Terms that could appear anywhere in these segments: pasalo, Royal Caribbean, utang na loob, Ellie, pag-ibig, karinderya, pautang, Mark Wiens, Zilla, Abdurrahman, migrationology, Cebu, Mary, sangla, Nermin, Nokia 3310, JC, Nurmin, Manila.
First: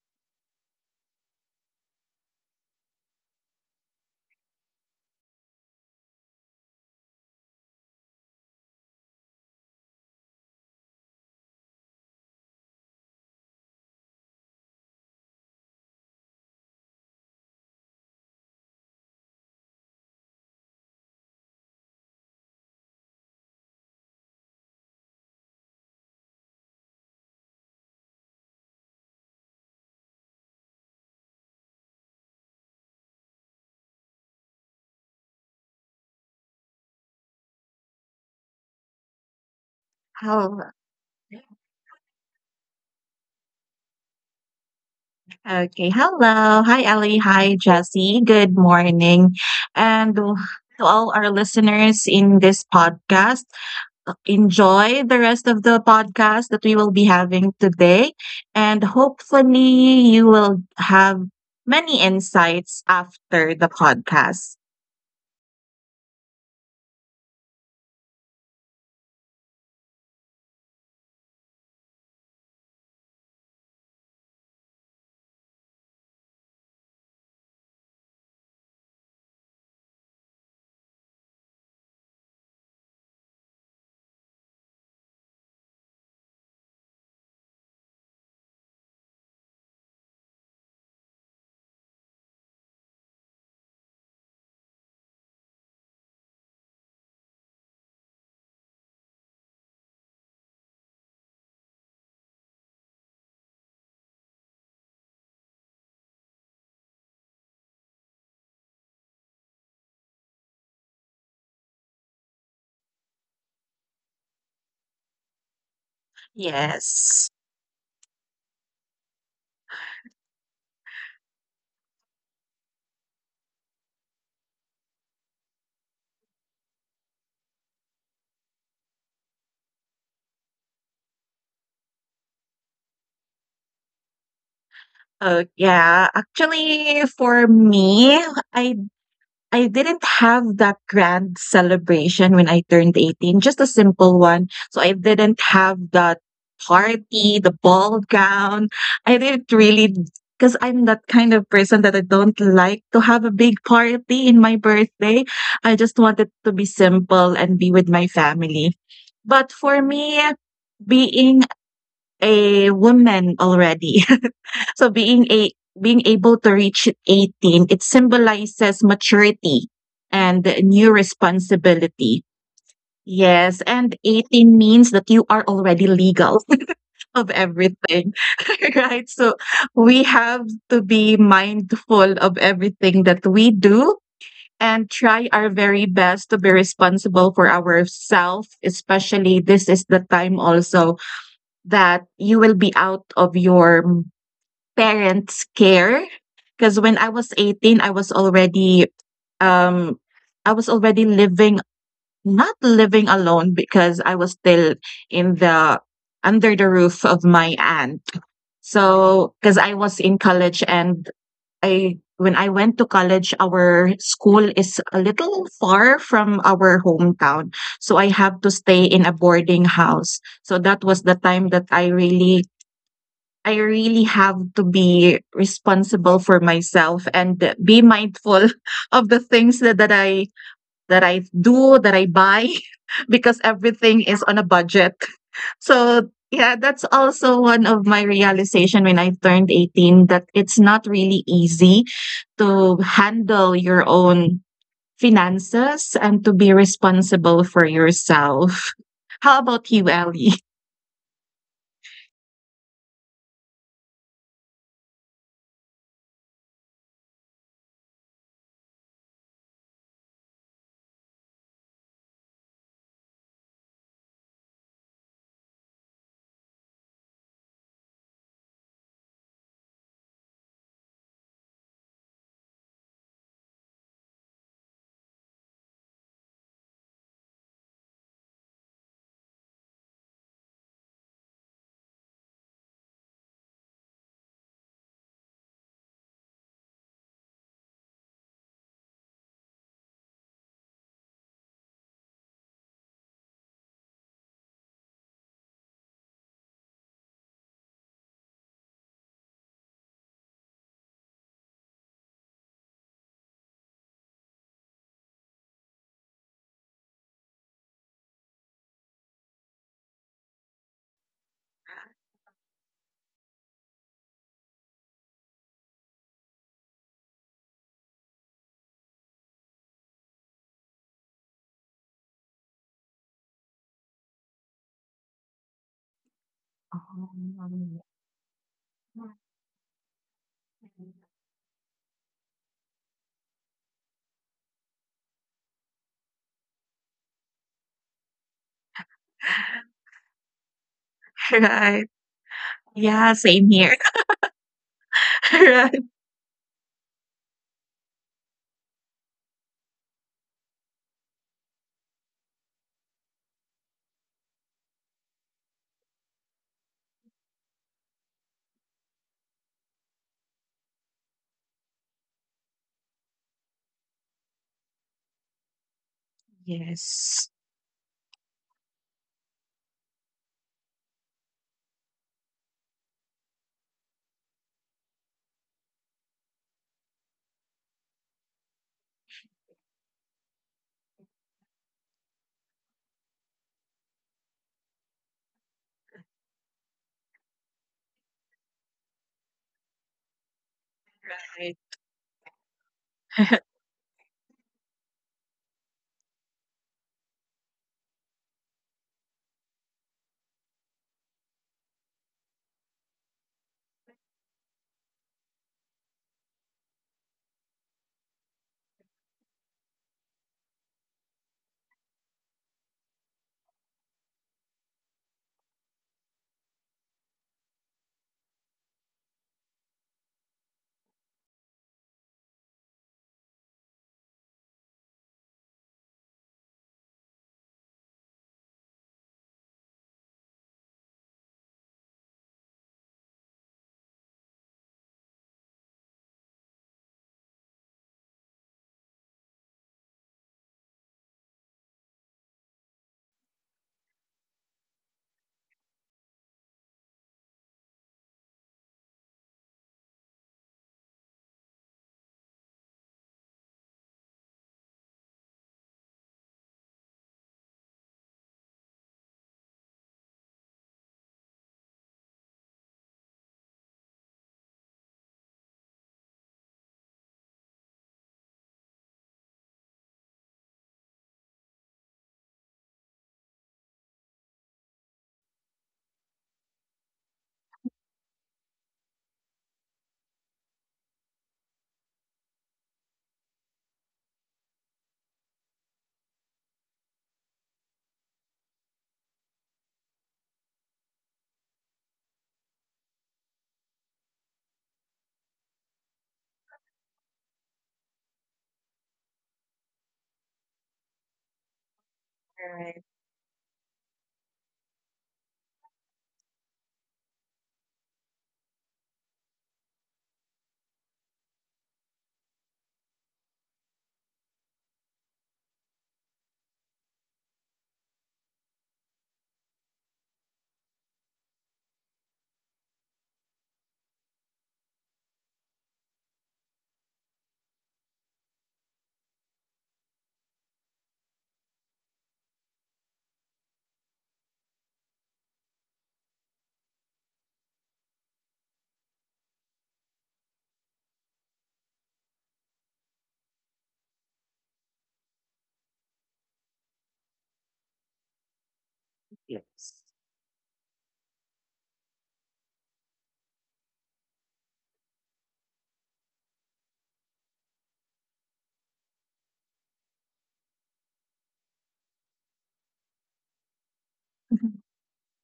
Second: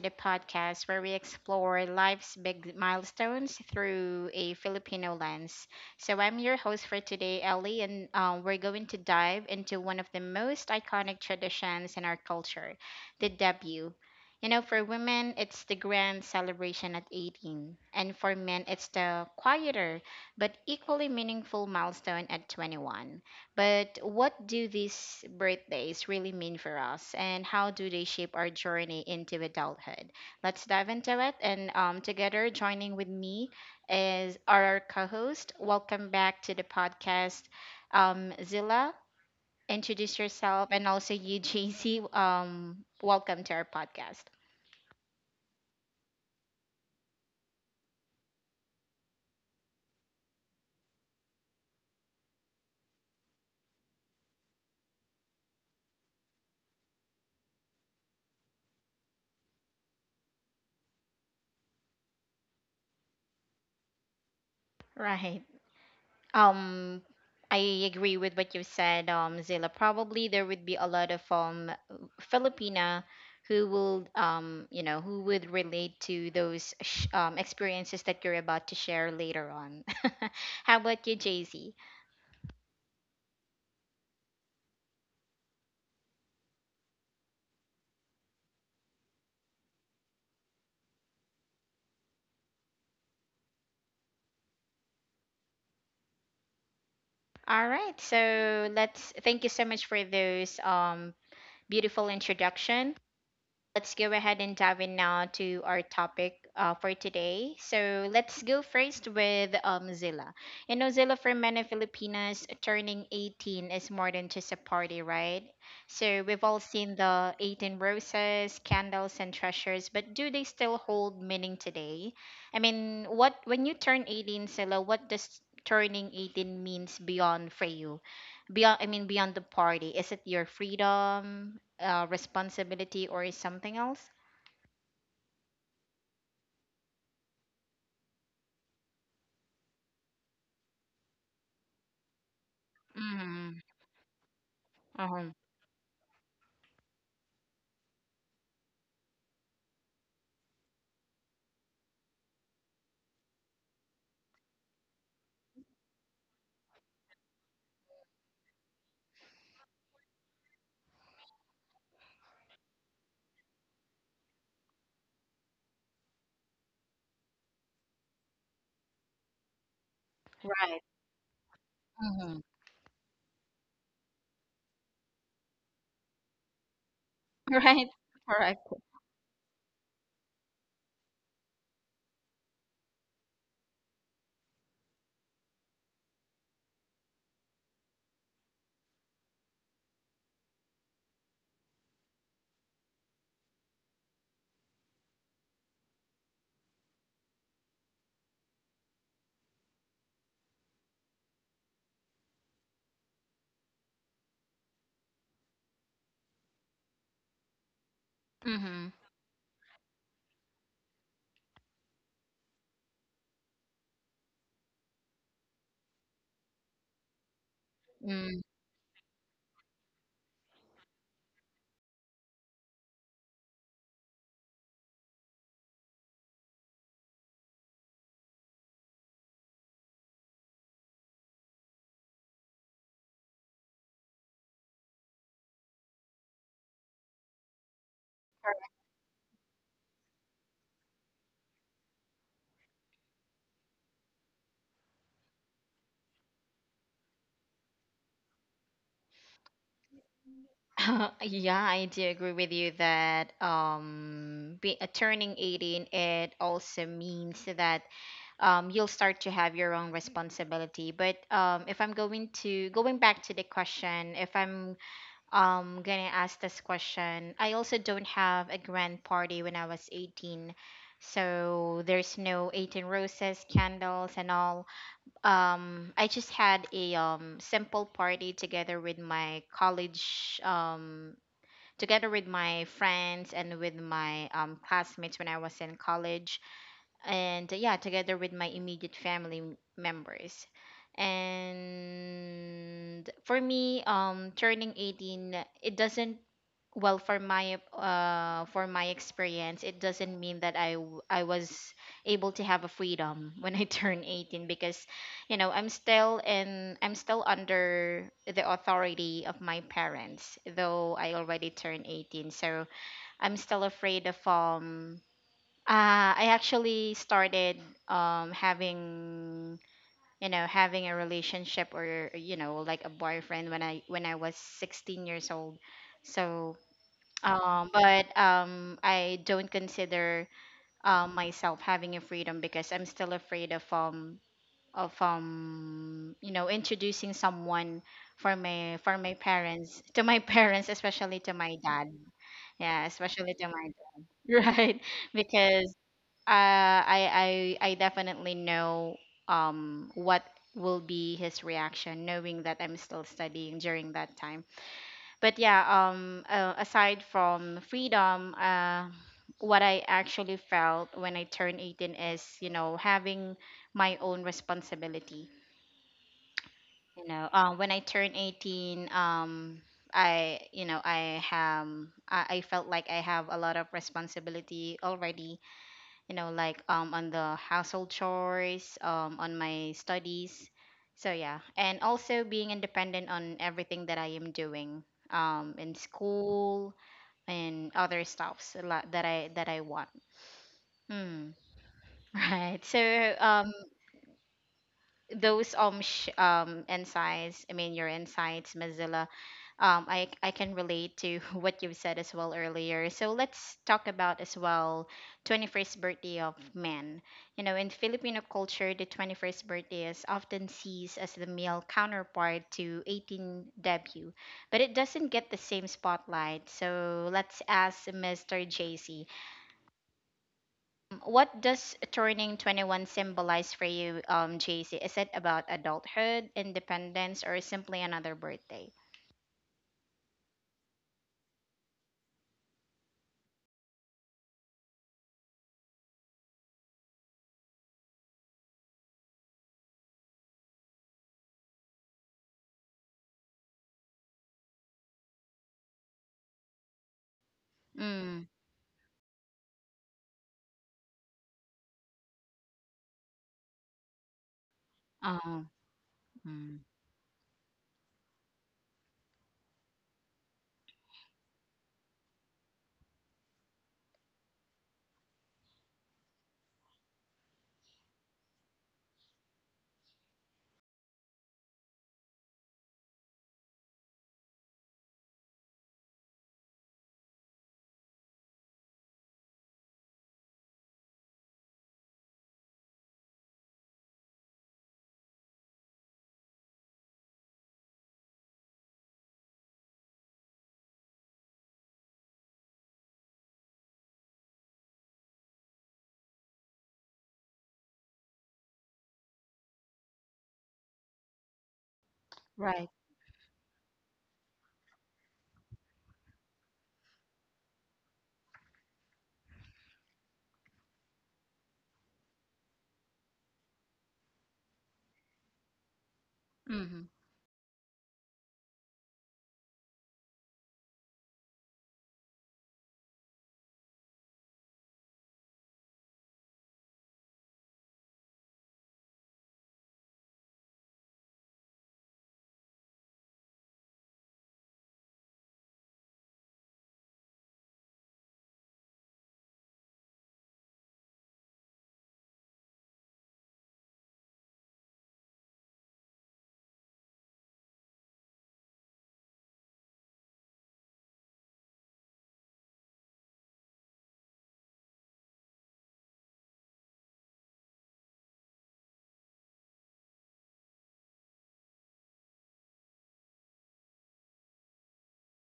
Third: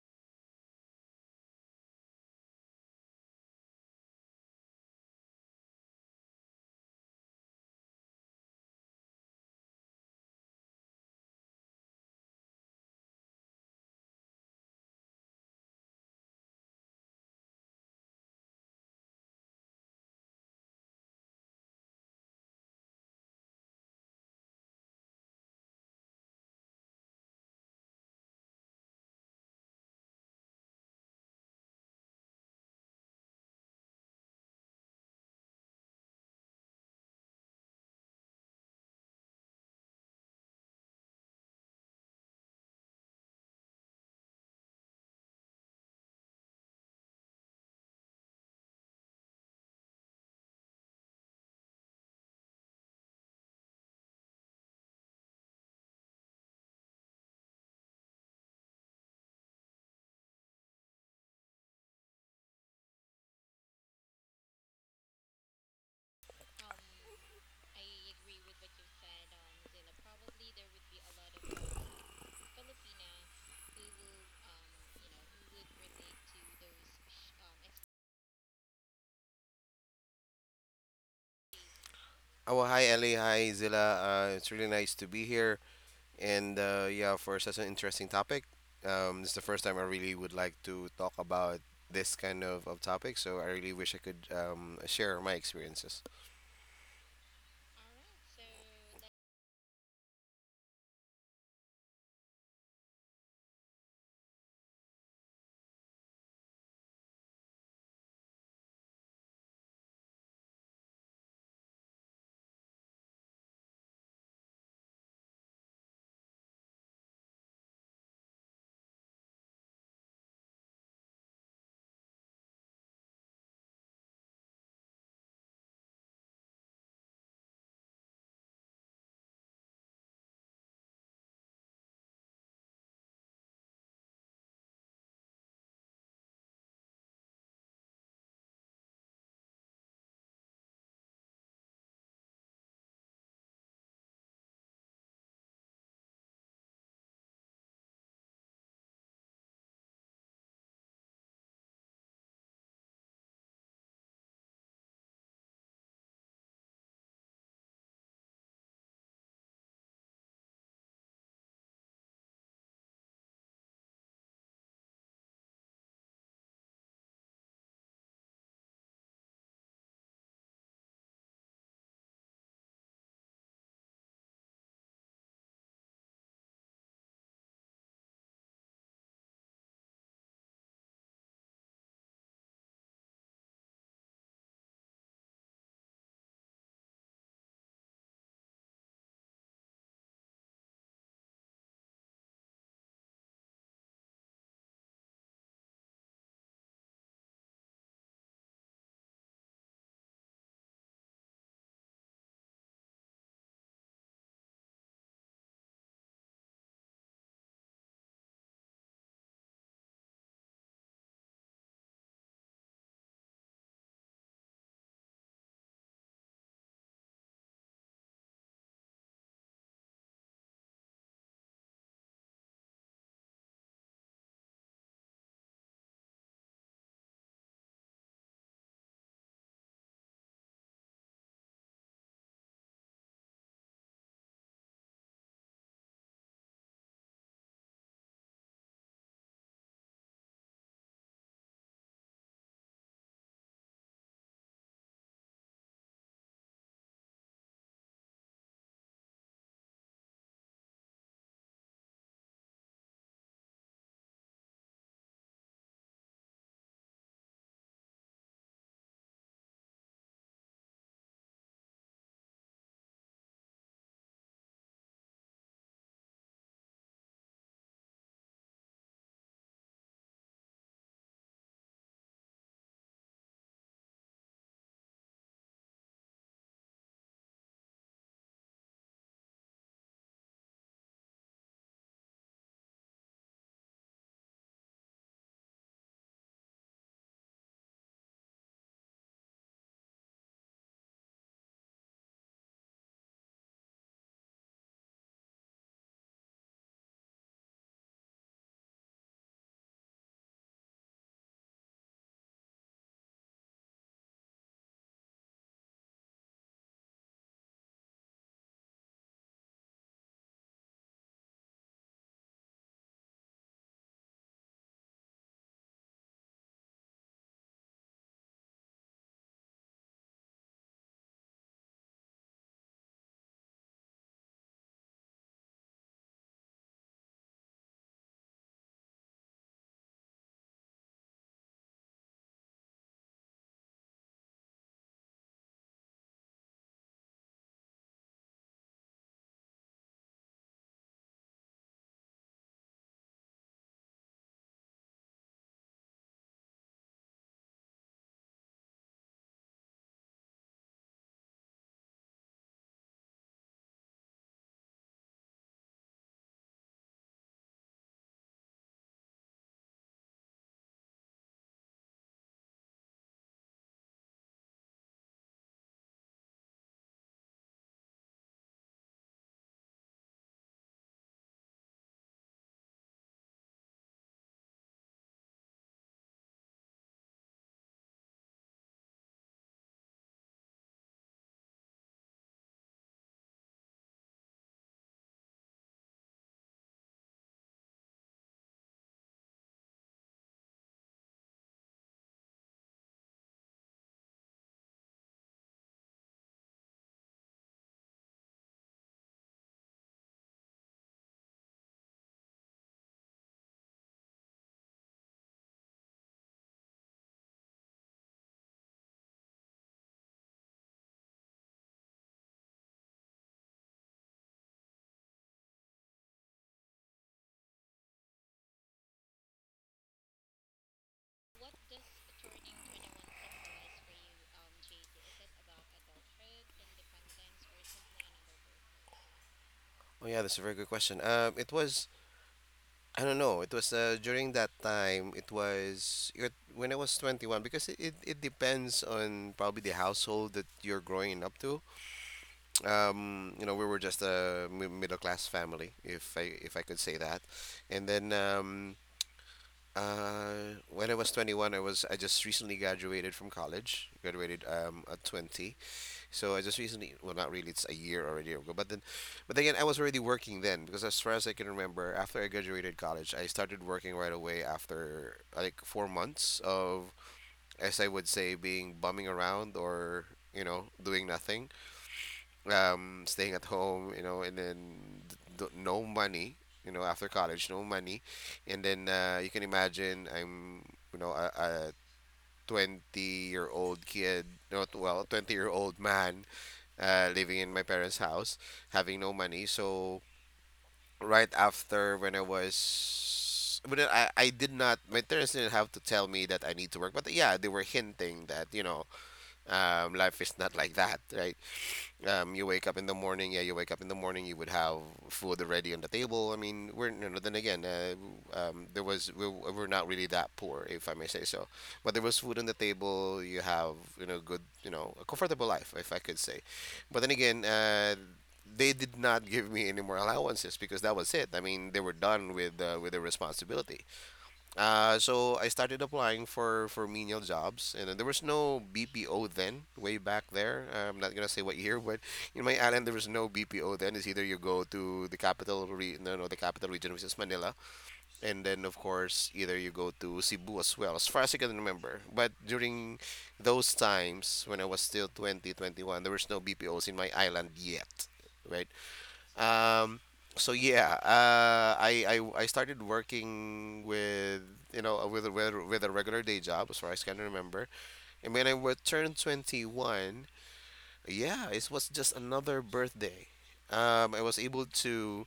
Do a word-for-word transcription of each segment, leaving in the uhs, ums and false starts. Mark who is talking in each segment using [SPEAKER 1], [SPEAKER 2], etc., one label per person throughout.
[SPEAKER 1] the podcast where we explore life's big milestones through a Filipino lens. So, I'm your host for today, Ellie, and um, we're going to dive into one of the most iconic traditions in our culture, the debut. You know, for women, it's the grand celebration at eighteen, and for men, it's the quieter but equally meaningful milestone at twenty-one. But what do these birthdays really mean for us, and how do they shape our journey into adulthood? Let's dive into it. And um, together, joining with me is our co-host. Welcome back to the podcast, um, Zilla. Introduce
[SPEAKER 2] Oh,
[SPEAKER 1] yourself, and also you, J C. Um, welcome to our podcast.
[SPEAKER 2] okay. Hello. Hi, Ellie. Hi, Jesse. Good morning. And to all our listeners in this podcast, enjoy the rest of the podcast that we will be having today. And hopefully, you will have many insights after the podcast.
[SPEAKER 1] Right. Um, I agree with what you said, um, Zila. Probably there would be a lot of um Filipina who will um you know who would relate to those sh- um, experiences that you're about to share later on. How about you, Jay Z?
[SPEAKER 3] Oh, well, hi Ellie. Hi Zilla. Uh, it's really nice to be here. And uh, yeah, for such an interesting topic. Um, this is the first time I really would like to talk about this kind of, of topic. So I really wish I could um, share my experiences.
[SPEAKER 1] All right, so let's thank you so much for those um beautiful introduction. Let's go ahead and dive in now to our topic, uh, for today. So let's go first with, um, Zilla. You know, Zilla, for many Filipinos, turning eighteen is more than just a party, right? So we've all seen
[SPEAKER 2] Yes.
[SPEAKER 1] the eighteen roses, candles, and treasures, but do they still hold meaning today? I mean, what, when you turn eighteen, Zilla, what does turning eighteen means beyond for you? Beyond, I mean, beyond the party, is it your freedom, uh, responsibility, or is something else?
[SPEAKER 2] Oh, yeah. Actually, for me, I I didn't have that grand celebration when I turned eighteen,
[SPEAKER 1] Mm-hmm.
[SPEAKER 2] just a simple one. So I
[SPEAKER 1] Uh-huh.
[SPEAKER 2] didn't have that party, the ball gown. I didn't really, because I'm that kind of person that I don't like to have a big party in my birthday. I just wanted to be simple and be with my family. But for me, being a woman already. so being a being able to reach eighteen, it symbolizes maturity and
[SPEAKER 1] Right.
[SPEAKER 2] new responsibility.
[SPEAKER 1] Mm-hmm.
[SPEAKER 2] Yes, and eighteen means that you are already legal, of
[SPEAKER 1] Right.
[SPEAKER 2] everything.
[SPEAKER 1] Correct.
[SPEAKER 2] Right? So we have to be mindful of everything that we do and try our very best to be responsible for ourselves, especially this is the time also that you will be out of your parents' care. Because when I was eighteen, I was already, um, I was already living, not living alone, because I was still in the, under the roof of my aunt.
[SPEAKER 1] Mm-hmm.
[SPEAKER 2] So, because I was in college and I, when I went to college, our school is a little far from our hometown. So I have
[SPEAKER 1] Mm.
[SPEAKER 2] to stay in a boarding house. So that was the time that I really I really have to be responsible for myself and be mindful of the things that, that I that I do, that I buy, because everything is on a budget. So yeah, that's also one of my realization when I turned eighteen, that it's not really easy to handle your own finances and to be responsible for yourself. How about you, Ellie?
[SPEAKER 1] Yeah, I do agree with you that um be, uh, turning eighteen, it also means that um you'll start to have your own responsibility. But um if I'm going to going back to the question, if I'm um gonna ask this question. I also don't have a grand party when I was eighteen. So there's no eighteen roses, candles and all. Um I just had a um simple party together with my college, um together with my friends and with my um classmates when I was in college, and yeah, together with my immediate family m- members. And for me, um turning eighteen, it doesn't, well, for my uh for my experience, it doesn't mean that i w- I was able to have a freedom when I turn eighteen, because you know, i'm still in I'm still under the authority of my parents, though I already turned eighteen. So I'm still afraid of, um uh, I actually started um having, you know, having a relationship, or you know, like a boyfriend when I when I was sixteen years old. So um but um I don't consider um myself having a freedom because I'm still afraid of, um of um you know introducing someone for my, for my parents, to my parents, especially to my
[SPEAKER 2] Right.
[SPEAKER 1] dad. Yeah,
[SPEAKER 2] Yeah,
[SPEAKER 1] especially to
[SPEAKER 2] same
[SPEAKER 1] my
[SPEAKER 2] here.
[SPEAKER 1] dad. Right. Because,
[SPEAKER 2] Right.
[SPEAKER 1] uh, I, I I definitely know um what will be his reaction, knowing that I'm still studying during that time. But yeah, um uh, aside from freedom, uh what I actually felt when I turned eighteen is, you know, having my own responsibility. You
[SPEAKER 2] Yes.
[SPEAKER 1] know, uh, when I turned eighteen, um I, you know, I have I I felt like I have a lot of responsibility already, you know like, um on the household chores, um on my studies. So yeah, and also being independent on everything that I am doing, um in school, and other stuffs a lot that i that i want. mm,
[SPEAKER 2] Right,
[SPEAKER 1] right. So um those, um sh- um insights, I mean, your insights, Mozilla, um i i can relate to what you've said as well earlier. So let's talk about as well, twenty-first birthday of men. You know, in Filipino culture, the twenty-first birthday is often sees as the male counterpart to eighteen debut, but it doesn't get the same spotlight. So let's ask Mr. JC. Mm, What does turning twenty-one symbolize for you, um, J C? Is it about adulthood, independence, or simply another birthday?
[SPEAKER 3] Oh, yeah, that's a very good question. Um, it was, I don't know, it was uh, during that time, it was it, when I was twenty-one, because it, it, it depends on probably the household that you're growing up to. Um, you know, we were just a mi middle class family, if I if I could say that. And then
[SPEAKER 1] Mm.
[SPEAKER 3] um, uh, when I was twenty-one, I was I just recently graduated from college. Graduated um, at
[SPEAKER 1] Oh,
[SPEAKER 3] twenty, so I just
[SPEAKER 1] mm.
[SPEAKER 3] recently, well, not really, it's a year already ago. But then, but then again, I was already working then because as far as I can remember, after I graduated college, I started working right away after like four months of, as I would say, being bumming around or you know doing nothing, um, staying at home, you know, and then d- d- no money, you know, after college, no money, and then uh, you can imagine I'm, you know, a, a twenty year old kid, no, t- well, twenty year old man, uh, living in my parents' house, having no money. So right after when I was but then I, I did not, my parents didn't have to tell me that I need to work, but yeah, they were hinting that you know um, life is not like that, right? Um, you wake
[SPEAKER 1] Right.
[SPEAKER 3] up
[SPEAKER 2] right.
[SPEAKER 3] in the morning. Yeah, you wake up in the morning. You would have food already on the table. I mean, we're you know, then again, uh, um, there was, we w- we're not really that poor, if I may say so. But there was food on the table. You have you know good you know a comfortable life, if I could say.
[SPEAKER 1] Hmm.
[SPEAKER 3] But then again, uh, they did not give me any more allowances because that was it. I mean, they were done with uh, with the responsibility. Uh, so I started applying for for menial jobs, and then there was no B P O then, way back there. Uh, I'm not gonna say what year, but in my island there was no B P O then. It's either you go to the capital re no no the capital region, which is Manila, and then of course either you go to Cebu as well, as far as I can remember. But during those times when I was still twenty twenty-one, there was no B P Os in my island yet, right?
[SPEAKER 2] Yes.
[SPEAKER 3] Um, so yeah, uh, I, I I started working with you know uh, with a with, a- with a regular day job as far as I can remember. And when I wa- turned twenty-one, yeah, it was just another birthday. Um, I was able to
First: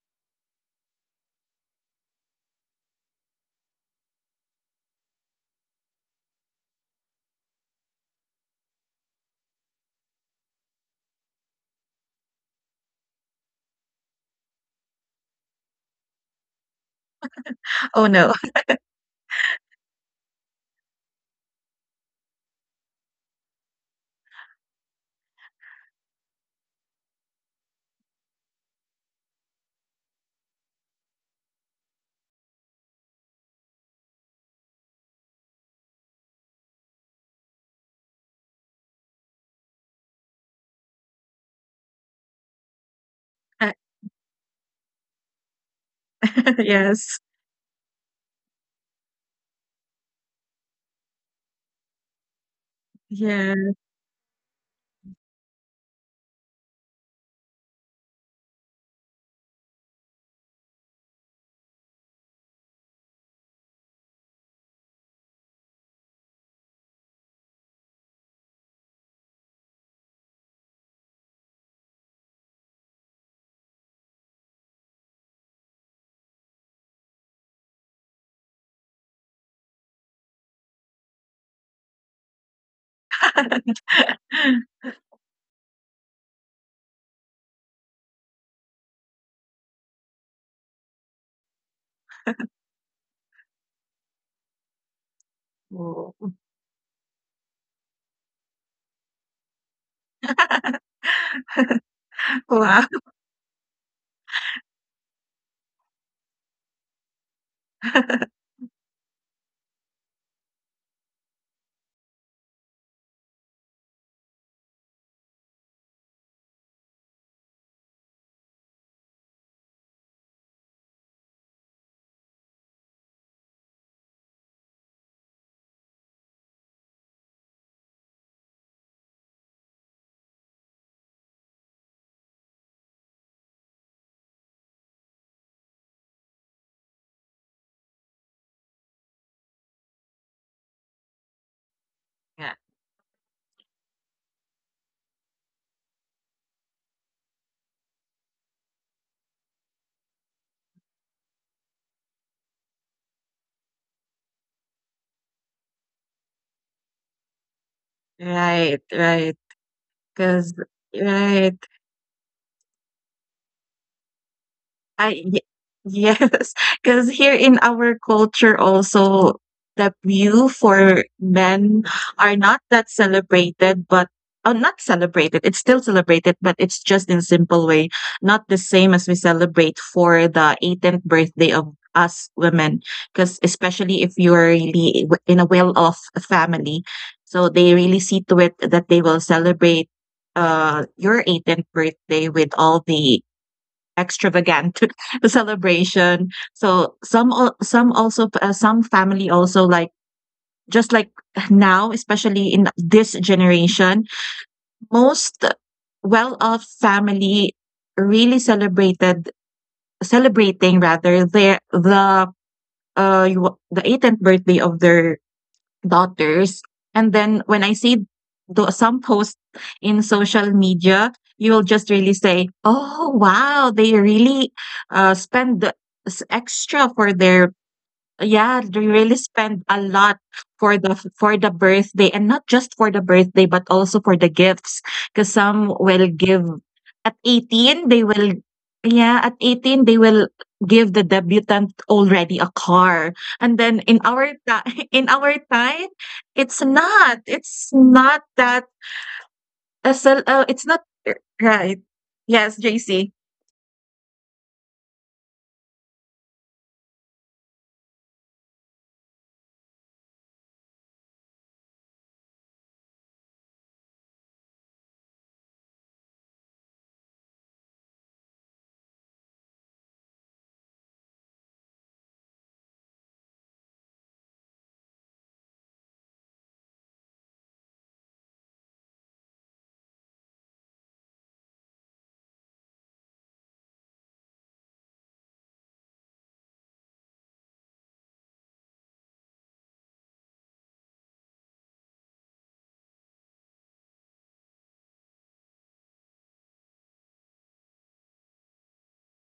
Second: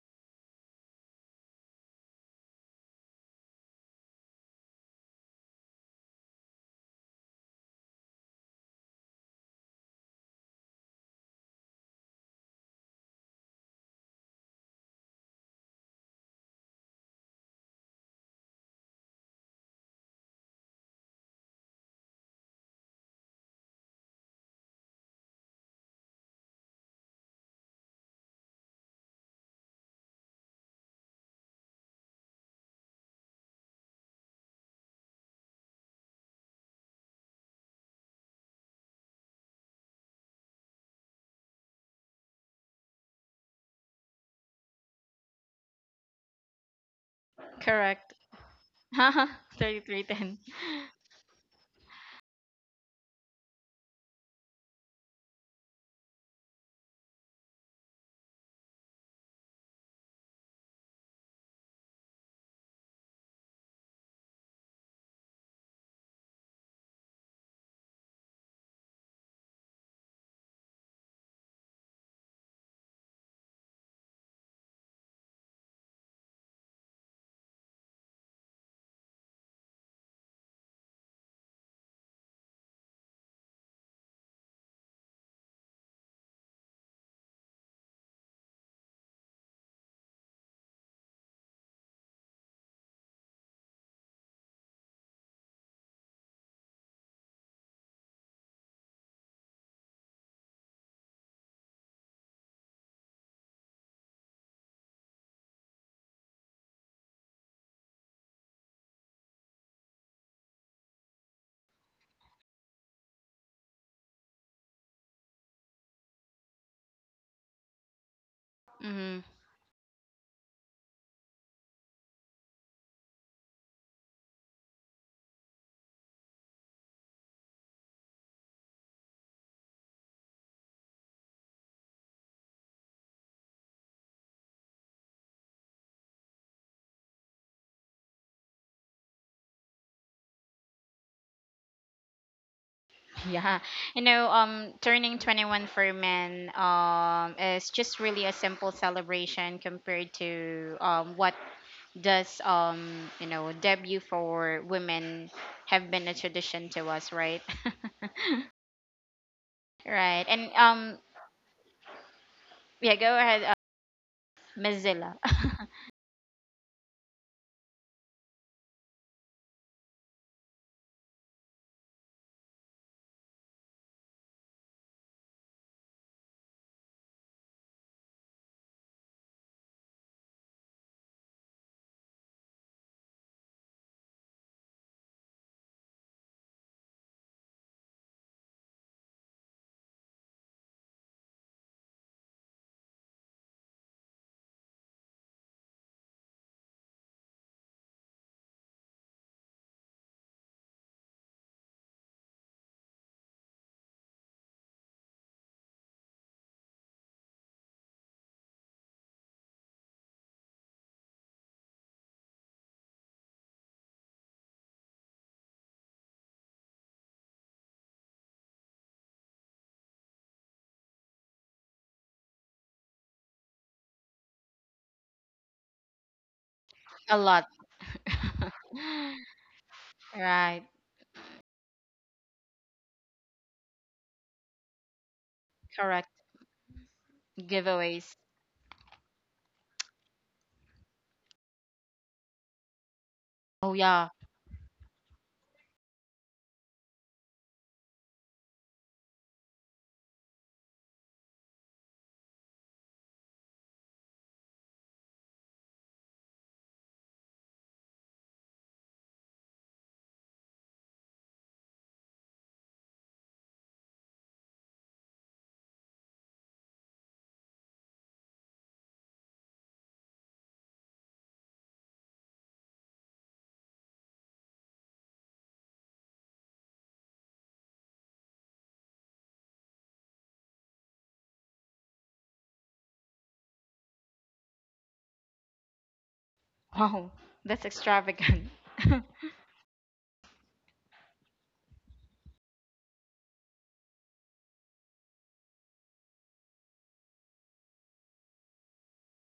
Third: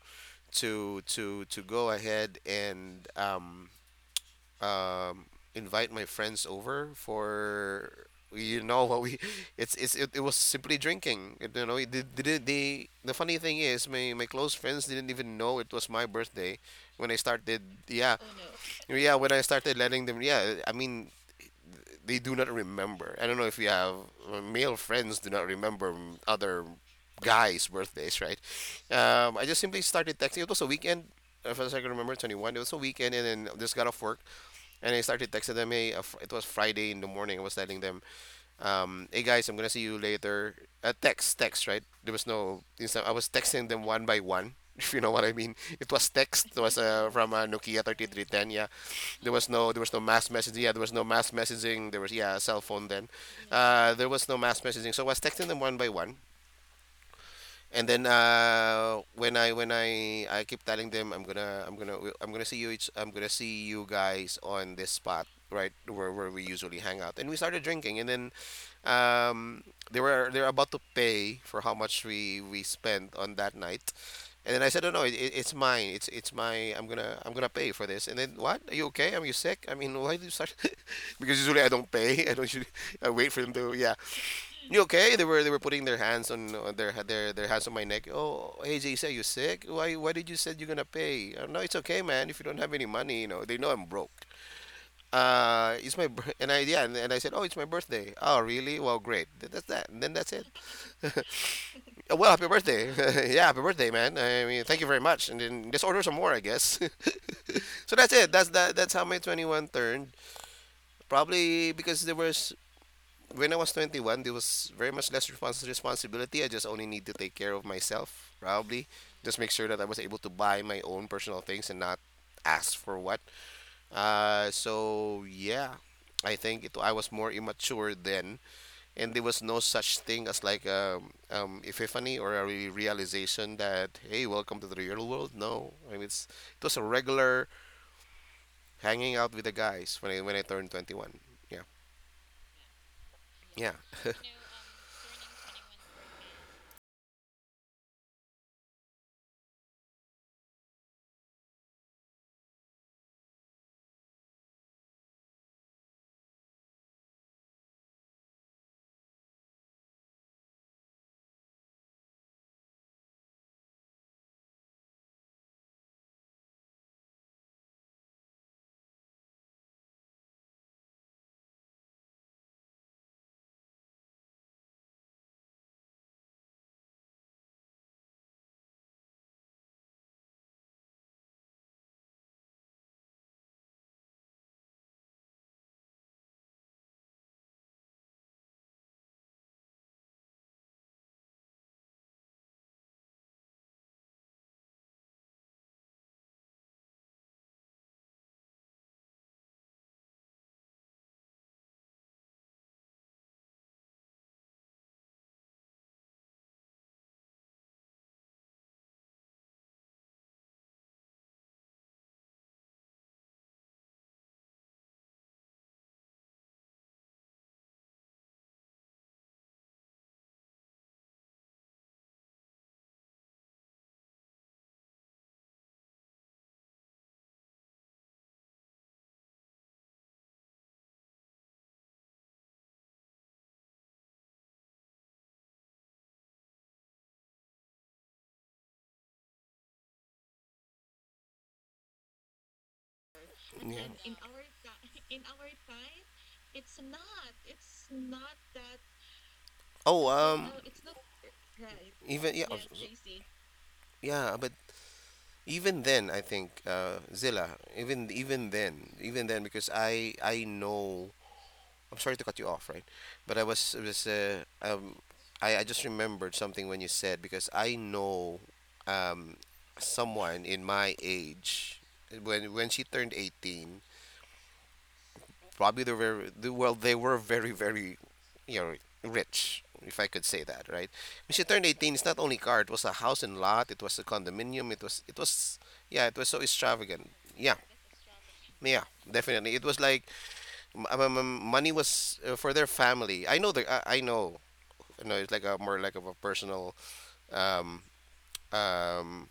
[SPEAKER 3] to to to go ahead and um, um, invite my friends over for you know what we it's, it's it, it was simply drinking. It- you know it, did did they the funny thing is my my close friends didn't even know it was my birthday when I started,
[SPEAKER 2] Oh,
[SPEAKER 3] yeah,
[SPEAKER 2] no.
[SPEAKER 3] yeah, when I started letting them, yeah, I mean they do not remember. I don't know if you have uh, male friends do not remember, mm, other guys birthdays, right? um, I just simply started texting. It was a weekend, if I can remember, twenty-one. It was a weekend, and then just got off work, and I started texting them. Hey, uh, fr- it was Friday in the morning. I was telling them, um, hey guys, I'm gonna see you later. Uh, text, text, right? There was no instant. I was texting them one by one, if you know what I mean. It was text. It was uh,
[SPEAKER 2] Yes.
[SPEAKER 3] from uh, Nokia
[SPEAKER 1] Correct.
[SPEAKER 3] three three one zero. Yeah, there was no, there was no mass
[SPEAKER 1] thirty-three ten.
[SPEAKER 3] messaging. Yeah, there was no mass messaging. There was yeah, cell phone then.
[SPEAKER 2] Yeah.
[SPEAKER 3] Uh, there was no mass messaging. So I was texting them one by one. And then uh, when I when I I keep telling them I'm gonna I'm gonna I'm gonna see you each I'm gonna see you guys on this spot, right, where, where we usually hang out, and we started drinking and then um, they were they're about to pay for how much we we spent on that night, and then I said, oh no, it, it- it's mine, it's it's my, I'm gonna I'm gonna pay for this. And then, what, are you okay, are you sick, I mean, why do you start, because usually I don't pay, I don't usually, I wait for them to, yeah, you okay? They were they were putting their hands on uh, their their their hands on my neck. Oh, hey J C, are you sick? Why why did you said you're gonna pay? Oh, no, it's okay, man. If you don't have any money, you know they know I'm broke. Uh, it's my
[SPEAKER 2] Oh,
[SPEAKER 3] bir- and I yeah and, and I said, oh, it's my birthday. Oh, really? Well, great. Th- That's that. And then that's it. Well, happy
[SPEAKER 2] wow.
[SPEAKER 3] birthday. Yeah, happy birthday, man. I mean, thank you very much. And then just order some more, I guess. So that's it. That's that. That's how my twenty-one turned. Probably because there was when I was twenty-one, there was very much less respons- responsibility. I just only need to take care of myself, probably.
[SPEAKER 1] Mm-hmm.
[SPEAKER 3] Just make sure that I was able to buy my own personal things and not ask for what. Uh, so yeah, I think it, I was more immature then, and there was no such thing as like um, um, epiphany or a re- realization that, hey, welcome to the real world. No, I mean it's it was a regular hanging out with the guys when I when I turned twenty-one. Yeah,
[SPEAKER 2] Yeah.
[SPEAKER 1] Yeah.
[SPEAKER 3] yeah,
[SPEAKER 1] You know, um, turning twenty-one for men, um, is just really a simple celebration compared to, um, what does, um, you know, debut for women have been a tradition to us, right?
[SPEAKER 2] Right, 'cause. Right.
[SPEAKER 1] Right. And
[SPEAKER 2] 'Cause,
[SPEAKER 1] um
[SPEAKER 2] right.
[SPEAKER 1] yeah, go ahead. Uh, Mozilla.
[SPEAKER 2] I y- yes, because here in our culture also the view for men are not that celebrated, but oh, not celebrated. It's still celebrated, but it's just in simple way, not the same as we celebrate for the eighteenth birthday of us women. Because especially if you're really w- in a well-off family, so they really see to it that they will celebrate uh your eighteenth birthday with all the extravagant the celebration. So some al- some also, uh, some family also, like just like now, especially in this generation, most well-off family really celebrated celebrating rather their the uh you- the eighteenth birthday of their daughters. And then when I see tho- some posts in social media, you will just really say, "Oh wow, they really uh, spend the s- extra for
[SPEAKER 1] A lot.
[SPEAKER 2] their..." Yeah, they really spend a lot
[SPEAKER 1] Right.
[SPEAKER 2] for the for the birthday, and not just for the birthday but also for the gifts, because some will
[SPEAKER 1] Correct.
[SPEAKER 2] give at eighteen. They
[SPEAKER 1] Giveaways.
[SPEAKER 2] will, yeah, at eighteen they will give the debutant already a car. And
[SPEAKER 1] Oh
[SPEAKER 2] then
[SPEAKER 3] yeah.
[SPEAKER 2] in
[SPEAKER 1] yeah.
[SPEAKER 2] our time, in
[SPEAKER 3] In
[SPEAKER 2] our
[SPEAKER 3] our
[SPEAKER 2] time, it's not it's not that
[SPEAKER 3] Oh,
[SPEAKER 2] SL, uh,
[SPEAKER 3] um,
[SPEAKER 2] it's not, uh, right.
[SPEAKER 3] even yeah,
[SPEAKER 2] Yes,
[SPEAKER 3] z- J
[SPEAKER 2] J C.
[SPEAKER 3] C. Yeah, but even then, I think uh, Zilla. Even even then, even then, because I I know. I'm sorry to cut you off, right? But I was I was uh, um I I just remembered something when you said, because I know um someone in my age when when she turned eighteen, probably they were they- well they were very very, you know, rich, if I could say that, right? When she turned eighteen, it's not only car, it was a house and lot, it was a condominium, it was it was, yeah, it was so
[SPEAKER 1] Wow.
[SPEAKER 3] extravagant. Yeah,
[SPEAKER 1] That's extravagant.
[SPEAKER 3] yeah, definitely. It was like m- m- m- money was uh, for their family. I know the I, I know, you know, it's like a more like of a personal um um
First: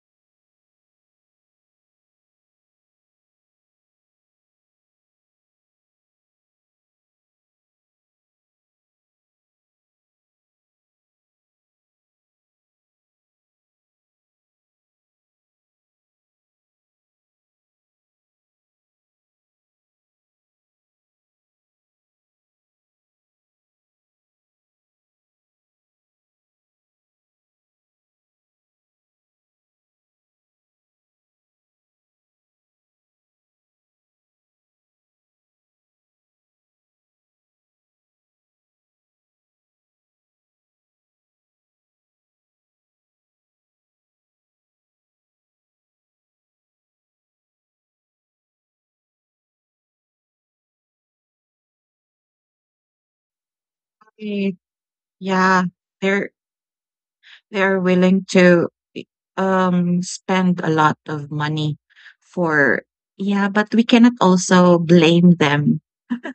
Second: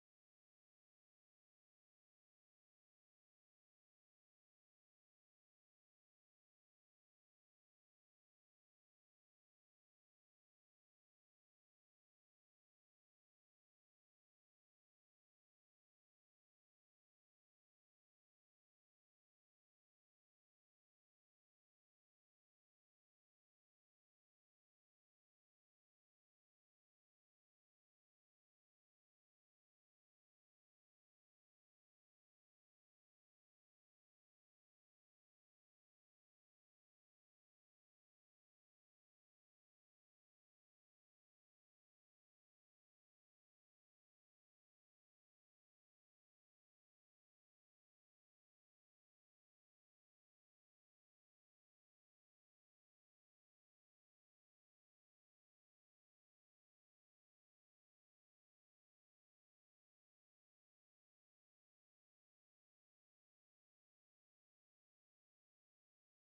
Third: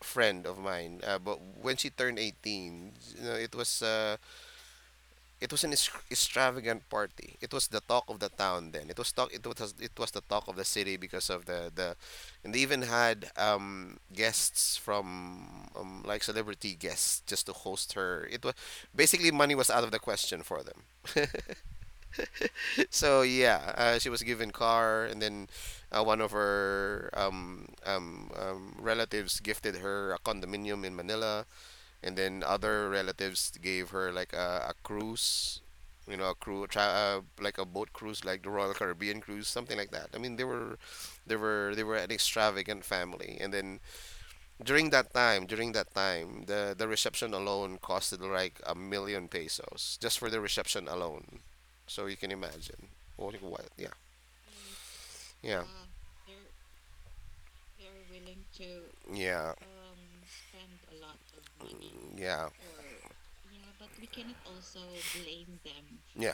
[SPEAKER 3] friend of mine. uh, but when she turned eighteen, you know, it was uh it was an es- extravagant party. It was the talk of the town then. It was talk. It was it was the talk of the city because of the the, and they even had um guests from um, like celebrity guests just to host her. It was basically money was out of the question for them. So yeah, uh, she was given car, and then uh, one of her um, um, um, relatives gifted her a condominium in Manila, and then other relatives gave her like a, a cruise, you know, a crew, tra uh, like a boat cruise, like the Royal Caribbean cruise, something like that. I mean, they were, they were, they were an extravagant family. And then during that time, during that time, the the reception alone costed like a million pesos just for the reception alone. So you can imagine. What, what? Yeah,
[SPEAKER 2] Right. Yeah,
[SPEAKER 3] yeah,
[SPEAKER 2] they're. They are willing to,
[SPEAKER 3] yeah.
[SPEAKER 2] um, spend a lot of money
[SPEAKER 3] Yeah,
[SPEAKER 2] for, yeah, but we cannot also blame them.
[SPEAKER 3] yeah.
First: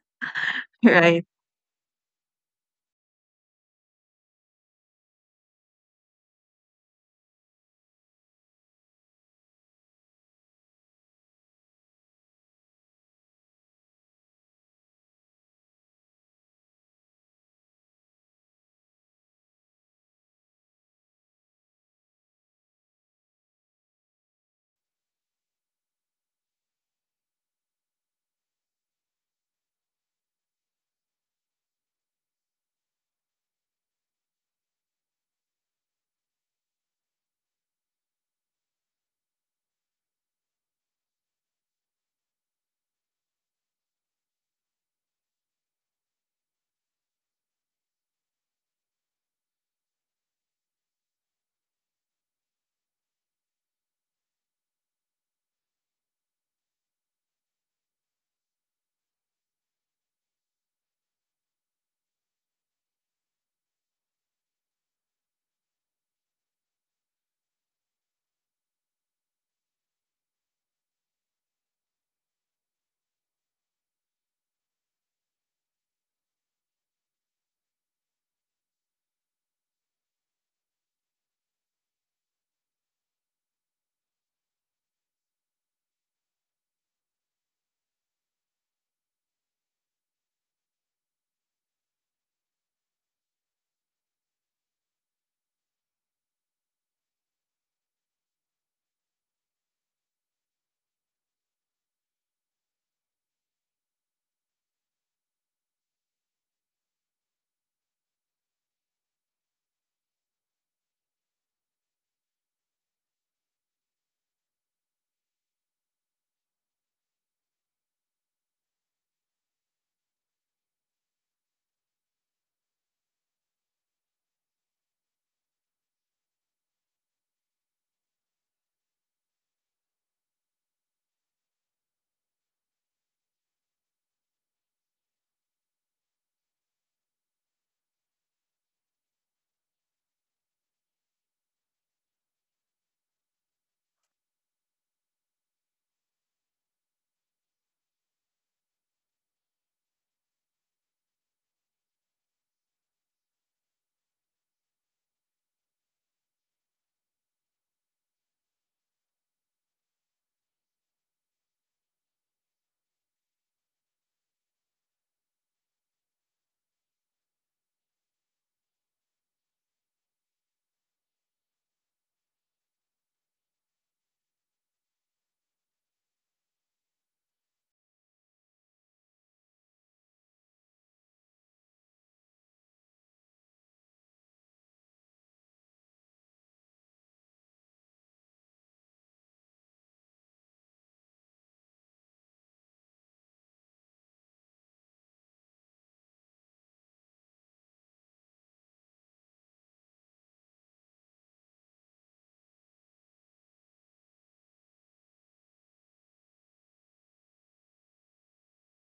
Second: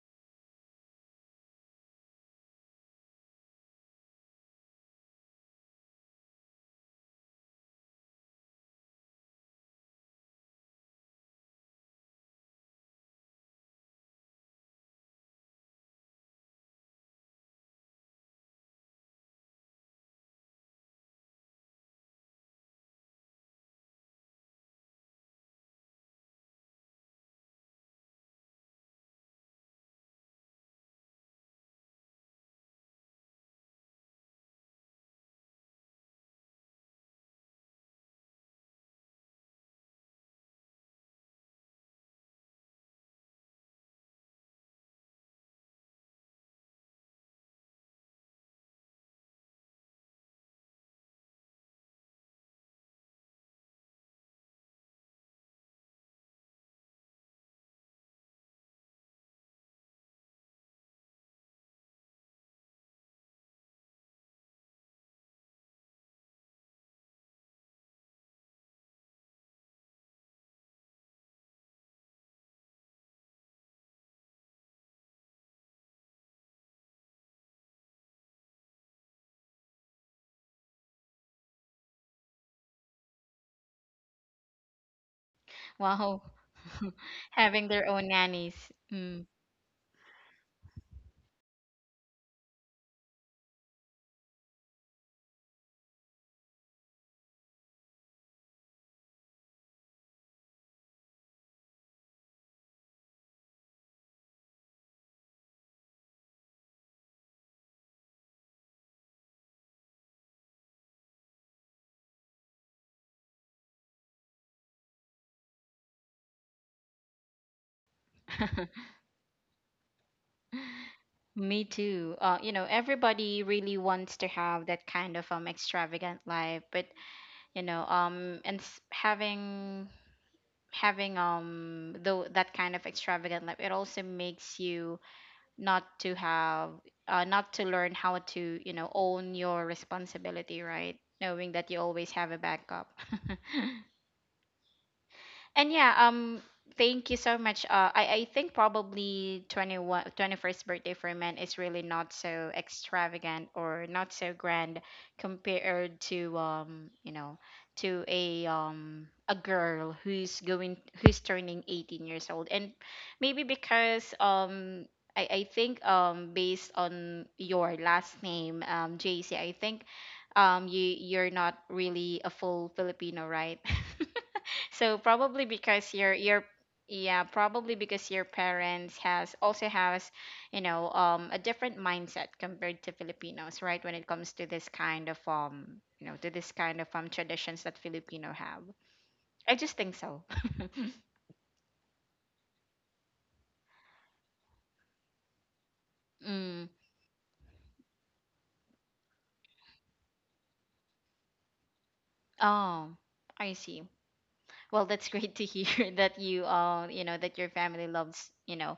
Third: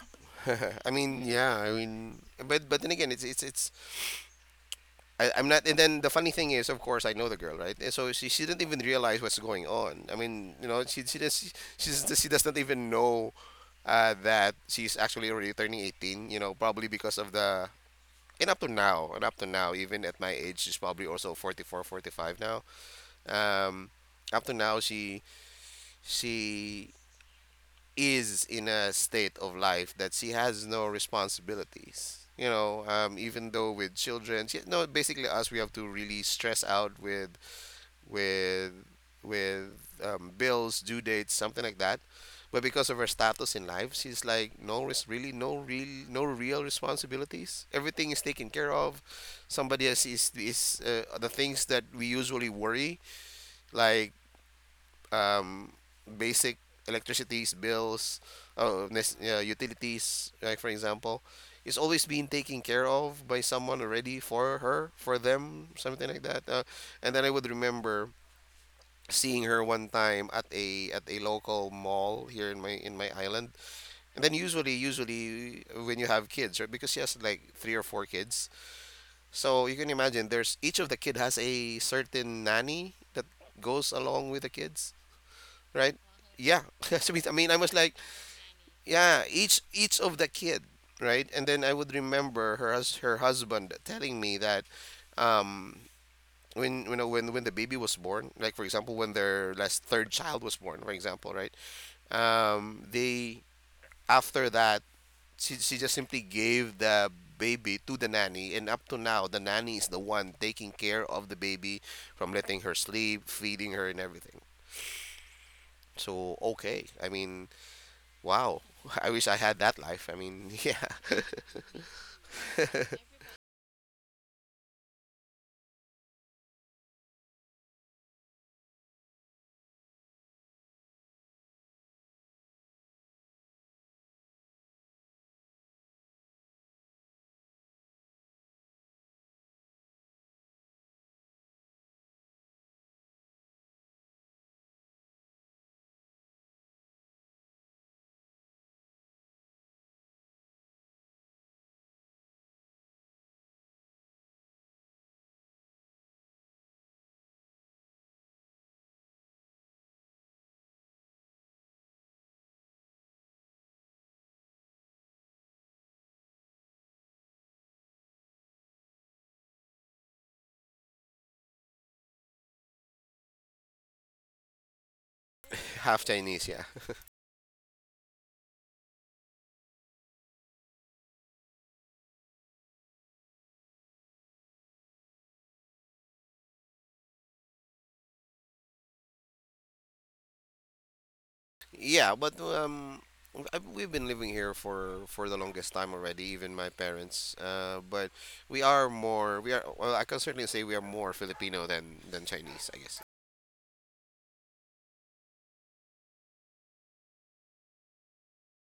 [SPEAKER 3] I mean,
[SPEAKER 2] Right?
[SPEAKER 3] yeah. I mean, but but then again, it's it's it's I, I'm not. And then the funny thing is, of course, I know the girl, right? And so she, she didn't even realize what's going on. I mean, you know, she she does she, she's, she does not even know uh, that she's actually already turning eighteen. You know, probably because of the, and up to now, and up to now, even at my age, she's probably also forty-four, forty-five now. Um, up to now, she she is in a state of life that she has no responsibilities. You know, um, even though with children, she, no, basically us, we have to really stress out with with with um, bills, due dates, something like that. But because of her status in life, she's like no, res- really no real no real responsibilities. Everything is taken care of. Somebody else is is uh, the things that we usually worry like um, basic electricities, bills, uh, nes- uh, utilities, like for example, is always being taken care of by someone already for her, for them, something like that. Uh, and then I would remember seeing her one time at a at a local mall here in my in my island. And then usually usually when you have kids, right? Because she has like three or four kids, so you can imagine there's each of the kid has a certain nanny that goes along with the kids, right?
[SPEAKER 1] Wow.
[SPEAKER 3] Yeah. So I mean I
[SPEAKER 1] Having
[SPEAKER 3] was
[SPEAKER 1] their
[SPEAKER 3] like,
[SPEAKER 1] own nannies.
[SPEAKER 3] yeah,
[SPEAKER 1] Mm,
[SPEAKER 3] each each of the kid, right? And then I would remember her hus- her husband telling me that um when you know when when the baby was born, like for example when their last third child was born for example, right? Um, they, after that, she, she just simply gave the baby to the nanny, and up to now the nanny is the one taking care of the baby, from letting her sleep, feeding her, and everything. So okay, I mean, wow. I wish I had that life, I mean. Yeah.
[SPEAKER 1] me too. Uh, you know, everybody really wants to have that kind of um extravagant life, but you know, um, and s- having, having um though, that kind of extravagant life, it also makes you not to have, uh, not to learn how to, you know, own your responsibility, right, knowing that you always have a backup. And yeah, um, thank you so much. Uh, I, I think probably twenty one twenty first birthday for men is really not so extravagant or not so grand compared to, um, you know, to a, um a girl who's going who's turning eighteen years old. And maybe because, um I, I think um based on your last name, um J C, I think um you you're not really a full Filipino, right? So probably because
[SPEAKER 3] Half
[SPEAKER 1] your
[SPEAKER 3] Chinese,
[SPEAKER 1] your
[SPEAKER 3] yeah.
[SPEAKER 1] yeah, probably because your parents has also has, you know, um a different mindset compared to Filipinos, right? When it comes to this kind of, um, you know, to this kind of um traditions that Filipino have. I just think so.
[SPEAKER 3] Yeah but um I- we've been living here for for the longest time already, even
[SPEAKER 1] Mm.
[SPEAKER 3] my parents, uh, but we are more, we are, well, I can certainly say we are more Filipino than than Chinese, I
[SPEAKER 1] Oh,
[SPEAKER 3] guess.
[SPEAKER 1] I see. Well, that's great to hear that you uh, you know, that your family loves, you know,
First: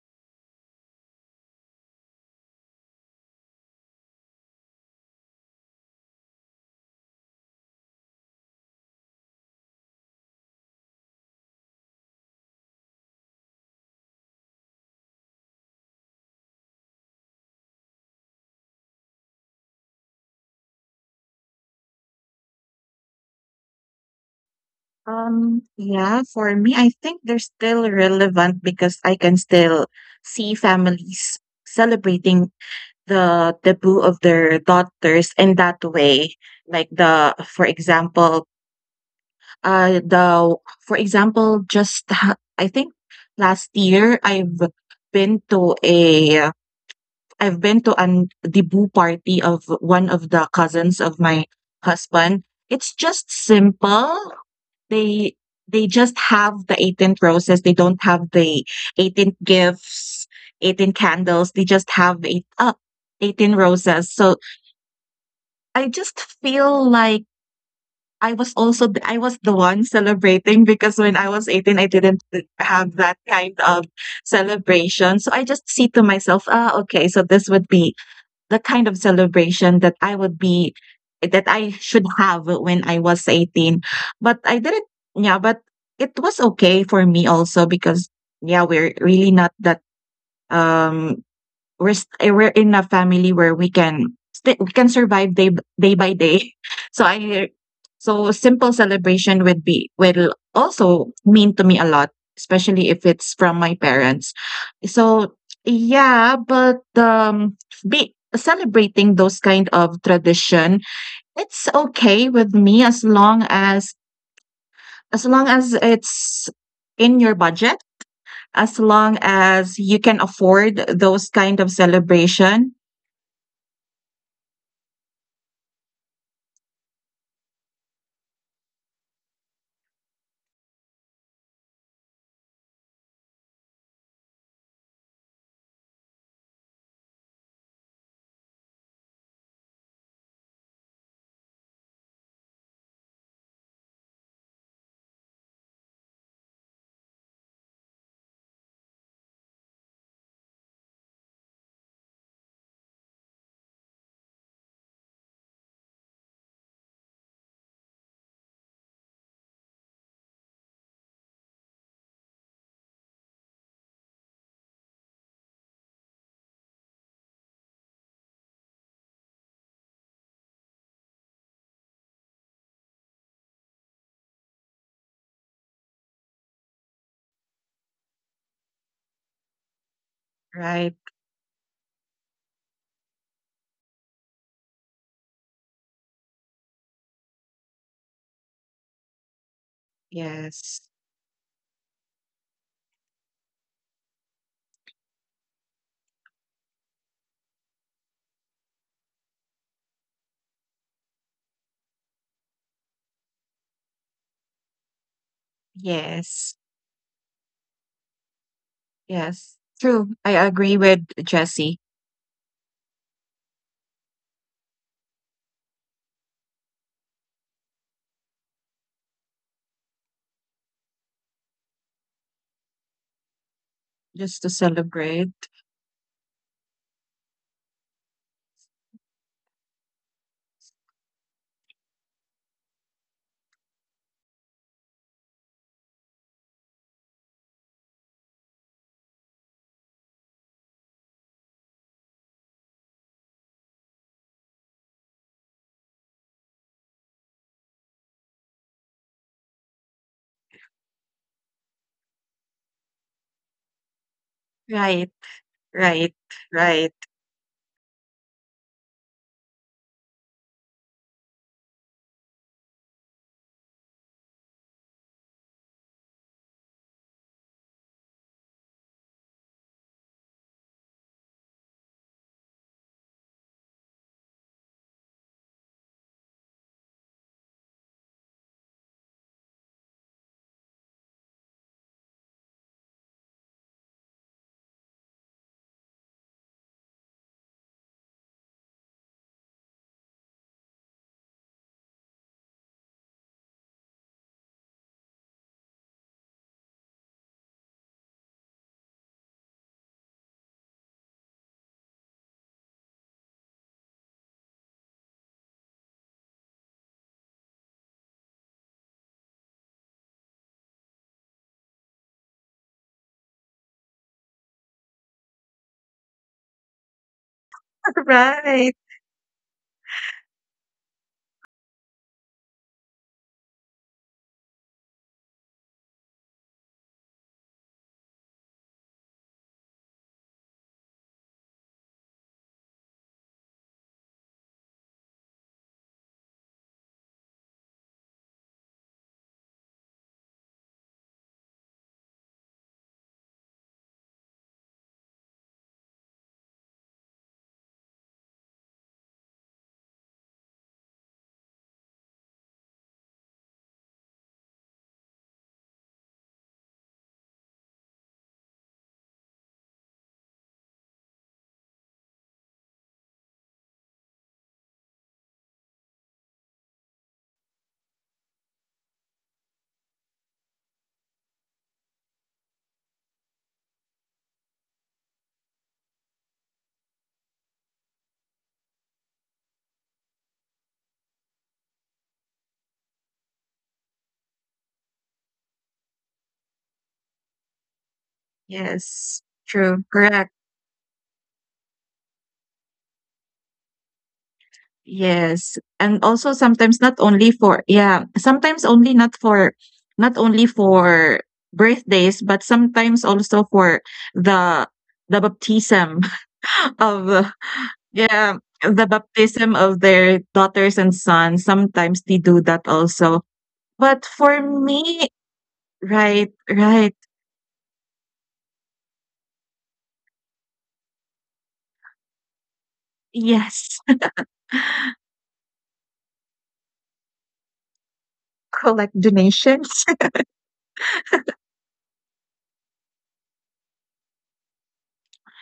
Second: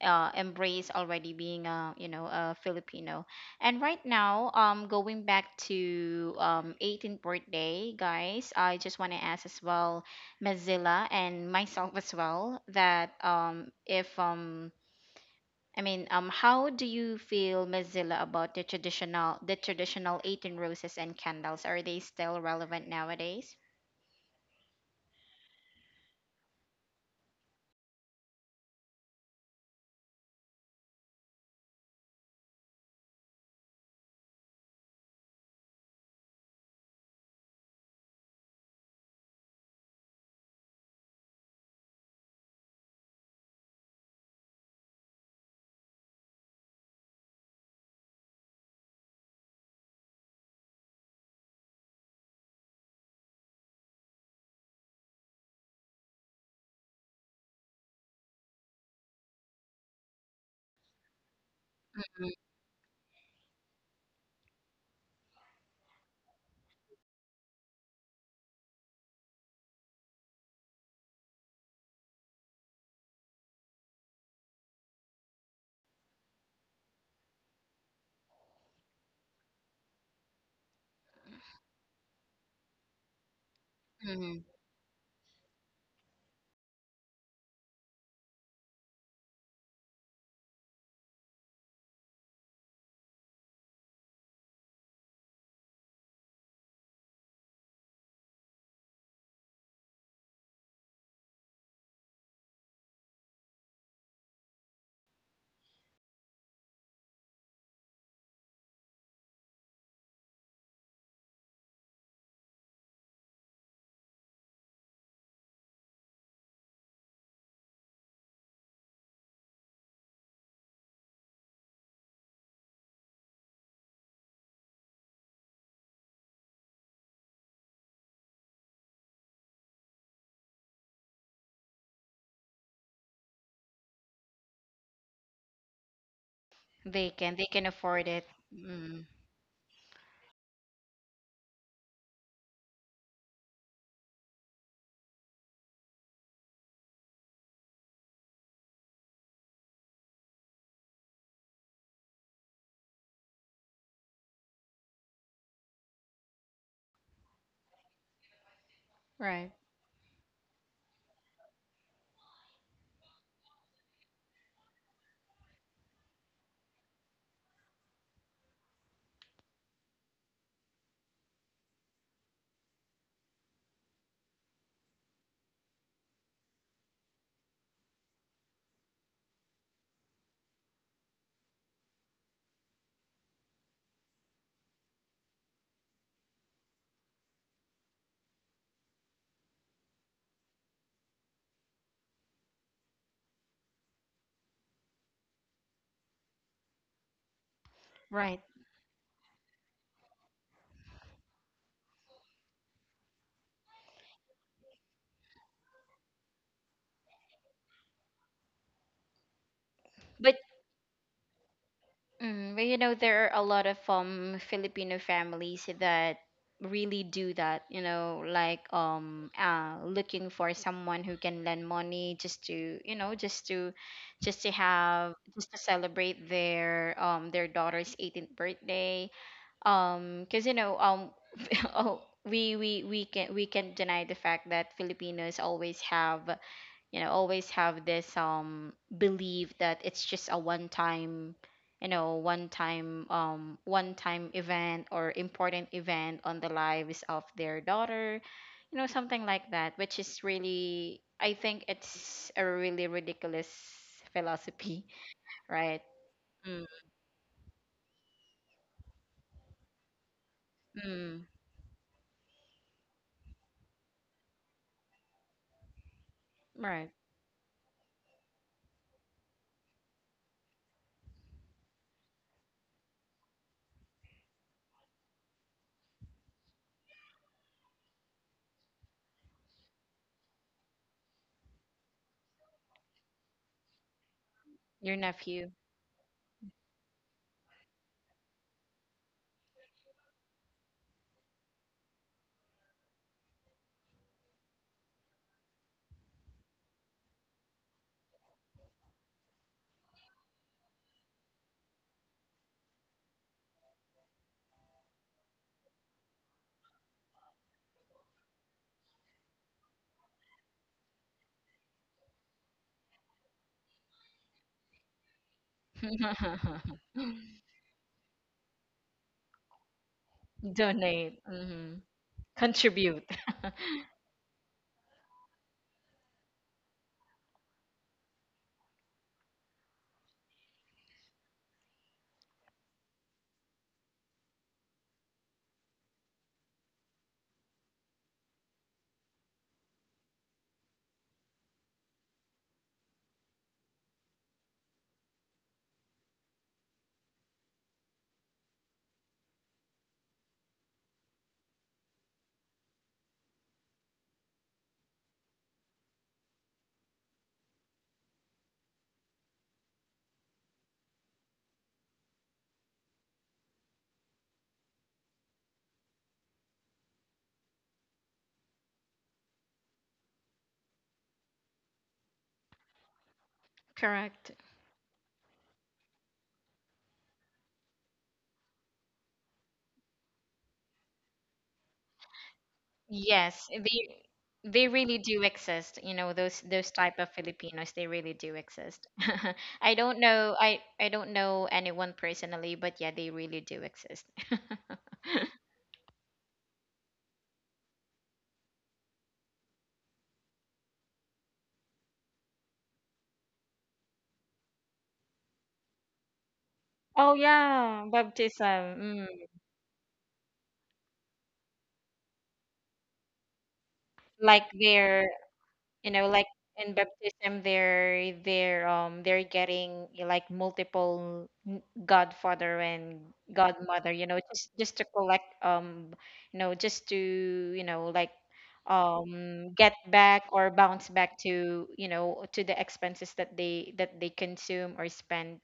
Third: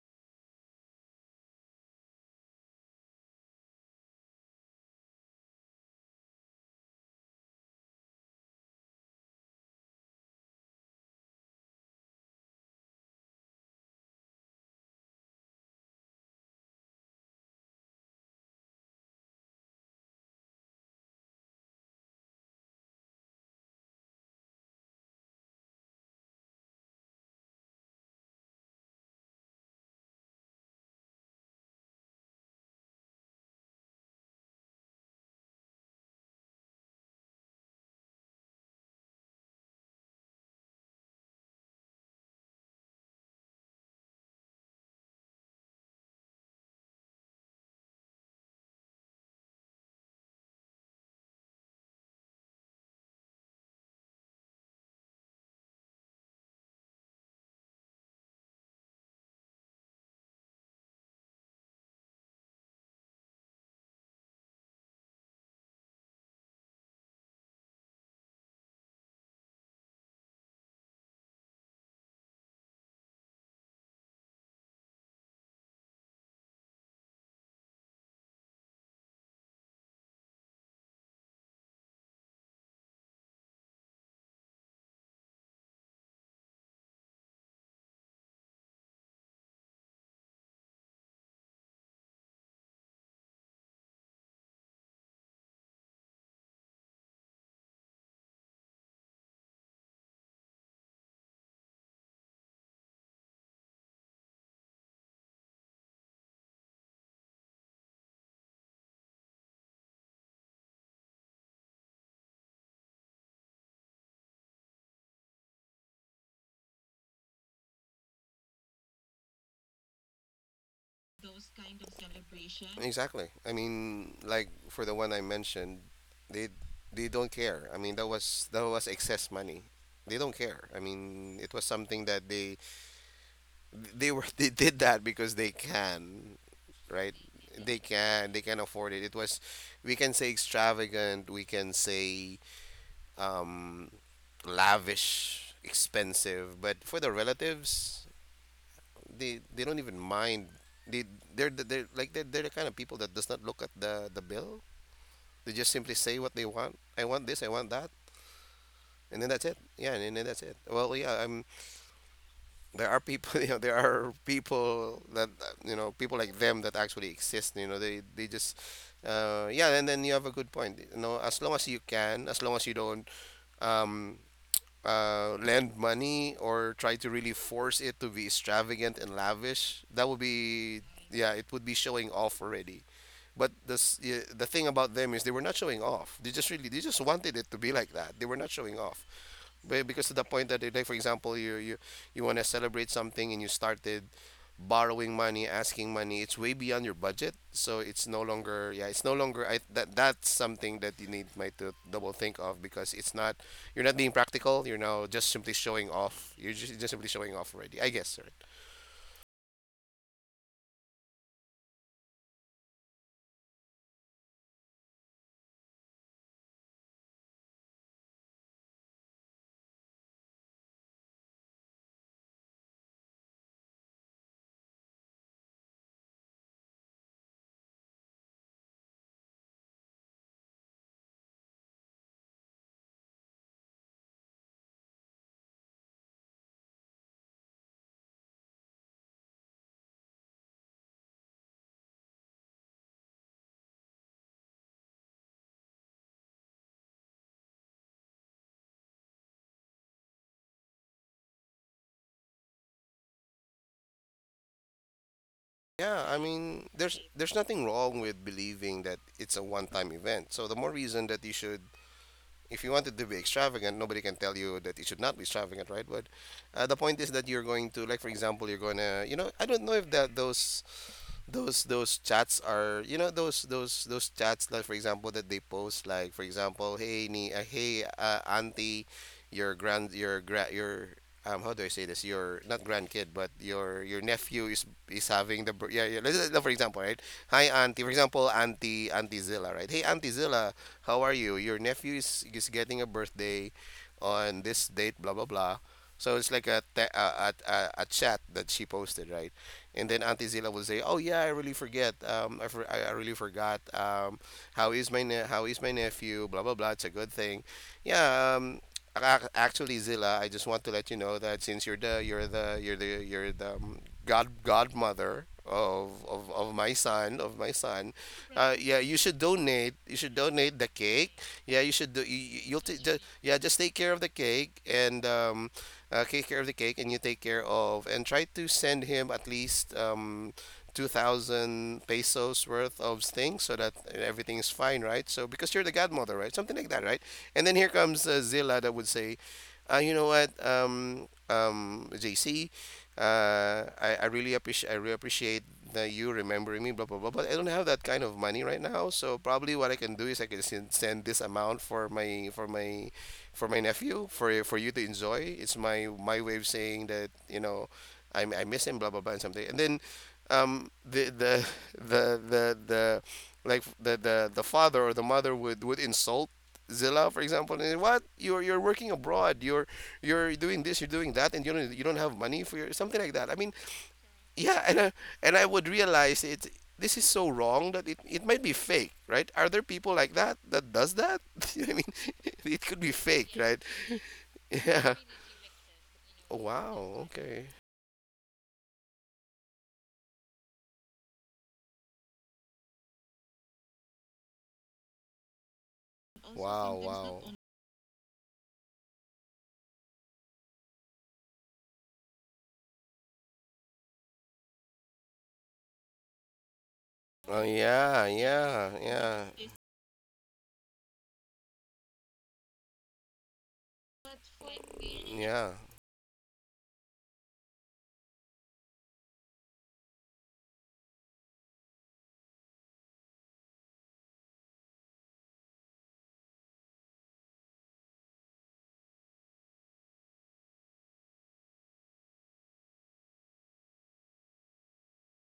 [SPEAKER 1] uh, embrace already being a, you know a Filipino. And right now, um, going back to, um eighteenth birthday, guys, I just want to ask as well, Mozilla and myself as well, that um if um I mean, um how do you feel, Mozilla, about the traditional the traditional eighteen roses and candles? Are they still relevant nowadays?
[SPEAKER 2] Um, yeah, for me, I think they're still relevant because I can still see families celebrating the debut of their daughters in that way. Like the, for example, uh, the, for example, just ha- I think last year I've been to a I've been to an debut party of one of the cousins of my husband. It's just simple. They they just have the eighteenth roses. They don't have the eighteenth gifts, eighteen candles. They just have eight uh, eighteen roses. So I just feel like I was also th- I was the one celebrating, because when I was eighteen I didn't have that kind of celebration. So I just see to myself, ah, okay, so this would be the kind of celebration that I would be that I should have when I was eighteen.
[SPEAKER 1] Hmm.
[SPEAKER 2] But I didn't. Yeah, but it was okay for me also, because yeah, we're really not that, um we're st- we're in a family where we can st- we can survive day b- day by day. So I, so simple celebration would be will also mean to me a lot, especially if it's from my parents. So yeah, but um, be celebrating those kind of tradition, it's okay with me, as long as as long as it's in your budget, as long as you can afford those kind of celebration.
[SPEAKER 3] Exactly. I mean, like for the one I mentioned, they, they don't care. I mean, that was that was excess money. They don't care. I mean, it was something that they they were they did that because they can,
[SPEAKER 1] They
[SPEAKER 3] right?
[SPEAKER 1] can they can
[SPEAKER 3] They
[SPEAKER 1] afford it.
[SPEAKER 3] can they can afford
[SPEAKER 1] Mm,
[SPEAKER 3] it. It was, we can say extravagant, we can say um lavish, expensive, but for the relatives, they they don't even mind. They, they're the- they're like they're, they're the kind of people that does not look at the the bill. They just simply say what they want. I want this, I want that. And then that's
[SPEAKER 1] right,
[SPEAKER 3] it. Yeah, and then that's it. Well, yeah. Um, there are people. You know, there are people that, uh, you know, people like them that actually exist. You know, they they just, uh, yeah. And then you have a good point. You know, as long as you can, as long as you don't um uh, lend money or try to really force it to be extravagant and lavish, that would be,
[SPEAKER 2] Right.
[SPEAKER 3] yeah, it would be showing off already. But this, yeah, the thing about them is they were not showing off. They just really, they just wanted it to be like that. They were not showing off. Be- Because to the point that, like
[SPEAKER 2] Yes.
[SPEAKER 3] for example, you you you want to celebrate something and you started borrowing money, asking money, it's way beyond your budget. So it's no
[SPEAKER 1] right.
[SPEAKER 3] longer, yeah, it's no longer. I, that that's something that you need might to double think of because it's not. You're not being practical. You're now just simply showing off. You're
[SPEAKER 2] Yes.
[SPEAKER 3] just, just simply showing off already, I guess, right?
[SPEAKER 2] Yes. True. I
[SPEAKER 1] But
[SPEAKER 2] agree with Jesse.
[SPEAKER 1] Mm, but you know, there are a lot of um Filipino families that really do that, you know, like, um uh looking for someone who can lend money just to, you know, just to just
[SPEAKER 2] Just to
[SPEAKER 1] to have
[SPEAKER 2] celebrate.
[SPEAKER 1] just to celebrate their, um their daughter's eighteenth birthday. Um, because you know, um oh, we we we can we can deny the fact that Filipinos always have, you know always have this um belief that it's just a one time, you know one time um one time event, or important event on the lives of their daughter, you know something like that, which is really, I think it's a really ridiculous philosophy.
[SPEAKER 2] Right.
[SPEAKER 1] Right.
[SPEAKER 3] Yeah,
[SPEAKER 2] Right.
[SPEAKER 3] I
[SPEAKER 1] Mm,
[SPEAKER 3] mean,
[SPEAKER 2] Right.
[SPEAKER 3] there's there's nothing wrong with believing that it's a one-time event. So the more reason that
[SPEAKER 1] mm,
[SPEAKER 3] you should, if you wanted to be extravagant, nobody can tell you that it should not be extravagant, right? But uh, the
[SPEAKER 1] right.
[SPEAKER 3] point is that you're going to, like for example, you're going to, you know, I don't know if that, those those those chats are, you know, those those those chats like for example that they post, like for example, hey, ni uh, hey, uh, auntie, your grand, your gra- your, um how do I say this, your, not grandkid, but your your nephew is
[SPEAKER 1] Your
[SPEAKER 3] is having
[SPEAKER 1] nephew.
[SPEAKER 3] the bir- yeah, yeah, let's, let's, for example, right? Hi auntie, for example, auntie, auntie Zilla, right? Hey auntie Zilla, how are you? Your nephew is is getting a birthday on this date, blah blah blah. So it's like a te- a, a a a chat that she posted, right? And then Auntie Zila will say, "Oh yeah, I really forget. Um, I, for, I, I really forgot. Um, how is my ne- how is my nephew? Blah blah blah. It's a good thing. Yeah. Um, ac- actually, Zila, I just want to let you know that since you're the you're the you're the you're the um, god godmother of, of of my son of my son, uh,
[SPEAKER 2] Right.
[SPEAKER 3] yeah, you should donate. You should donate the
[SPEAKER 1] Donate.
[SPEAKER 3] cake. Yeah, you
[SPEAKER 1] Mhm.
[SPEAKER 3] should do. You, you- you'll t- ju-
[SPEAKER 1] Contribute.
[SPEAKER 3] yeah, just take care of the cake and um, uh, take care of the cake, and you take care of and try to send him at least um, two thousand pesos worth of things so that everything is fine, right? So because you're the godmother, right? Something like that, right? And then here comes uh, Zilla that would say, uh, you know what, um, um, JC, uh, I, I really appreciate, I really appreciate that you remembering me, blah blah blah, but I don't have that kind of money right now, so probably what I can do is I can sen- send this amount for my for my for my nephew for for you to enjoy. It's my, my way of saying that, you know, I I miss him, blah blah blah, and something. And then um the the the the the like the the the father or the mother would would insult Zilla, for example, and then, what, you're you're working abroad, you're you're doing this, you're doing that, and you don't, you don't have money for your, something like that. I mean,
[SPEAKER 1] Correct.
[SPEAKER 3] yeah, and I, and I would realize it. This is so wrong that it, it might be fake, right? Are there people like that, that does that? You know what I mean, it could be fake,
[SPEAKER 1] Yes,
[SPEAKER 3] right?
[SPEAKER 1] they they
[SPEAKER 3] Yeah.
[SPEAKER 1] really do exist. You know, those those
[SPEAKER 3] Wow.
[SPEAKER 1] type of
[SPEAKER 3] Okay.
[SPEAKER 1] Filipinos, they really do exist.
[SPEAKER 2] Yes.
[SPEAKER 1] I
[SPEAKER 2] True.
[SPEAKER 1] don't
[SPEAKER 2] Correct.
[SPEAKER 1] know, I I don't know anyone personally, but yeah, they really do exist.
[SPEAKER 2] Yes. And also
[SPEAKER 3] Wow.
[SPEAKER 2] sometimes not only
[SPEAKER 3] Wow.
[SPEAKER 2] for, yeah, sometimes only not for, not only for birthdays, but sometimes also for the the baptism
[SPEAKER 1] Oh
[SPEAKER 2] of...
[SPEAKER 3] Oh
[SPEAKER 1] yeah,
[SPEAKER 3] yeah.
[SPEAKER 2] Yeah,
[SPEAKER 3] Yeah.
[SPEAKER 2] the
[SPEAKER 1] baptism. Mm.
[SPEAKER 3] Yeah.
[SPEAKER 2] baptism of their daughters and sons, sometimes they do that also. But for
[SPEAKER 1] Like their
[SPEAKER 2] me,
[SPEAKER 3] Yeah.
[SPEAKER 1] you know like
[SPEAKER 2] right,
[SPEAKER 1] in
[SPEAKER 2] right,
[SPEAKER 1] baptism they're, they're um they're getting eh, like, multiple n- godfather and
[SPEAKER 2] yes.
[SPEAKER 1] godmother, you know just just to collect, um you know just to, you know like,
[SPEAKER 2] Collect
[SPEAKER 1] um
[SPEAKER 2] donations.
[SPEAKER 1] get back or bounce back to, you know to the expenses that they that they consume or spend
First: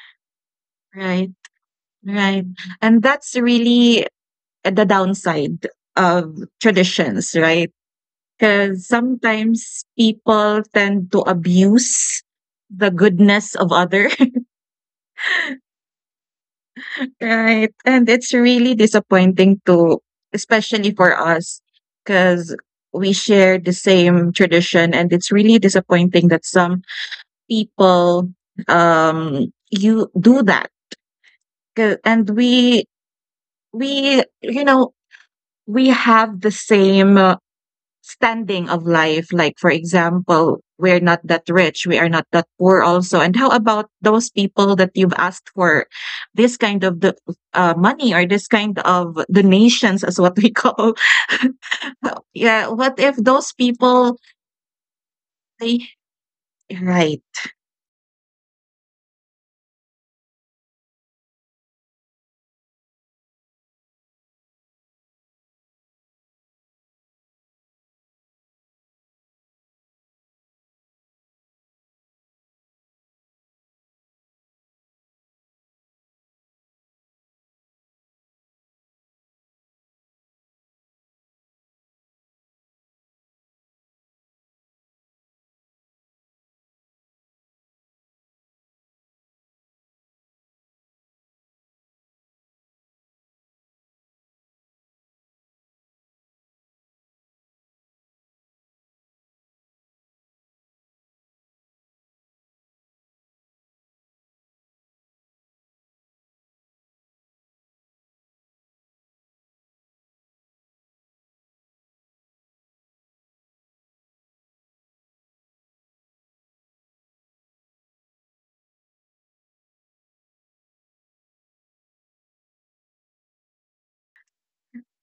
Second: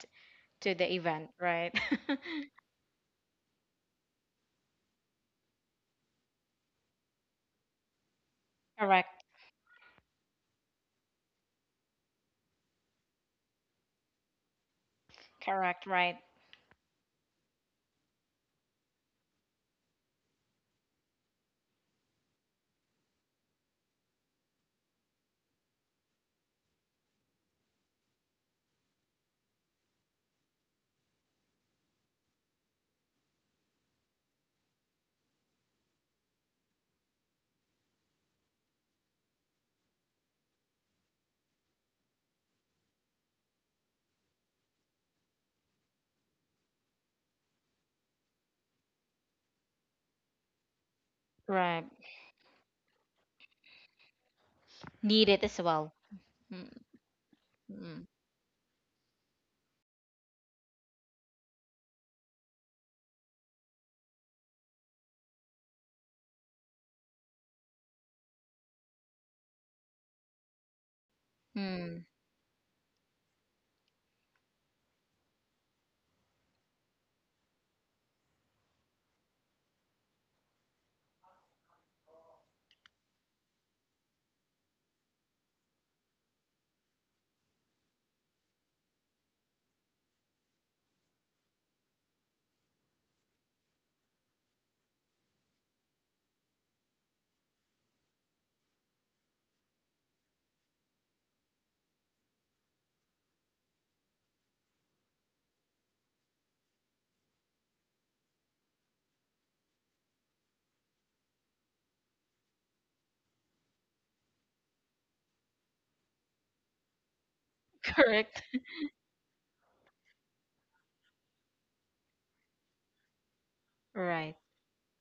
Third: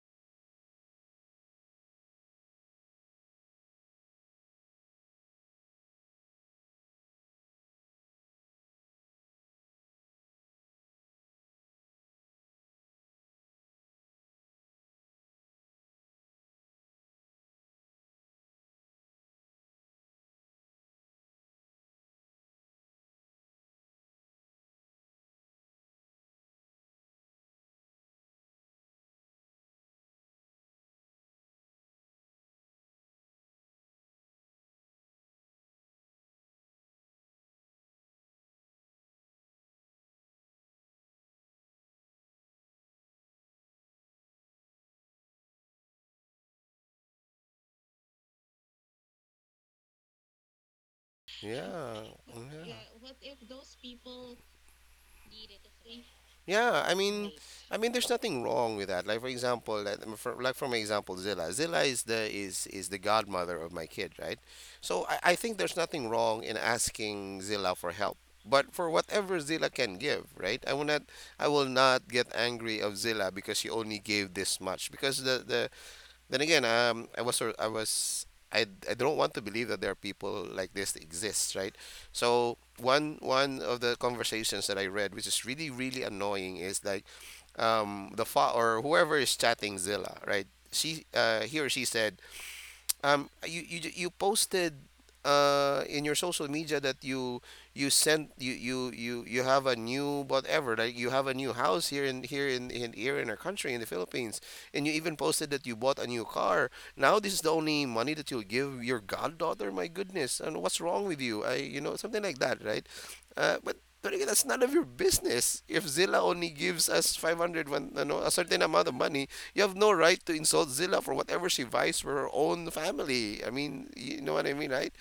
[SPEAKER 1] to the event,
[SPEAKER 2] Right,
[SPEAKER 1] right.
[SPEAKER 2] right. And that's really the downside of traditions, right? Because
[SPEAKER 1] correct
[SPEAKER 2] sometimes people tend to abuse the goodness of others.
[SPEAKER 1] correct right
[SPEAKER 2] Right, and it's really disappointing to, especially for us, because we share the same tradition, and it's really disappointing that some people, um, you do that, 'ca, and we we, you know, we have the same, uh, standing of life. Like for example, we're not that rich, we are not that poor also, and how about those people that you've asked for this kind of the, uh, money, or this kind of donations, as what we call,
[SPEAKER 1] right
[SPEAKER 3] Yeah.
[SPEAKER 2] yeah,
[SPEAKER 3] Yeah.
[SPEAKER 2] what if those people
[SPEAKER 1] need it as
[SPEAKER 2] they...
[SPEAKER 1] well mm,
[SPEAKER 3] Yeah, I
[SPEAKER 2] Right,
[SPEAKER 3] mean, I mean,
[SPEAKER 1] mm,
[SPEAKER 3] there's nothing wrong with that. Like for example, like um, for, like for my example, Zilla. Zilla is the is is the godmother of my kid, right? So I, I think there's nothing wrong in asking Zilla for help. But for whatever Zilla can give, right? I will not I will
[SPEAKER 1] mm.
[SPEAKER 3] not get angry of Zilla because she only gave this much because the the then again, um, I was sor- I was I, I don't want to believe that there are people like this that exists, right? So one one of the conversations that I read, which is really really annoying, is like, um, the fa- or whoever is chatting Zilla, right? She uh, he or she said, um you you you posted uh in your social media that you you sent you you you you have a new whatever, like you have a new house here in here in, in here in our country in the Philippines, and you even posted that you bought a new car. Now this is the only money that you'll give your goddaughter? My goodness, and what's wrong with you? I, you know, something like that, right? Uh but but again, that's none of your business. If Zilla only gives us five hundred, when, you know, a
[SPEAKER 1] correct
[SPEAKER 3] certain amount of money, you have no right to insult Zilla for whatever she buys for her own family. I mean, you know
[SPEAKER 1] right
[SPEAKER 3] what I mean, right?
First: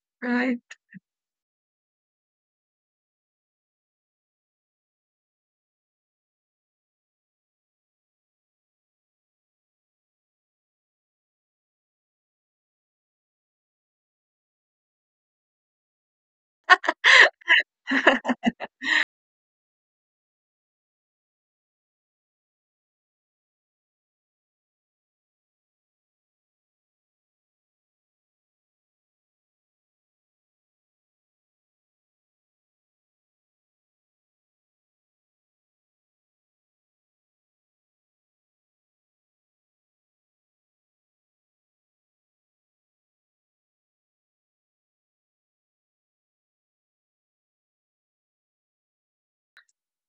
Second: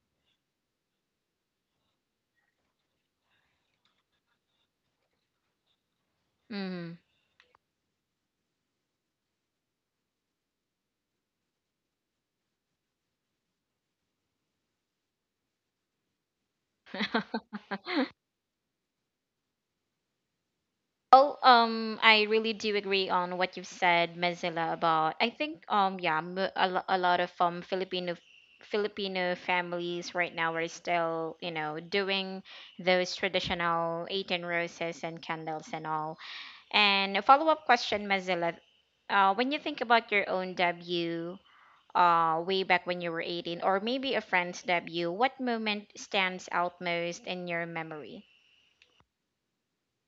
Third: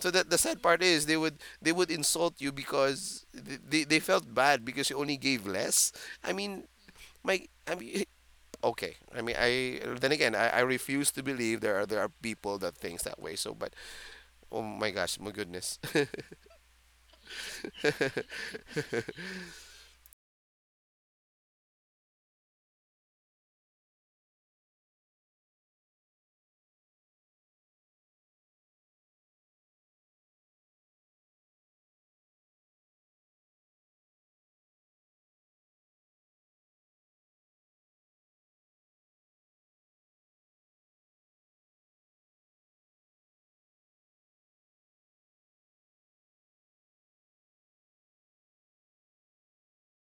[SPEAKER 3] So that, the
[SPEAKER 2] right.
[SPEAKER 3] sad part is they would, they would insult you because th- they, they felt bad because you only gave less. I mean,
[SPEAKER 1] mm.
[SPEAKER 3] my, I mean, okay. I mean, I, then again, I, I refuse to believe there are, there are people that thinks that way. So, but oh my gosh, my goodness.
[SPEAKER 1] Well, um, I really do agree on what you've said, Mozilla, about, I think um yeah, m- a, lo- a lot of um Filipino Filipino families right now are still, you know, doing those traditional eighteen roses and candles and all. And a follow-up question, Mozilla, uh, when you think about your own debut, uh, way back when you were eighteen, or maybe a friend's debut, what moment stands out most in your memory?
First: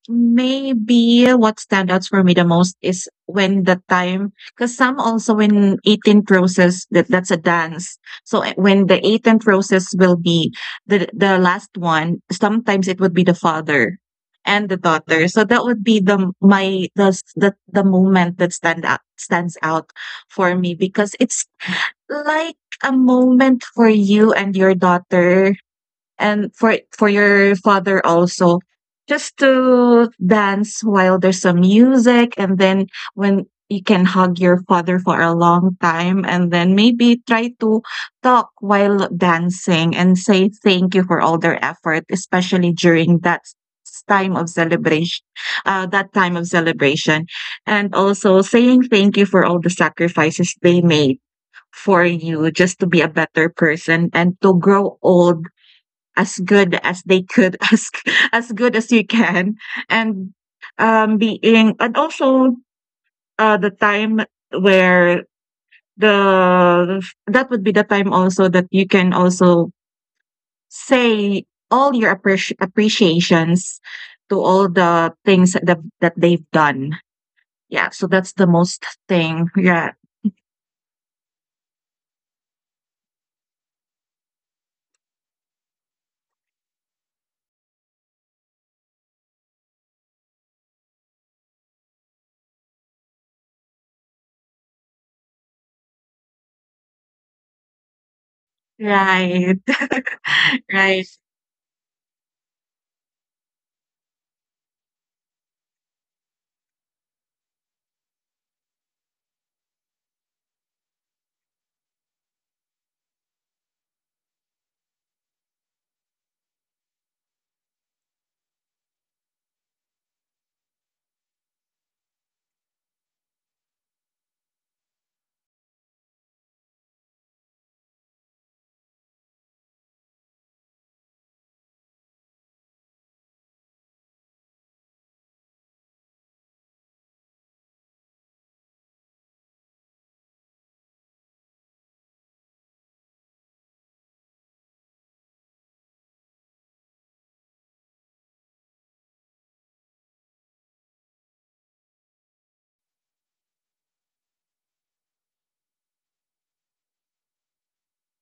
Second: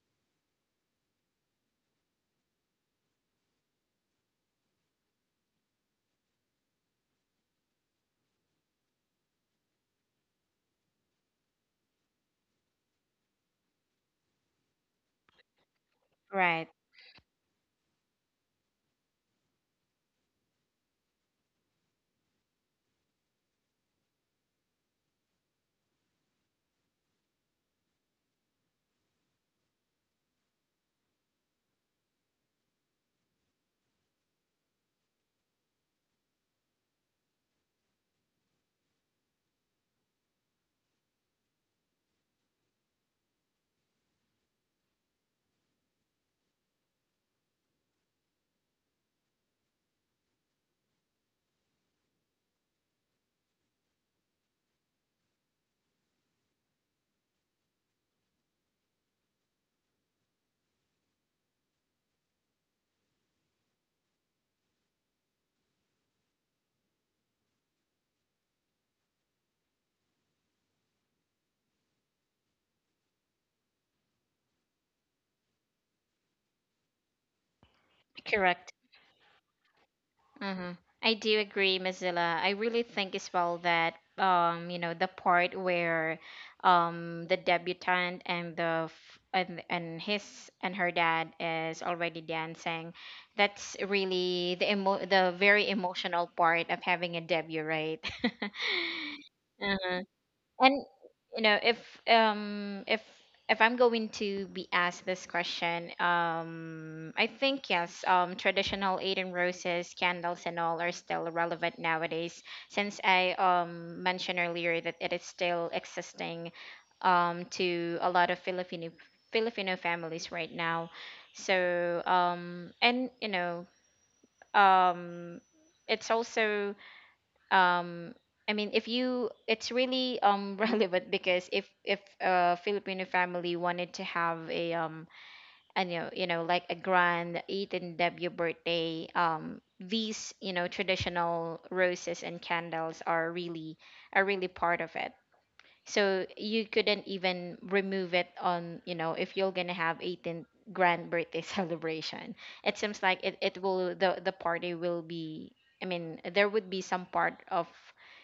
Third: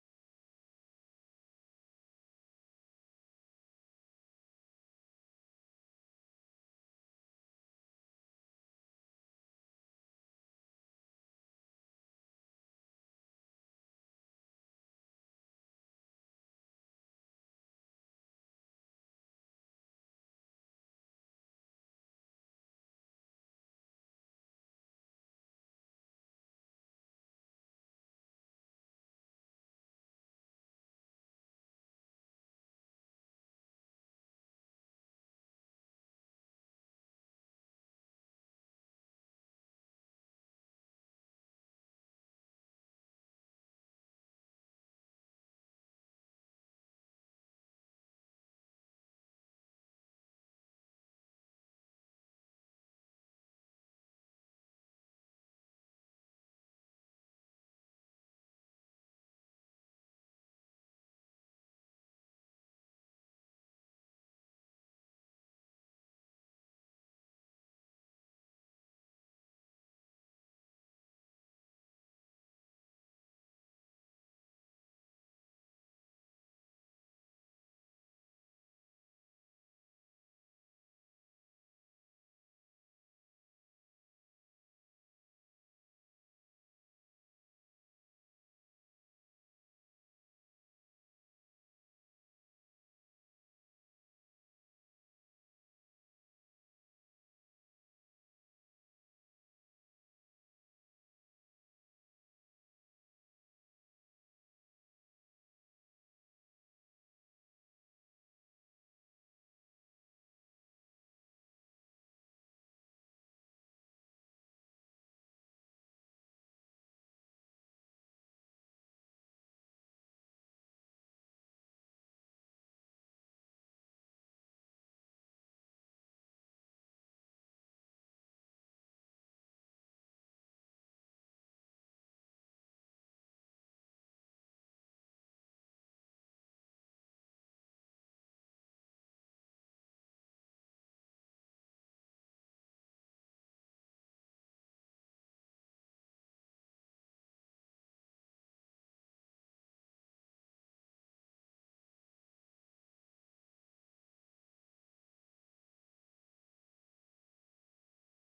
[SPEAKER 2] Maybe what stand outs for me the most is when the time, because some also when eighteenth roses, that, that's a dance. So, uh, when the eighteenth roses will be the the last one, sometimes it would be the father and the daughter. So that would be the
[SPEAKER 1] Right.
[SPEAKER 2] my the s- the, the moment that stand out stands out for me, because it's like a moment for you and your daughter, and for for your father also, just to dance while there's some music, and then when you can hug your father for a long time and then maybe try to talk while dancing and say thank you for all their effort, especially during that s- time of celebration, uh, that time of celebration, and also saying thank you for all the sacrifices they made for you just to be a better person, and to grow old as good as they could, as as good as you can, and, um, being, and also uh, the time where the that would be the time also that you can also say all your appreci- appreciations to all the things that that they've done. Yeah, so that's the
[SPEAKER 1] Correct.
[SPEAKER 2] most thing. Yeah,
[SPEAKER 1] Hmm. I do agree, Mozilla. I really think as well that, um, you know, the part where um the debutant and the f- and and his and her dad is already dancing, that's really the emo the very emotional part of having a debut, right?
[SPEAKER 2] right.
[SPEAKER 1] Uh-huh. And
[SPEAKER 2] Right,
[SPEAKER 1] you know, if um if if I'm going to be asked this question, um I think yes, um traditional Eden roses, candles and all are still relevant nowadays, since I um mentioned earlier that it is still existing um to a lot of Filipino Filipino families right now. So um and you know, um it's also um i mean if you it's really um relevant, because if if a filipino family wanted to have a, um I know you know like a grand eat and debut birthday, um these you know traditional roses and candles are really are really part of it. So you couldn't even remove it. On you know if you're gonna have eighteenth grand birthday celebration, it seems like it, it will, the the party will be, i mean there would be some part of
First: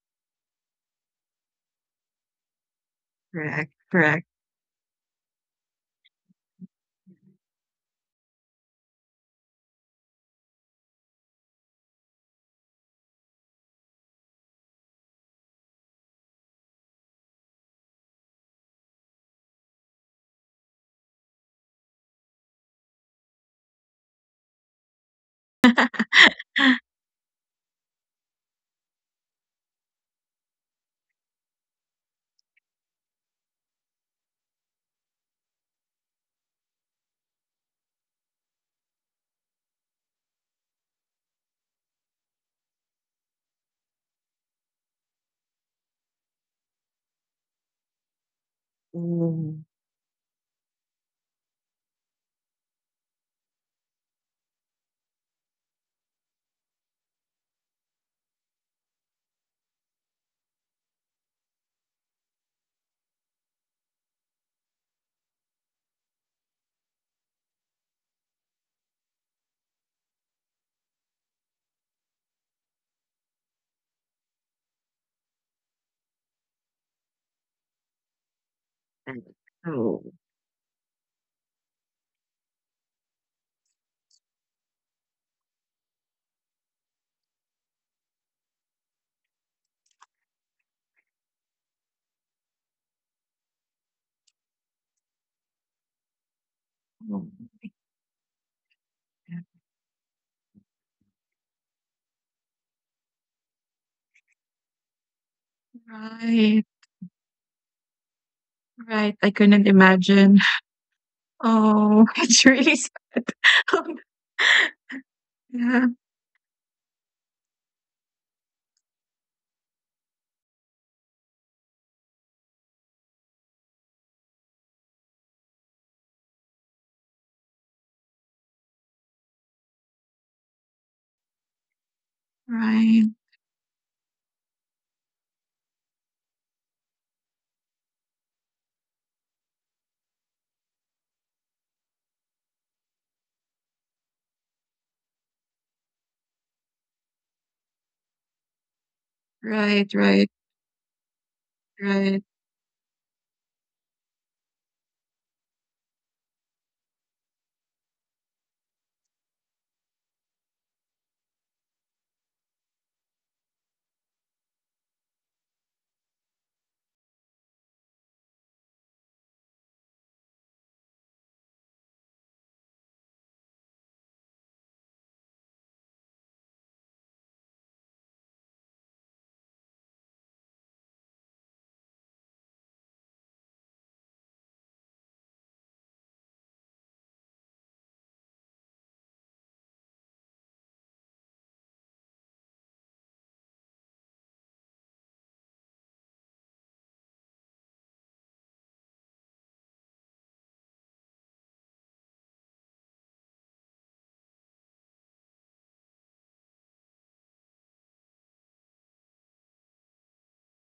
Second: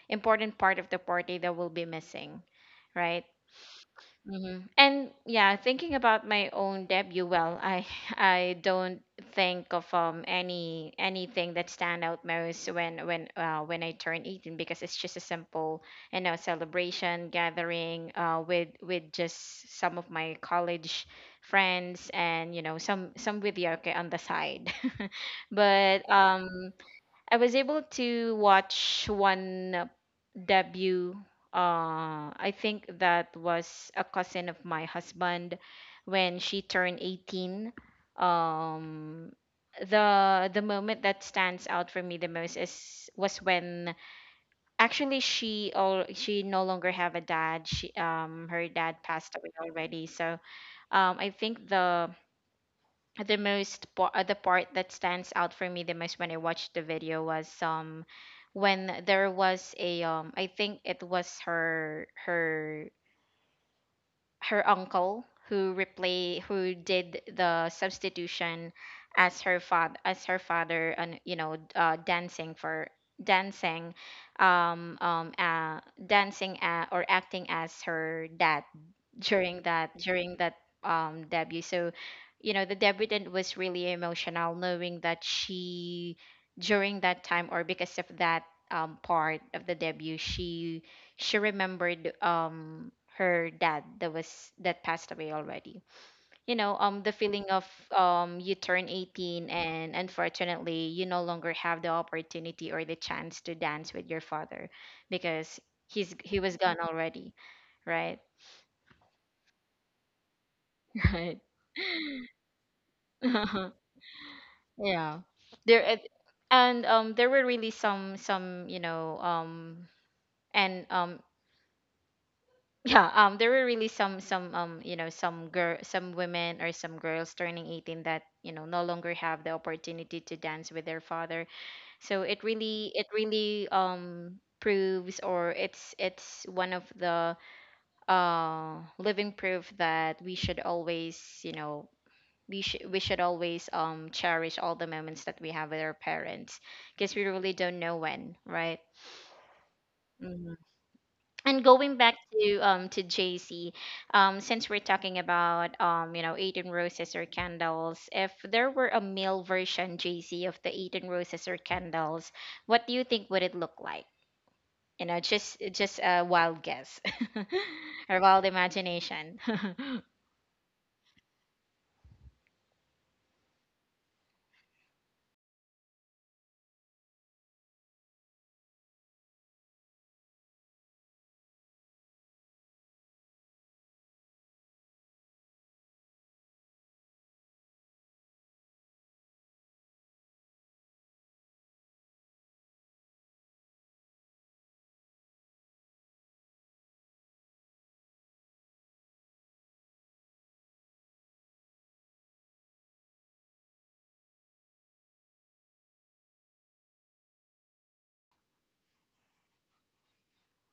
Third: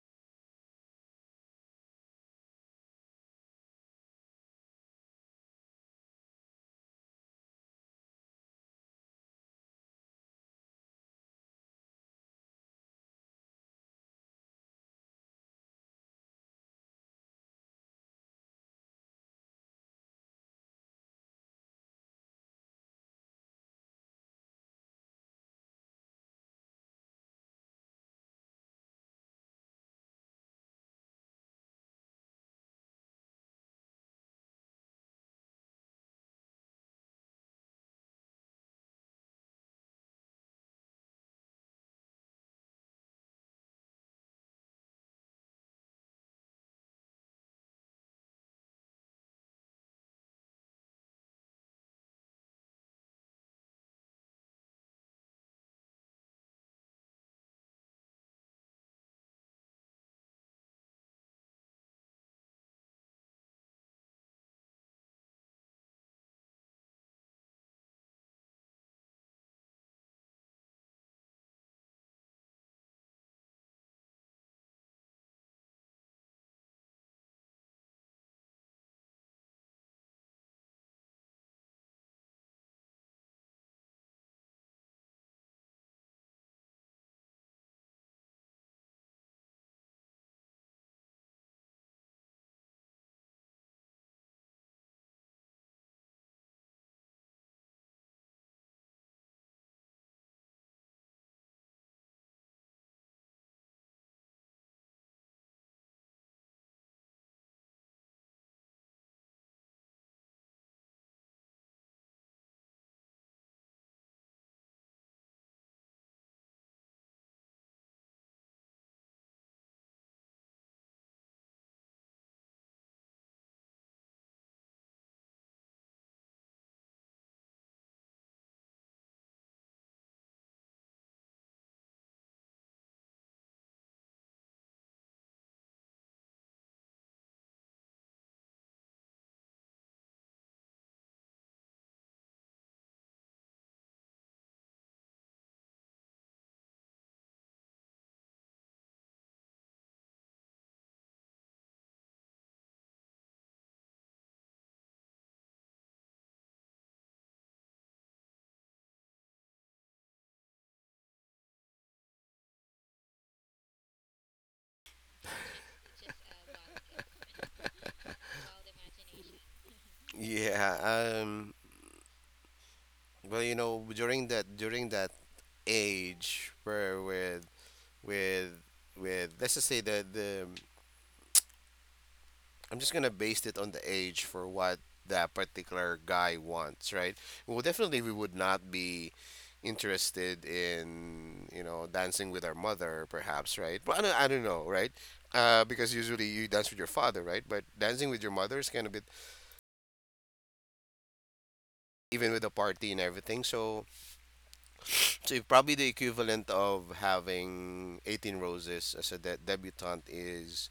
[SPEAKER 1] important part of the party that will be missing, right?
[SPEAKER 2] correct, correct.
[SPEAKER 1] Hmm. And yeah, thinking about my own debut, well, I I don't think of um any anything that stand out most when when uh, when I turn eighteen, because it's just a simple, you know celebration gathering uh with with just some of my college friends, and you know some some with yoke on the side. But um I was able to watch one debut. Uh, I think that was a cousin of my husband when she turned eighteen. Um, the the moment that stands out for me the most is was when, actually, she all she no longer have a dad. She um her dad passed away
[SPEAKER 2] Mm,
[SPEAKER 1] already. So um I think the the most po- uh, the part that stands out for me the most when I watched the video was, um when there was a, um I think it was her her her uncle who replay who did the substitution, as her father as her father, and you know uh, dancing for dancing um um uh, dancing uh, or acting as her dad
[SPEAKER 2] right.
[SPEAKER 1] during that
[SPEAKER 2] Oh.
[SPEAKER 1] during that um debut. So you know the debutant was really emotional, knowing that she during that time or because of that um part of the debut, she she remembered um her dad that was that passed away already. You know um the
[SPEAKER 2] Oh,
[SPEAKER 1] feeling of, um you turn eighteen and unfortunately you no longer have the opportunity or the chance to dance with your father, because he's he was
[SPEAKER 2] right.
[SPEAKER 1] gone already, right?
[SPEAKER 2] Right, I couldn't imagine.
[SPEAKER 1] Right.
[SPEAKER 2] Oh, it's really sad.
[SPEAKER 1] Yeah.
[SPEAKER 2] Um,
[SPEAKER 1] There
[SPEAKER 2] yeah,
[SPEAKER 1] it- and um there were really some some, you know, um and um yeah, um there were really some some um you know some girl some women or some girls turning eighteen that, you know, no longer have the opportunity to dance with their father. So it really
[SPEAKER 2] right,
[SPEAKER 1] it really um proves or it's it's one of the uh living proof that we should always, you know, we should we should always um cherish all the moments that we have with our parents, because we really don't know when, right?
[SPEAKER 2] right, right,
[SPEAKER 1] Mhm. And going back
[SPEAKER 2] right.
[SPEAKER 1] to um to J C, um since we're talking about um you know eighteen roses or candles, if there were a male version, J C, of the eighteen roses or candles, what do you think would it look like? You know, just just a wild guess or wild imagination.
[SPEAKER 3] Yeah, um, well, you know, during that during that age where with with with, let's just say the the I'm just gonna base it on the age for what that particular guy wants, right? Well, definitely we would not be interested in, you know, dancing with our mother, perhaps, right? But I don't, I don't know, right? Uh, because usually you dance with your father, right? But dancing with your mother is kind of bit, even with a party and everything. So, so if probably the equivalent of having eighteen roses as a de- debutante is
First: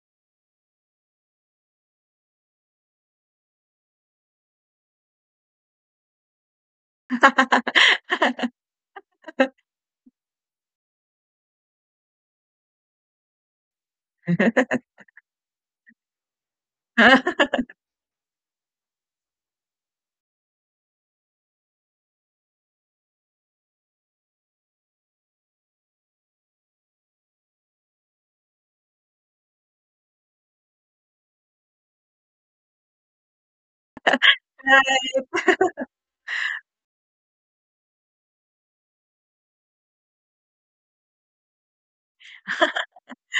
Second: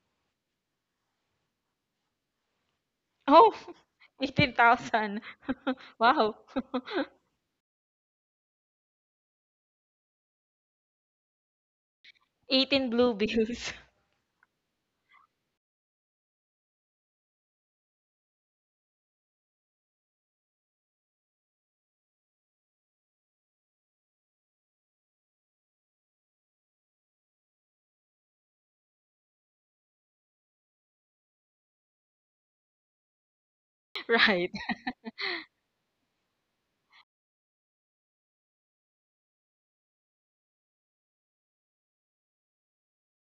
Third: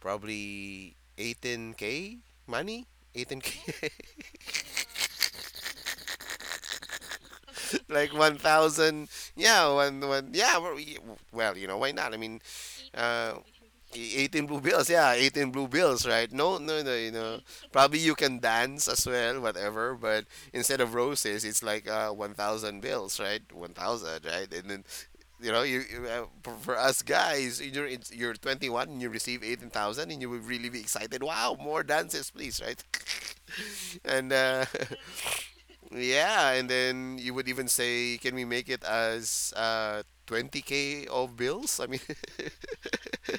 [SPEAKER 3] probably eighteen k money. eighteen k
[SPEAKER 1] eighteen thousand. Wow.
[SPEAKER 3] like one thousand. Yeah, one, one, yeah. Well, y- well, you know, why not? I mean,
[SPEAKER 1] eighteen blue
[SPEAKER 3] uh,
[SPEAKER 1] bills.
[SPEAKER 3] e- eighteen blue bills. Yeah, eighteen blue bills, right? No, no, no, you know. Probably you can dance as well, whatever. But instead of roses, it's like uh, one thousand bills, right? one thousand, right? And then, you know, you, you uh, for, for us guys, you're it's- you're twenty-one and you receive eighteen thousand and you will really be excited. Wow, more dances, please, right? and
[SPEAKER 1] Right.
[SPEAKER 3] uh, Yeah, and then you would even say, can we make it as uh twenty k of bills? I mean,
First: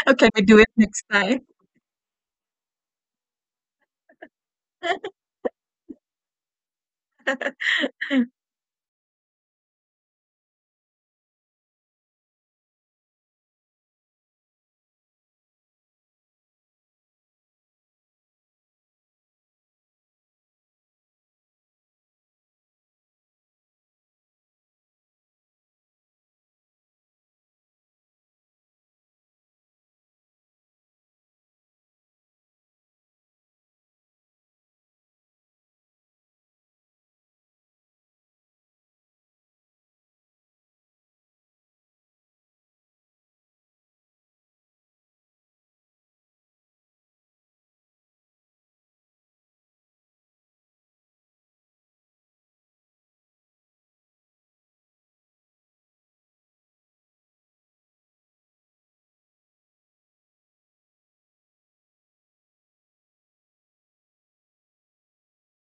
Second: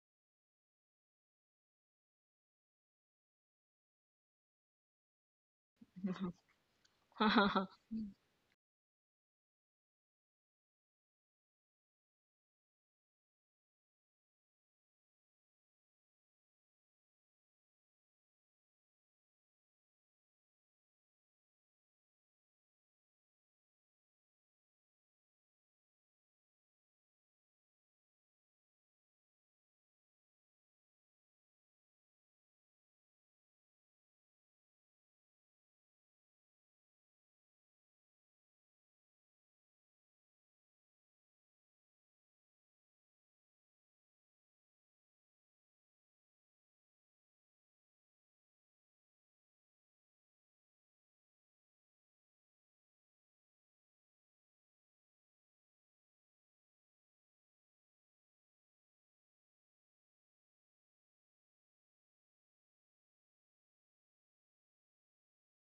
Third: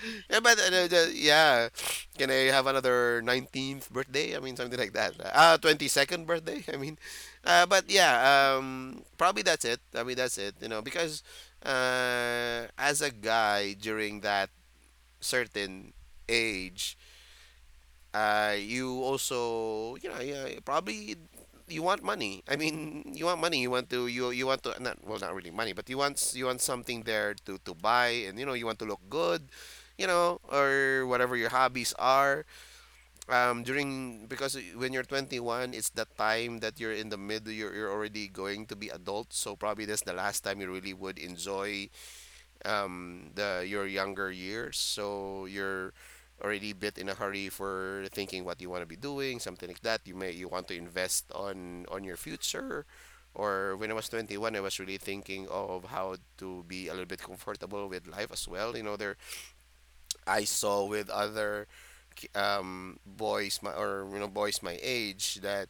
[SPEAKER 2] Okay,
[SPEAKER 3] yeah,
[SPEAKER 2] we
[SPEAKER 3] but
[SPEAKER 2] do it
[SPEAKER 3] uh,
[SPEAKER 2] next
[SPEAKER 3] the-
[SPEAKER 2] time.
[SPEAKER 3] yeah, can I have another nineteenth birthday? I mean, something like that. Uh, twenty-second birthday. I mean, uh but yeah, um probably that's it. I mean, that's it, you know, because uh as a guy during that certain age, uh, you also, you know, yeah, probably you want money. I mean, you want money. You want to, you you want to, not well, Not really money, but you want s- you want something there to to buy, and you know, you want to look good, you know, or whatever your hobbies are. Um, during because when you're twenty-one, it's the time that you're in the middle. You're you're already going to be adult, so probably that's the last time you really would enjoy um the your younger years, so you're already a bit in a hurry, for thinking what you want to be doing, something like that. You may, you want to invest on on your future. Or when I was twenty-one, I was really thinking of how to be a little bit comfortable with life as well, you know. There I saw with other um boys my, or you know boys my age, that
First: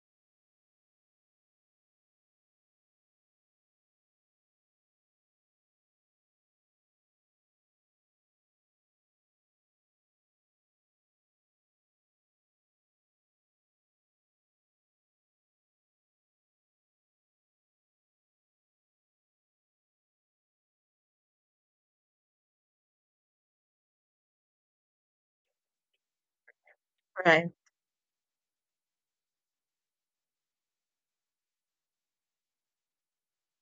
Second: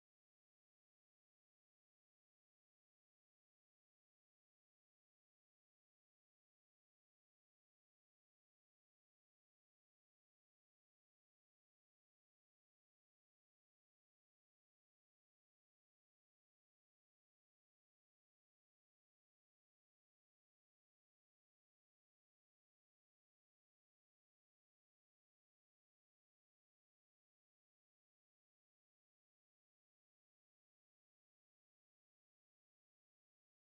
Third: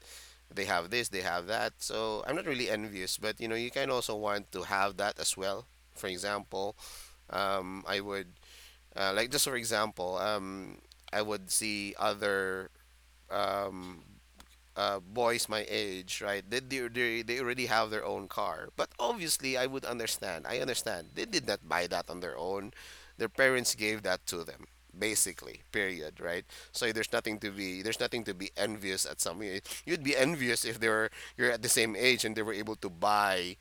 [SPEAKER 3] they have this, they have that, so I'm not really envious, but you know, you can also want to have that as well. For example, um, I would uh, like just for example, um, I would see other um, uh, boys my age, right? They, they they they already have their own car, but obviously I would understand. I understand they did not buy that on their own. Their parents gave that to them, basically. Period. Right. So there's nothing
[SPEAKER 2] Right.
[SPEAKER 3] to be there's nothing to be envious at some. You'd be envious if they were, you're at the same age and they were able to buy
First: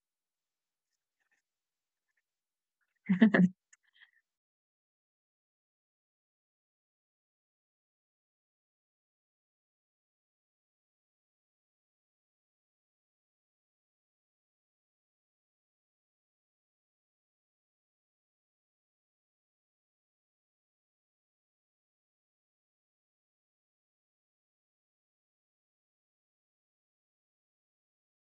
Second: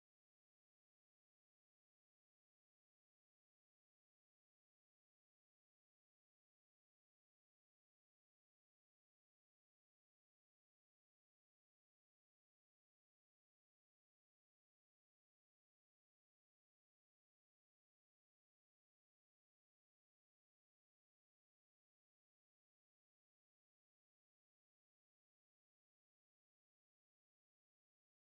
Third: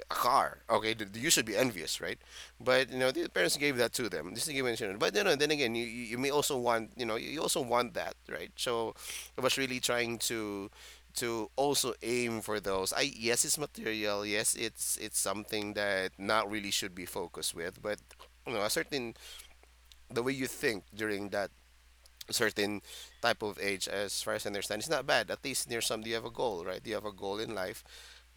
[SPEAKER 3] a car. Okay, th- you should be envious, right? But you know, the parents gave that to them. This is given to them. But you know, then again, you, you you may also want, you know, you also want that, right? So I was really trying to, to also aim for those. I, yes, it's material. Yes, it's it's something that not really should be focused with. But you know, a certain, the way you think during that certain type of age, as far as I understand, it's not bad. At least there's some, you have a goal, right? You have a goal in life,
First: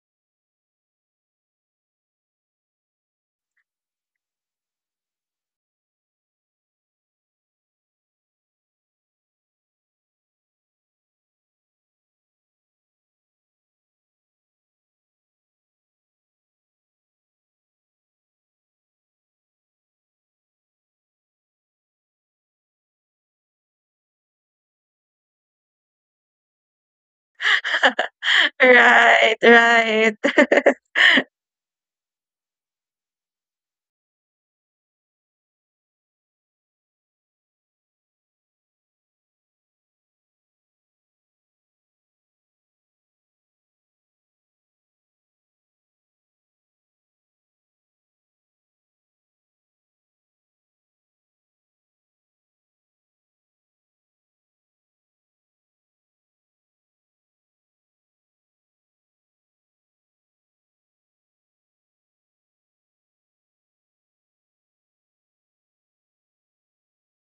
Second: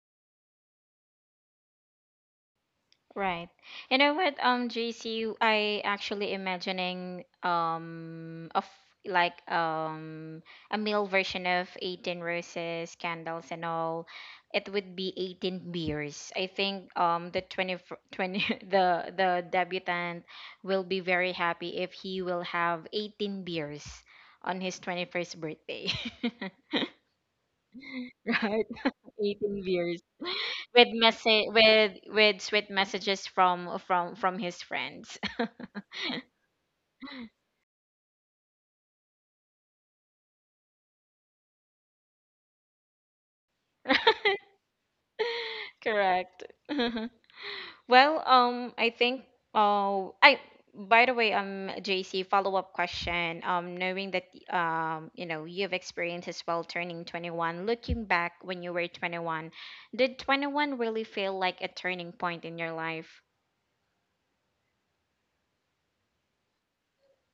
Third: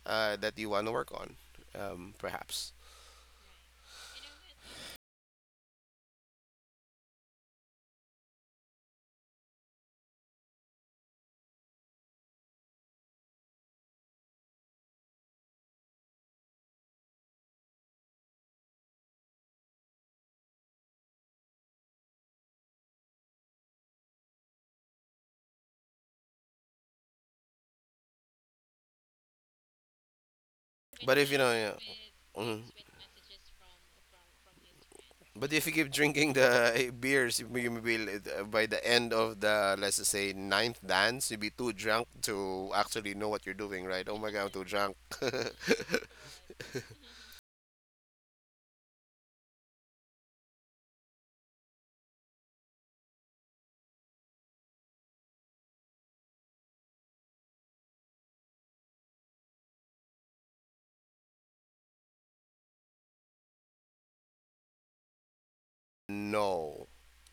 [SPEAKER 3] uh, that you want to work on, um, perhaps.
[SPEAKER 1] Right. You know what, um, J C, I actually imagining um of like um a male version of eighteen roses, candles and all. It would be eighteen beers. I think um the twenty, fr- twenty the the debutant will be very happy if he will have eighteen beers on his twenty-first birthday. Right.
[SPEAKER 2] Right,
[SPEAKER 1] eighteen beers,
[SPEAKER 2] right.
[SPEAKER 1] with
[SPEAKER 3] But if you
[SPEAKER 1] message
[SPEAKER 3] know, yeah.
[SPEAKER 1] with with
[SPEAKER 3] Mhm.
[SPEAKER 1] sweet messages from from from his friends.
[SPEAKER 3] But if you keep drinking the eh, beers, you may- you will, uh, by the end of the, let's just say, ninth dance, you'll be too drunk to actually know what you're doing, right? Oh my god, I'm too drunk.
[SPEAKER 1] Correct. Well, um, I think. Oh, I. By the way, um, J C, follow up question. Um, knowing that, um, you know, you've experienced as well turning twenty-one, looking back when you were twenty-one, did twenty-one really feel like a turning point in your life?
[SPEAKER 3] No,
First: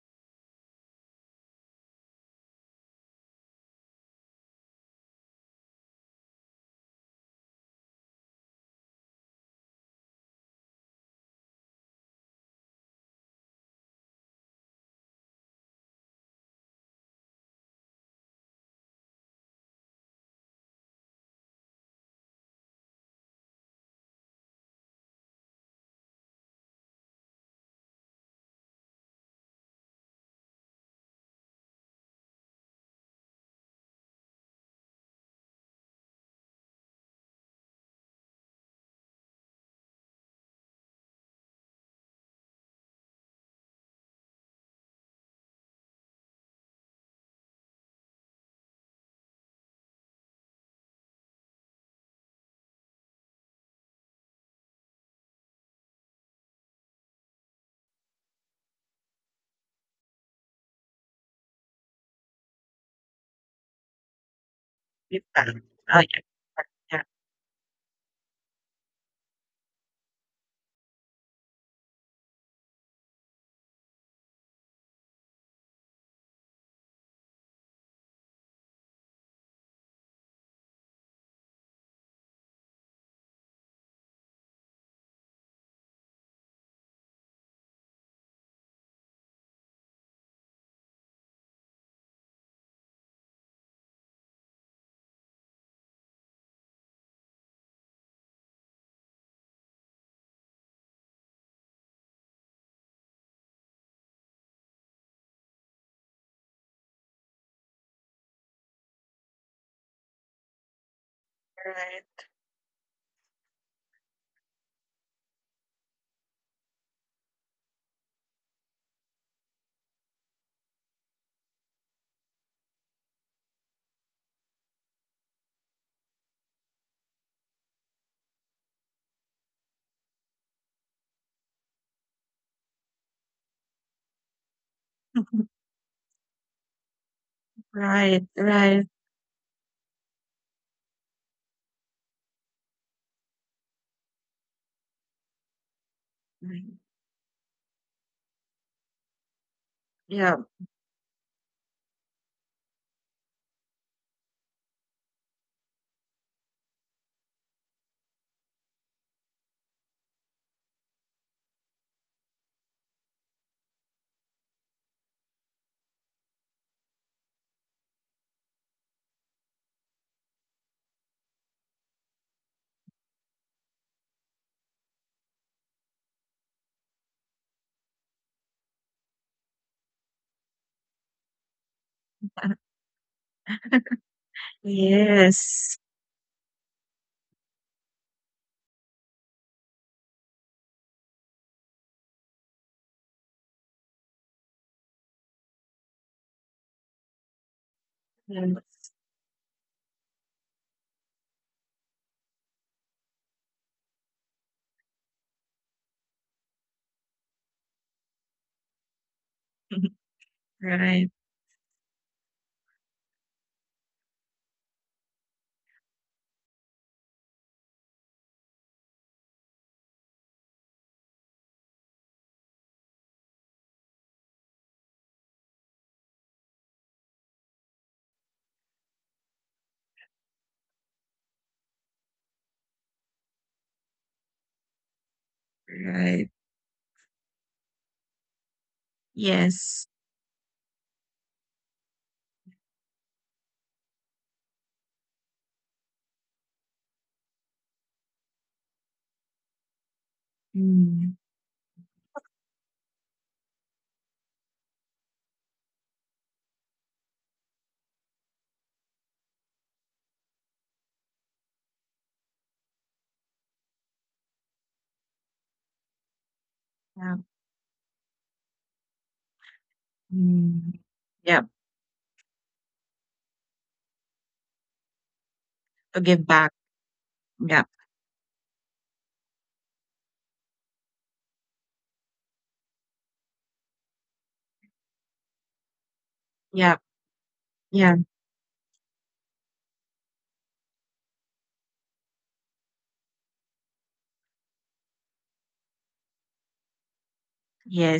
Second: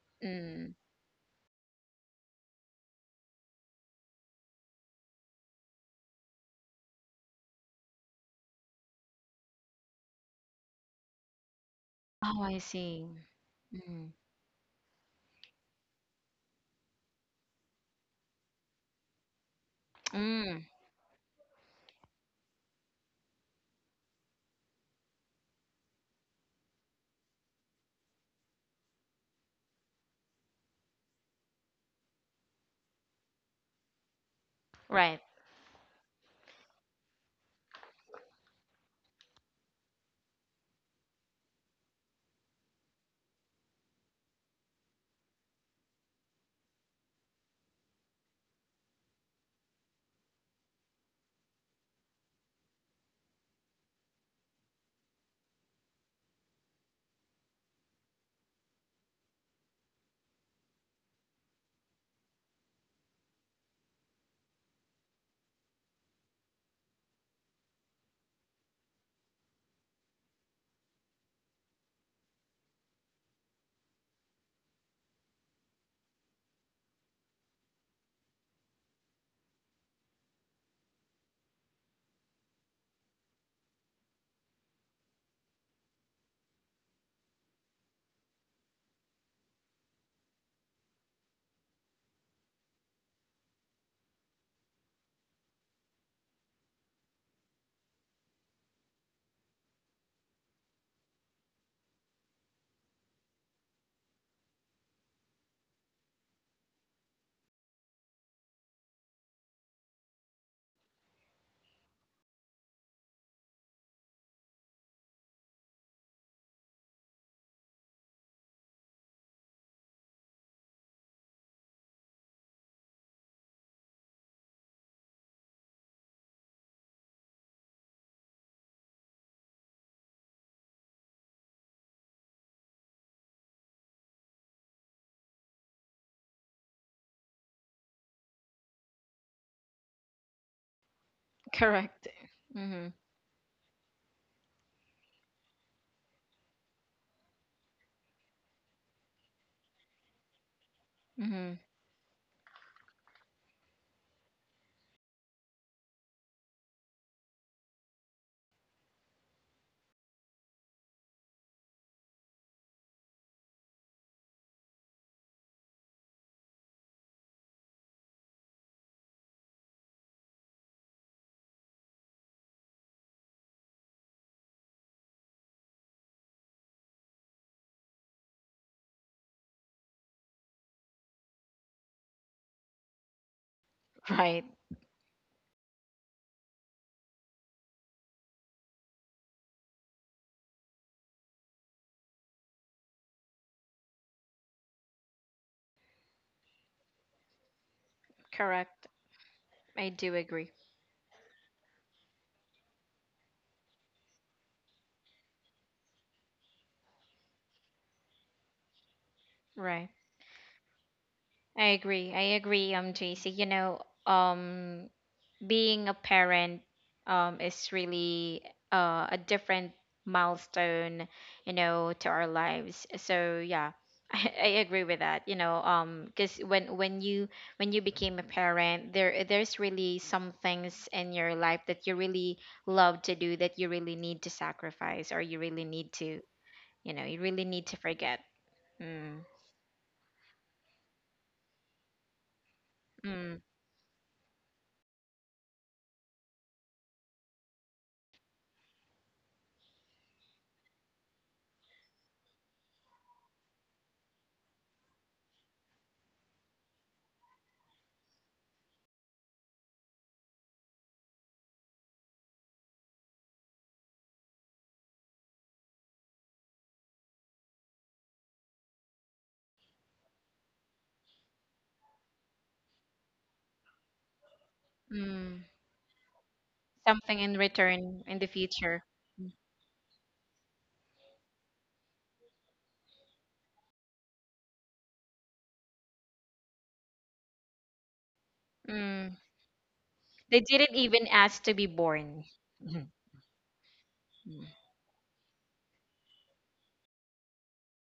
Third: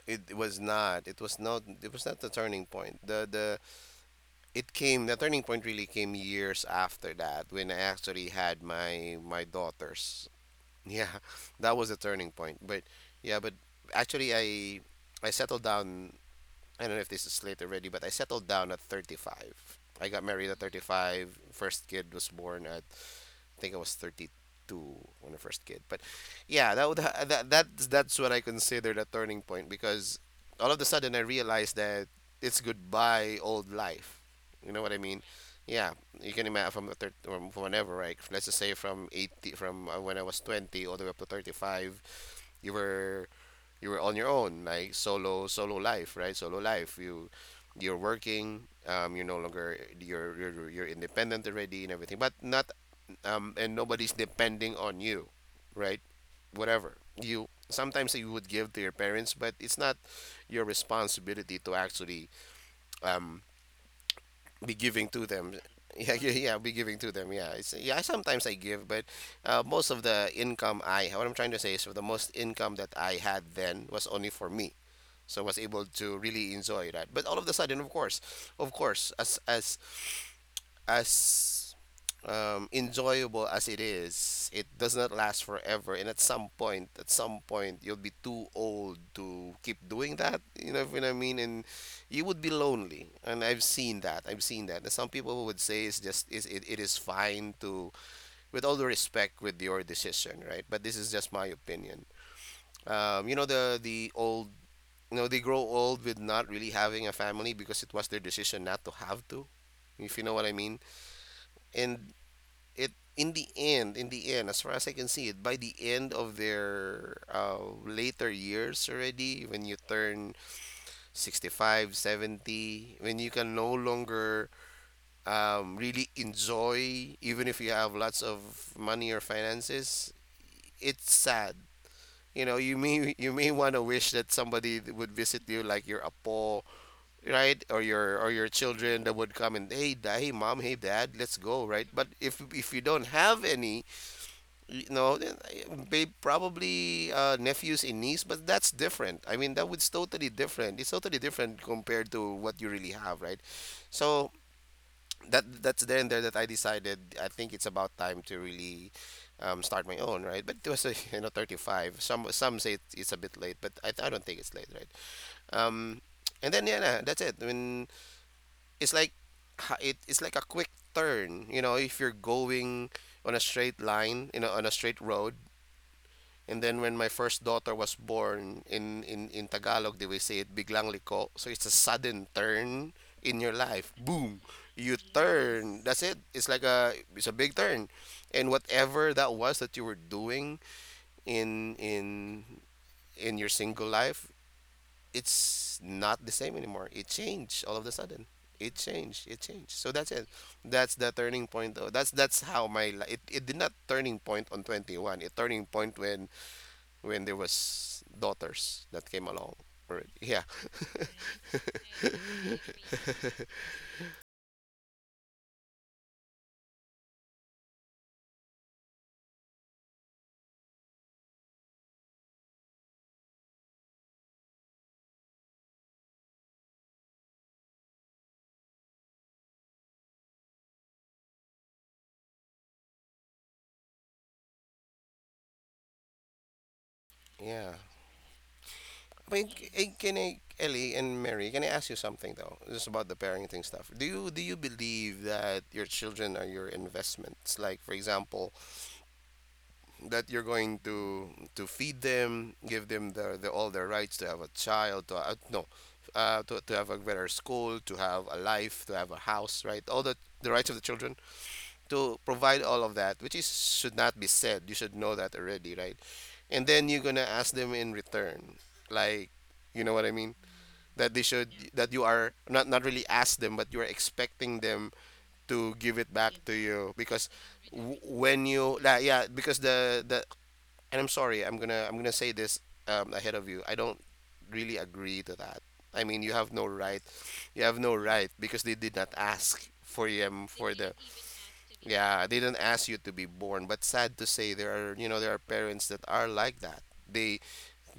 [SPEAKER 3] it was
[SPEAKER 1] Mm.
[SPEAKER 3] not. It was not. It was not the turning point. The the it came. The turning point really came years after that, when I actually had my my daughters. Yeah, that was a turning
[SPEAKER 1] Oh, I
[SPEAKER 3] point. But
[SPEAKER 1] see.
[SPEAKER 3] yeah, but
[SPEAKER 1] Mm.
[SPEAKER 3] actually, I I settled down. I don't know if this is late already, but I settled down at thirty-five. I got married at
[SPEAKER 1] Mm.
[SPEAKER 3] thirty-five. First kid was born at, think I was thirty-two when I first kid. But yeah, that would ha- that that's that's what I considered a turning point, because all of a sudden I realized that it's goodbye old life. You know what I
[SPEAKER 1] Right.
[SPEAKER 3] mean? Yeah, you can imagine from the thir- from from whenever, right? Let's just say from eighty, from uh, when I was twenty all the way up to thirty-five, you were you were on your own, like solo solo life, right? Solo life. You you're working, um, you're no longer, you're, you're you're independent already and everything, but not, um, and nobody's depending on you, right? Whatever you, sometimes you would give to your parents, but it's not your responsibility to actually, um, be giving
[SPEAKER 2] It's
[SPEAKER 3] to them.
[SPEAKER 2] fine. Oh,
[SPEAKER 3] Yeah,
[SPEAKER 2] yeah.
[SPEAKER 3] yeah, yeah, be giving
[SPEAKER 2] Yeah,
[SPEAKER 3] to them. Yeah, it's, yeah. Sometimes I give, but uh, most of the income I what I'm trying to say is the most income that I had then was only for me, so I was able to really enjoy that. But all of a sudden, of course, of course, as as as um, enjoyable as it is, it does not last forever. And at some point, at some point, you'll be too old to keep doing that. You know what I mean? And you would be lonely. And I've seen that. I've seen that. And some people would say it's just, is it, it is fine to, with all the respect, with your decision, right? But this is just my opinion. Um, you know, the the old, you know, they grow old with not really having a family, because it was their decision not to have to, if you know what I mean.
[SPEAKER 2] right.
[SPEAKER 3] And it, in the end, in the end, as far as I can see it, by the end of their uh, later years already, when you turn sixty-five, seventy, when you can no longer, um, really enjoy, even if you have lots of money or finances, it's sad. You know, you may you may want to wish that somebody would visit you, like your apo, right, or your,
[SPEAKER 2] Right,
[SPEAKER 3] or your
[SPEAKER 2] right,
[SPEAKER 3] children that would come and, hey, da- hey mom, hey dad, let's go, right.
[SPEAKER 1] Correct.
[SPEAKER 3] But if if you
[SPEAKER 1] Mm-hmm.
[SPEAKER 3] don't have any, you know, then I- babe,
[SPEAKER 2] right.
[SPEAKER 3] probably uh, nephews and niece, but that's different. I mean, that was totally
[SPEAKER 2] Yeah.
[SPEAKER 3] different. It's totally
[SPEAKER 1] Mm-hmm.
[SPEAKER 3] different compared to what you really have, right? So that, that's there and there that I decided. I think it's about time to really, um, start my own, right? But it was a, you know, thirty-five. Some some say it's it's a bit late, but I, I don't think it's late, right? Um, and then yeah, nah, that's it. I mean, it's like, ha- it, it's like a quick turn. You know, if you're going on a straight line, you know, on a straight road, and then when my first daughter was born, in, in in Tagalog, they will say it, biglang liko. So it's a sudden turn in your life. Boom.
[SPEAKER 1] Right.
[SPEAKER 3] You
[SPEAKER 2] Yes.
[SPEAKER 3] turn. That's it. It's like a, it's a big turn. And whatever that was that you were doing, in in in your single life, it's not the same anymore. It changed all of a sudden. It
[SPEAKER 1] Correct.
[SPEAKER 2] Yes.
[SPEAKER 3] changed. It changed.
[SPEAKER 1] I
[SPEAKER 3] So that's
[SPEAKER 1] do
[SPEAKER 3] it.
[SPEAKER 1] agree.
[SPEAKER 3] That's the turning point. Though. That's that's how my li- it, it did not turning point on twenty-one. It turning point when when there was daughters that came along
[SPEAKER 1] Right.
[SPEAKER 3] already. Yeah,
[SPEAKER 2] Right,
[SPEAKER 1] I agree. I agree, um, J C. You know, um, being a parent, um, is really uh, a different milestone, you know, to our lives. So yeah, I, I agree with that. You know, um, because when when you when you became a parent, there there's really some things in your life that you really love to do that you really need to sacrifice, or you really need to,
[SPEAKER 2] right.
[SPEAKER 1] you know, you really need
[SPEAKER 3] yeah.
[SPEAKER 1] to forget. Mm,
[SPEAKER 3] But
[SPEAKER 2] Yes.
[SPEAKER 3] can I, Ellie and Mary, can I ask you something though? Just about the
[SPEAKER 1] mm,
[SPEAKER 3] parenting stuff. Do you do you believe that your children are your investments? Like, for example, that you're going
[SPEAKER 2] Mm,
[SPEAKER 3] to to feed them, give them the, the all their rights to have a child, to uh, no, uh, to to have a better school, to have a life, to have a house, right? All the the rights of the children, to provide all of that, which is should not be said. You should know that already, right? And then you're
[SPEAKER 2] yeah.
[SPEAKER 3] gonna ask them in return, like, you know what I mean?
[SPEAKER 2] Mm.
[SPEAKER 3] That they
[SPEAKER 2] Yep,
[SPEAKER 3] should, that you are not, not really ask them, but you are expecting them
[SPEAKER 1] mm.
[SPEAKER 3] to give
[SPEAKER 2] to
[SPEAKER 3] it
[SPEAKER 2] give
[SPEAKER 3] back
[SPEAKER 2] back.
[SPEAKER 3] to you,
[SPEAKER 1] Something
[SPEAKER 3] because
[SPEAKER 1] in
[SPEAKER 2] Yep,
[SPEAKER 3] w-
[SPEAKER 1] return in the
[SPEAKER 3] when you,
[SPEAKER 1] future.
[SPEAKER 3] like, yeah, because the the and I'm sorry, I'm gonna I'm gonna say this, um, ahead of you. I don't really agree to that. I mean, you have no
[SPEAKER 2] yep,
[SPEAKER 3] right. You have no
[SPEAKER 2] yeah,
[SPEAKER 3] right, because they did not
[SPEAKER 1] Mm.
[SPEAKER 3] ask for
[SPEAKER 1] They
[SPEAKER 3] them for
[SPEAKER 1] didn't
[SPEAKER 3] the.
[SPEAKER 1] even ask to be born.
[SPEAKER 3] Yeah, they didn't ask you to be born. But sad to
[SPEAKER 1] Mm.
[SPEAKER 3] say, there are, you know, there are parents that are like that. They,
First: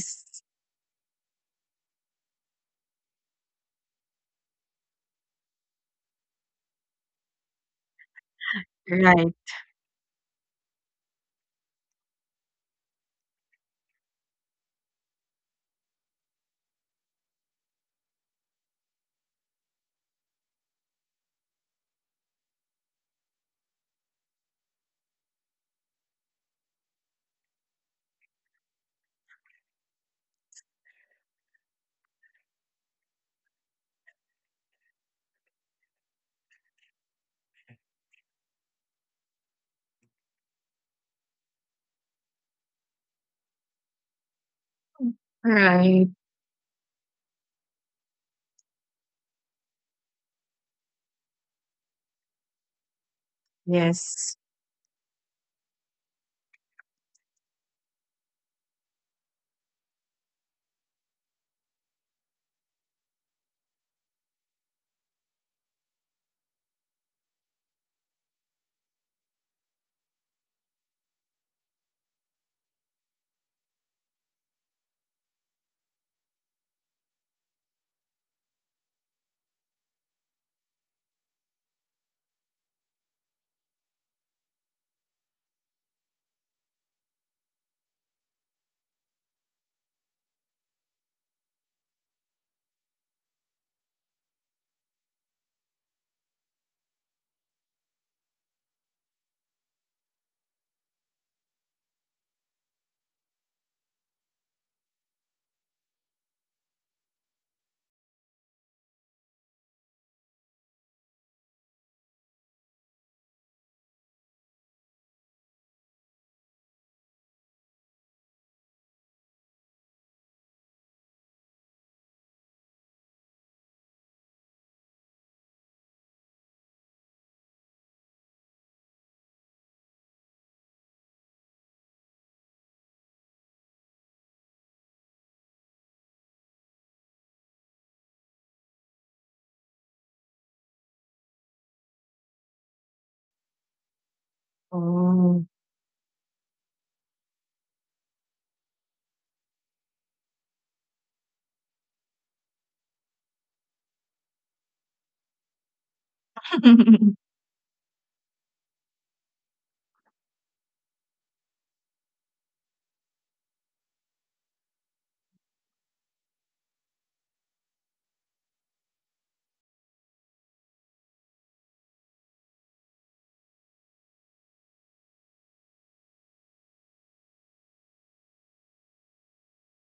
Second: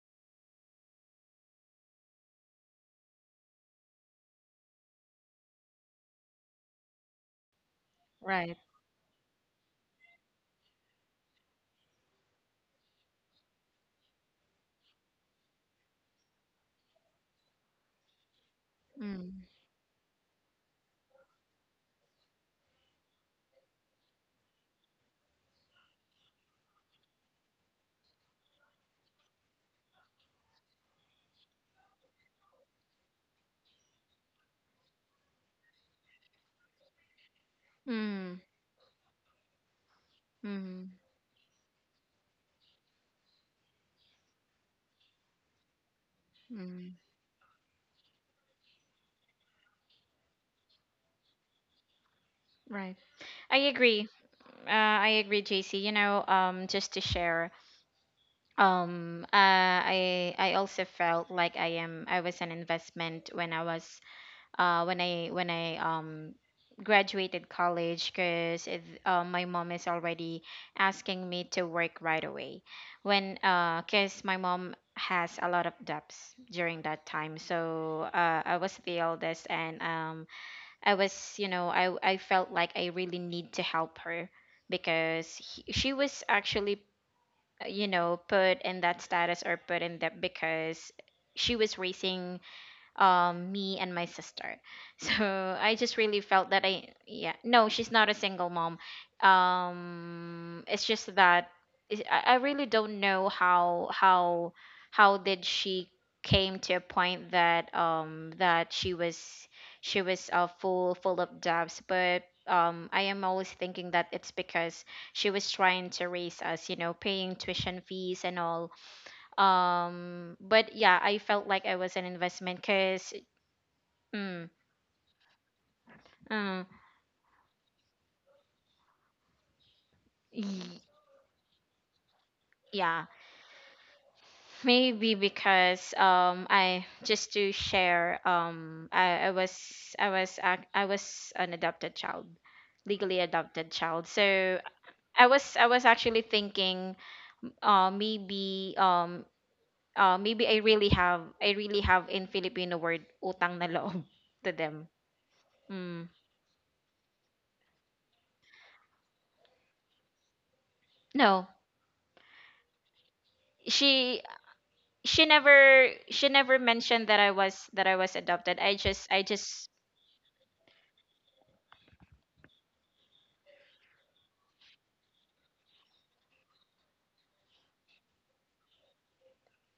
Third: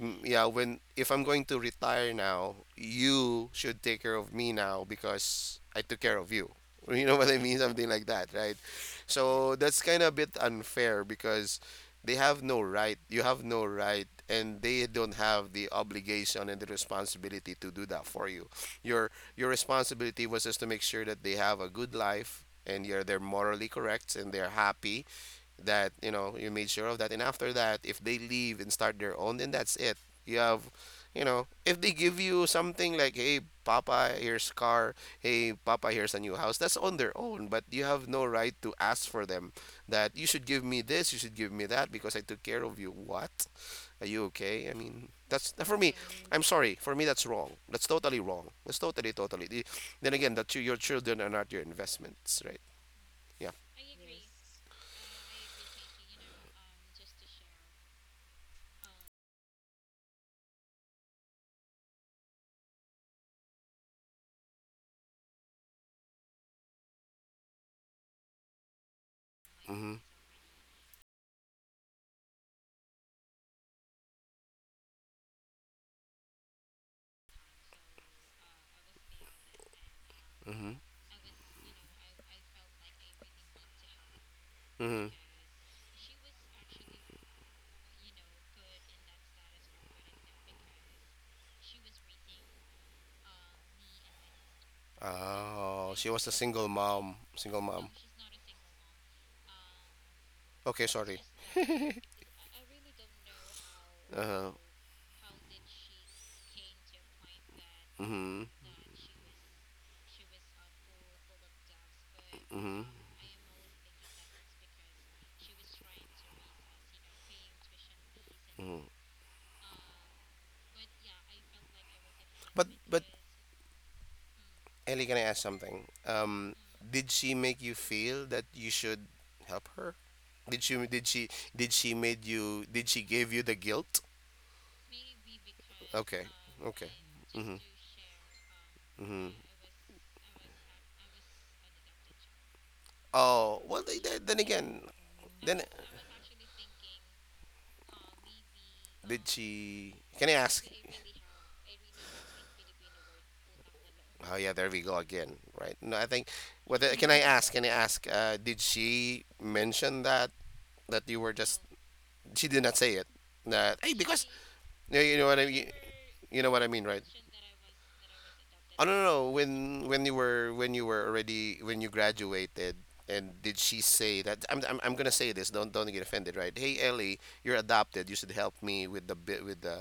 [SPEAKER 3] mm, yeah, when, if I'm going to retire now, you should take care of me now, because I took care of you, you know what I mean, something like that, right?
[SPEAKER 1] Right.
[SPEAKER 2] Right,
[SPEAKER 3] So that's kind of a bit unfair, because they have no right, you have no right, and they don't have the obligation and the responsibility to do that for you. your
[SPEAKER 1] Mm.
[SPEAKER 3] your responsibility was just to make sure that they have a good life, and you're, they're morally correct and they're happy, that, you know, you made sure of that. And after that, if they leave and start their own, then that's it. You have, you know, if they give you something, like, hey papa, here's car, hey papa, here's a new house, that's on their own. But you have no
[SPEAKER 1] Mm.
[SPEAKER 3] right to ask for them, that you should give me
[SPEAKER 1] Mm.
[SPEAKER 3] this, you should give me that, because I took care of you, what are you, okay, I mean, that's for me,
[SPEAKER 2] right,
[SPEAKER 3] I'm sorry, for
[SPEAKER 1] Mm.
[SPEAKER 3] me, that's wrong. That's totally wrong. That's totally totally The- then again, that you, your children are not your investments, right?
[SPEAKER 1] Right.
[SPEAKER 3] Yeah.
[SPEAKER 1] I agree.
[SPEAKER 2] yes.
[SPEAKER 1] Uh, I agree, J C. You know, um, just to share, um, uh, I I also felt like I am I was an investment when I was uh, when I when I um graduated college, because uh, my mom is
[SPEAKER 3] Mm-hmm.
[SPEAKER 1] already asking me to work right away when, uh because my mom has a lot of debts during that time. So uh, I was the eldest, and um
[SPEAKER 3] Mm-hmm.
[SPEAKER 1] I was you know I I felt like I really need to help her,
[SPEAKER 3] Mm-hmm.
[SPEAKER 1] because he, she was actually, uh, you know, put in that status or put in debt, because she was raising um me and my sister. So I
[SPEAKER 3] Oh,
[SPEAKER 1] just
[SPEAKER 3] she
[SPEAKER 1] really
[SPEAKER 3] was a
[SPEAKER 1] felt that
[SPEAKER 3] single
[SPEAKER 1] I
[SPEAKER 3] mom.
[SPEAKER 1] yeah,
[SPEAKER 3] Single
[SPEAKER 1] no,
[SPEAKER 3] mom.
[SPEAKER 1] she's not a single mom, um
[SPEAKER 3] Okay,
[SPEAKER 1] it's just
[SPEAKER 3] sorry.
[SPEAKER 1] that is- i I really don't know how
[SPEAKER 3] Uh-huh.
[SPEAKER 1] how how did she came to a point that, um
[SPEAKER 3] Mm-hmm.
[SPEAKER 1] that she was, she was uh, full full of doubts. But
[SPEAKER 3] Mm-hmm.
[SPEAKER 1] um I am always thinking that it's because she was trying to raise us, you know, paying tuition fees and all,
[SPEAKER 3] Mm-hmm.
[SPEAKER 1] um but yeah, I felt like I was an investment
[SPEAKER 3] But but
[SPEAKER 1] because. Mm,
[SPEAKER 3] Ellie, can I ask something? Um,
[SPEAKER 1] uh,
[SPEAKER 3] did she make you feel that you should help her? Did she
[SPEAKER 1] y
[SPEAKER 3] did she did she made you did she
[SPEAKER 1] yeah,
[SPEAKER 3] give you the guilt?
[SPEAKER 1] maybe because,
[SPEAKER 3] Okay.
[SPEAKER 1] um I
[SPEAKER 3] Okay.
[SPEAKER 1] just to
[SPEAKER 3] Mm-hmm.
[SPEAKER 1] share, um
[SPEAKER 3] Mm-hmm.
[SPEAKER 1] I, I was I was ac- I was an adopted child, legally
[SPEAKER 3] Oh,
[SPEAKER 1] adopted
[SPEAKER 3] well, th-
[SPEAKER 1] child.
[SPEAKER 3] th- then
[SPEAKER 1] So
[SPEAKER 3] again,
[SPEAKER 1] I
[SPEAKER 2] Oh.
[SPEAKER 1] was
[SPEAKER 3] then
[SPEAKER 1] I was actually thinking uh maybe um
[SPEAKER 3] did she?
[SPEAKER 1] uh
[SPEAKER 3] Can I
[SPEAKER 1] maybe I
[SPEAKER 3] ask?
[SPEAKER 1] really have I really have, in Filipino word, utang na loob,
[SPEAKER 3] Oh
[SPEAKER 1] to
[SPEAKER 3] yeah, there we
[SPEAKER 1] them.
[SPEAKER 3] go again, right? No, I
[SPEAKER 1] Mm.
[SPEAKER 3] think. Whether can I ask? Can I ask? Uh, did she mention that that you were
[SPEAKER 1] No,
[SPEAKER 3] just? She did not say it. That hey,
[SPEAKER 1] she
[SPEAKER 3] because you you
[SPEAKER 1] she
[SPEAKER 3] know what I mean.
[SPEAKER 1] never she
[SPEAKER 3] You know
[SPEAKER 1] never
[SPEAKER 3] what I mean, right?
[SPEAKER 1] mentioned that I was that I was adopted. I
[SPEAKER 3] Oh no, no,
[SPEAKER 1] just,
[SPEAKER 3] no.
[SPEAKER 1] I just.
[SPEAKER 3] When when you were when you were already when you graduated, and did she say that? I'm I'm, I'm gonna say this. Don't don't get offended, right? Hey Ellie, you're adopted. You should help me with the bit with the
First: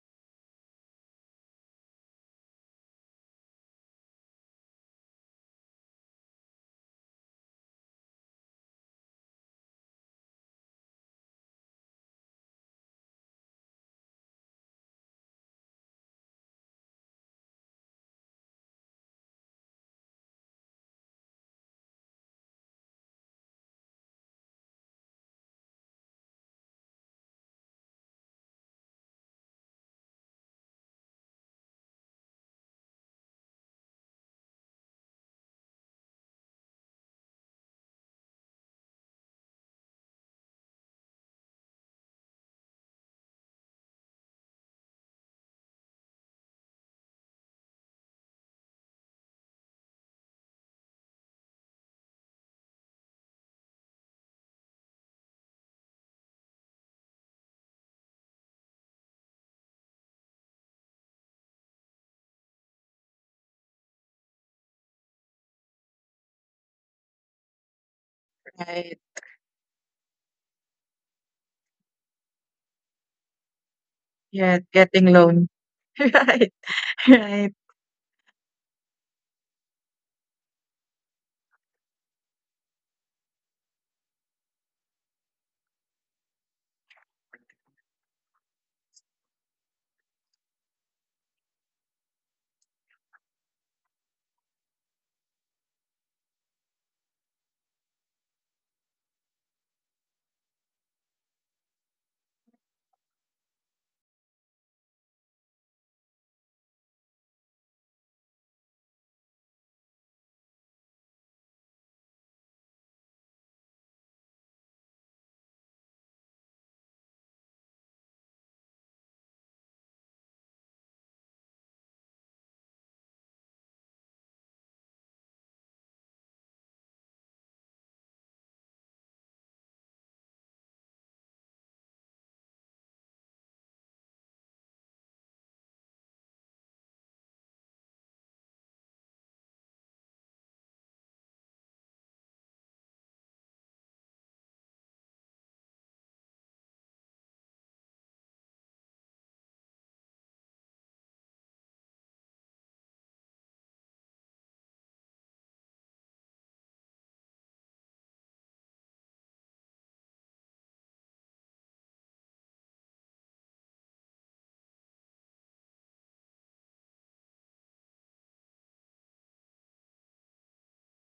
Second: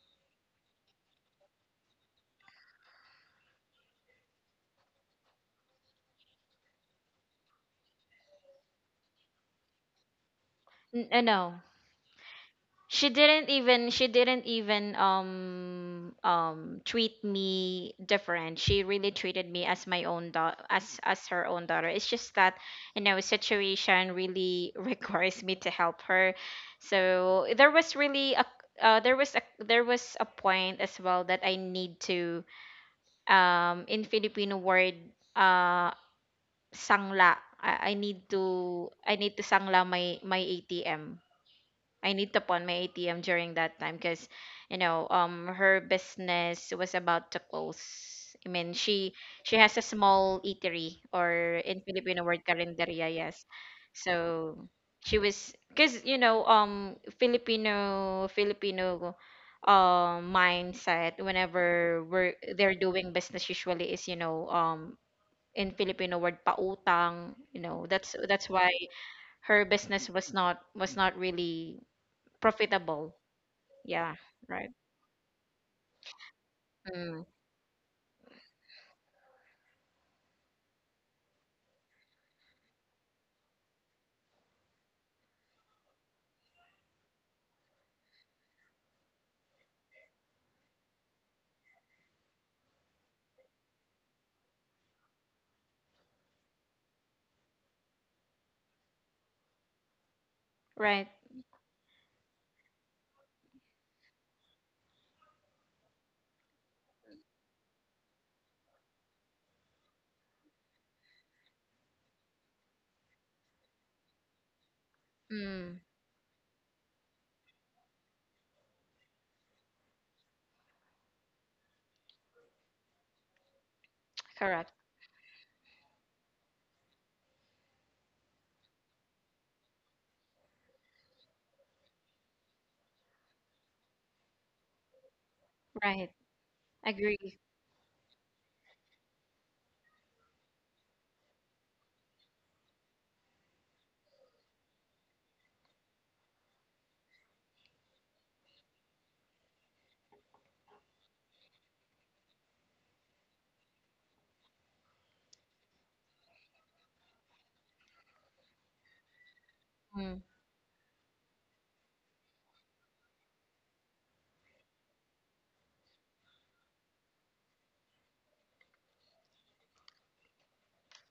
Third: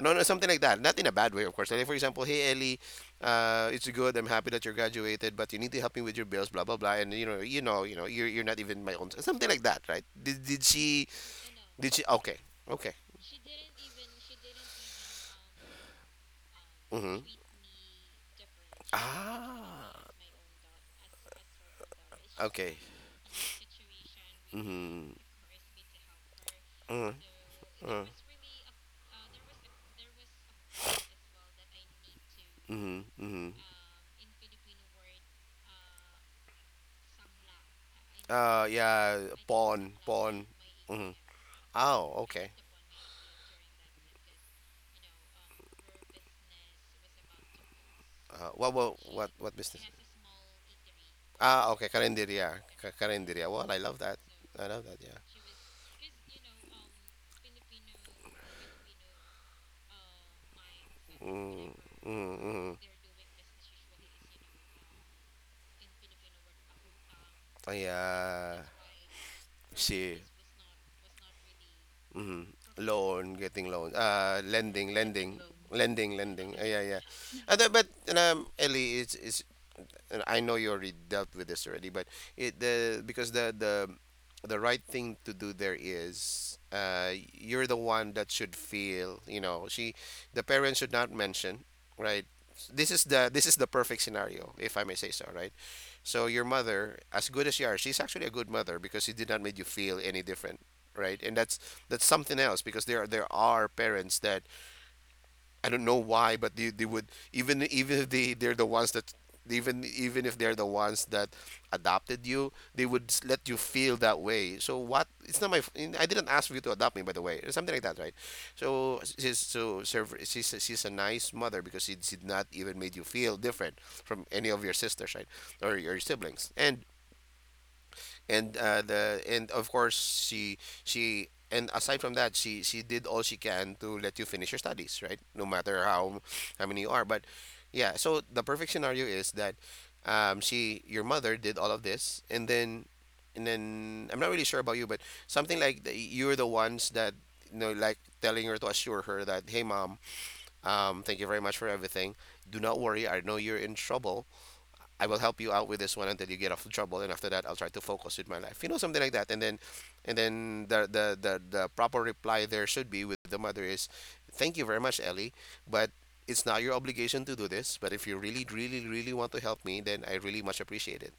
[SPEAKER 3] No, no, something like that. Not in a bad way, of course. Like, for example, hey, Ellie, uh, it's good. I'm happy that you are graduated, but you need to help me with your bills, blah blah blah. And you know, you know, you know, you're you're not even my own. Something like that, right? Did did she?
[SPEAKER 1] N- uh, no,
[SPEAKER 3] Did she? Okay, okay.
[SPEAKER 1] she didn't even she didn't even um um
[SPEAKER 3] Mm-hmm.
[SPEAKER 1] treat me different. She really treated me as
[SPEAKER 3] Ah,
[SPEAKER 1] my own daughter, as as her own daughter. It's just that,
[SPEAKER 3] okay.
[SPEAKER 1] you know, situation really
[SPEAKER 3] Mm-hmm.
[SPEAKER 1] requires me to help her.
[SPEAKER 3] Mm-hmm.
[SPEAKER 1] So there was
[SPEAKER 3] Uh,
[SPEAKER 1] really a, uh, there was a, there was a point as well that I need to,
[SPEAKER 3] mm-hmm. Mm-hmm.
[SPEAKER 1] um in Filipino word, uh sangla, I, I need to,
[SPEAKER 3] Uh,
[SPEAKER 1] I
[SPEAKER 3] yeah,
[SPEAKER 1] need to sangla
[SPEAKER 3] pawn,
[SPEAKER 1] my my
[SPEAKER 3] pawn. Mm-hmm.
[SPEAKER 1] A T M, I
[SPEAKER 3] Oh,
[SPEAKER 1] need to
[SPEAKER 3] okay.
[SPEAKER 1] pawn my A T M during that time, because, you know, um, her business was about to close. I
[SPEAKER 3] Uh,
[SPEAKER 1] mean,
[SPEAKER 3] what, what
[SPEAKER 1] she
[SPEAKER 3] what
[SPEAKER 1] she
[SPEAKER 3] what
[SPEAKER 1] has a
[SPEAKER 3] business?
[SPEAKER 1] small eatery, or
[SPEAKER 3] Ah,
[SPEAKER 1] in
[SPEAKER 3] okay,
[SPEAKER 1] Filipino word,
[SPEAKER 3] Carinderia. Ca-
[SPEAKER 1] karinderya, yes.
[SPEAKER 3] Carinderia. Well, I love that.
[SPEAKER 1] So
[SPEAKER 3] I love that.
[SPEAKER 1] she
[SPEAKER 3] Yeah.
[SPEAKER 1] was, because you know, um Filipino Filipino um, mindset
[SPEAKER 3] Mm,
[SPEAKER 1] whenever we're
[SPEAKER 3] mm,
[SPEAKER 1] they're
[SPEAKER 3] mm.
[SPEAKER 1] doing business usually is, you know, um in Filipino word, pautang, you
[SPEAKER 3] Oh,
[SPEAKER 1] know, that's that's
[SPEAKER 3] yeah.
[SPEAKER 1] why
[SPEAKER 2] Right.
[SPEAKER 1] her business
[SPEAKER 3] See.
[SPEAKER 1] was not was not really
[SPEAKER 3] Mm.
[SPEAKER 1] profitable.
[SPEAKER 3] Loan, getting loan.
[SPEAKER 1] Yeah,
[SPEAKER 3] Uh,
[SPEAKER 2] Yeah,
[SPEAKER 1] right.
[SPEAKER 3] lending,
[SPEAKER 2] getting
[SPEAKER 3] lending,
[SPEAKER 2] loan.
[SPEAKER 3] lending,
[SPEAKER 2] Right,
[SPEAKER 3] lending. Uh, yeah, yeah.
[SPEAKER 1] Mm,
[SPEAKER 2] right,
[SPEAKER 3] Uh, that- but um, Ellie, it's it's and I know you already dealt with this already, but it the because the the the right thing to do there is uh you're the one that should feel, you know, she the parents should not mention, right? This is the this is the perfect scenario, if I may say so, right? So your mother, as good as you are, she's actually a good mother because she did not make you feel any different,
[SPEAKER 1] right.
[SPEAKER 3] right? And that's that's something else because there are, there are parents that I don't know why, but they, they would even even if they they're the ones that even even if they're the ones that adopted you, they would s- let you feel that way. So what? It's not my. f-
[SPEAKER 1] Mm,
[SPEAKER 3] I didn't ask you to adopt me, by the way, or something like that, right? So she's so serv- she's she's a nice mother because she did not even made you feel different from any of
[SPEAKER 1] correct.
[SPEAKER 3] your sisters, right, or your siblings, and and uh, the and of course she she and aside from that she she did all she can to let you finish your studies right no matter
[SPEAKER 1] Right.
[SPEAKER 3] how how many you are but
[SPEAKER 1] Agree.
[SPEAKER 3] yeah so the perfect scenario is that um, she your mother did all of this and then and then I'm not really sure about you but something like the, you're the ones that you know like telling her to assure her that hey mom, um, thank you very much for everything, do not worry, I know you're in trouble, I will help you out with this one until you get off the trouble, and after that, I'll try to focus with my life. You know, something like that. And then, and
[SPEAKER 1] Mm,
[SPEAKER 3] then the the the, the proper reply there should be with the mother is, "Thank you very much, Ellie, but it's not your obligation to do this. But if you really, really, really want to help me, then I really much appreciate it."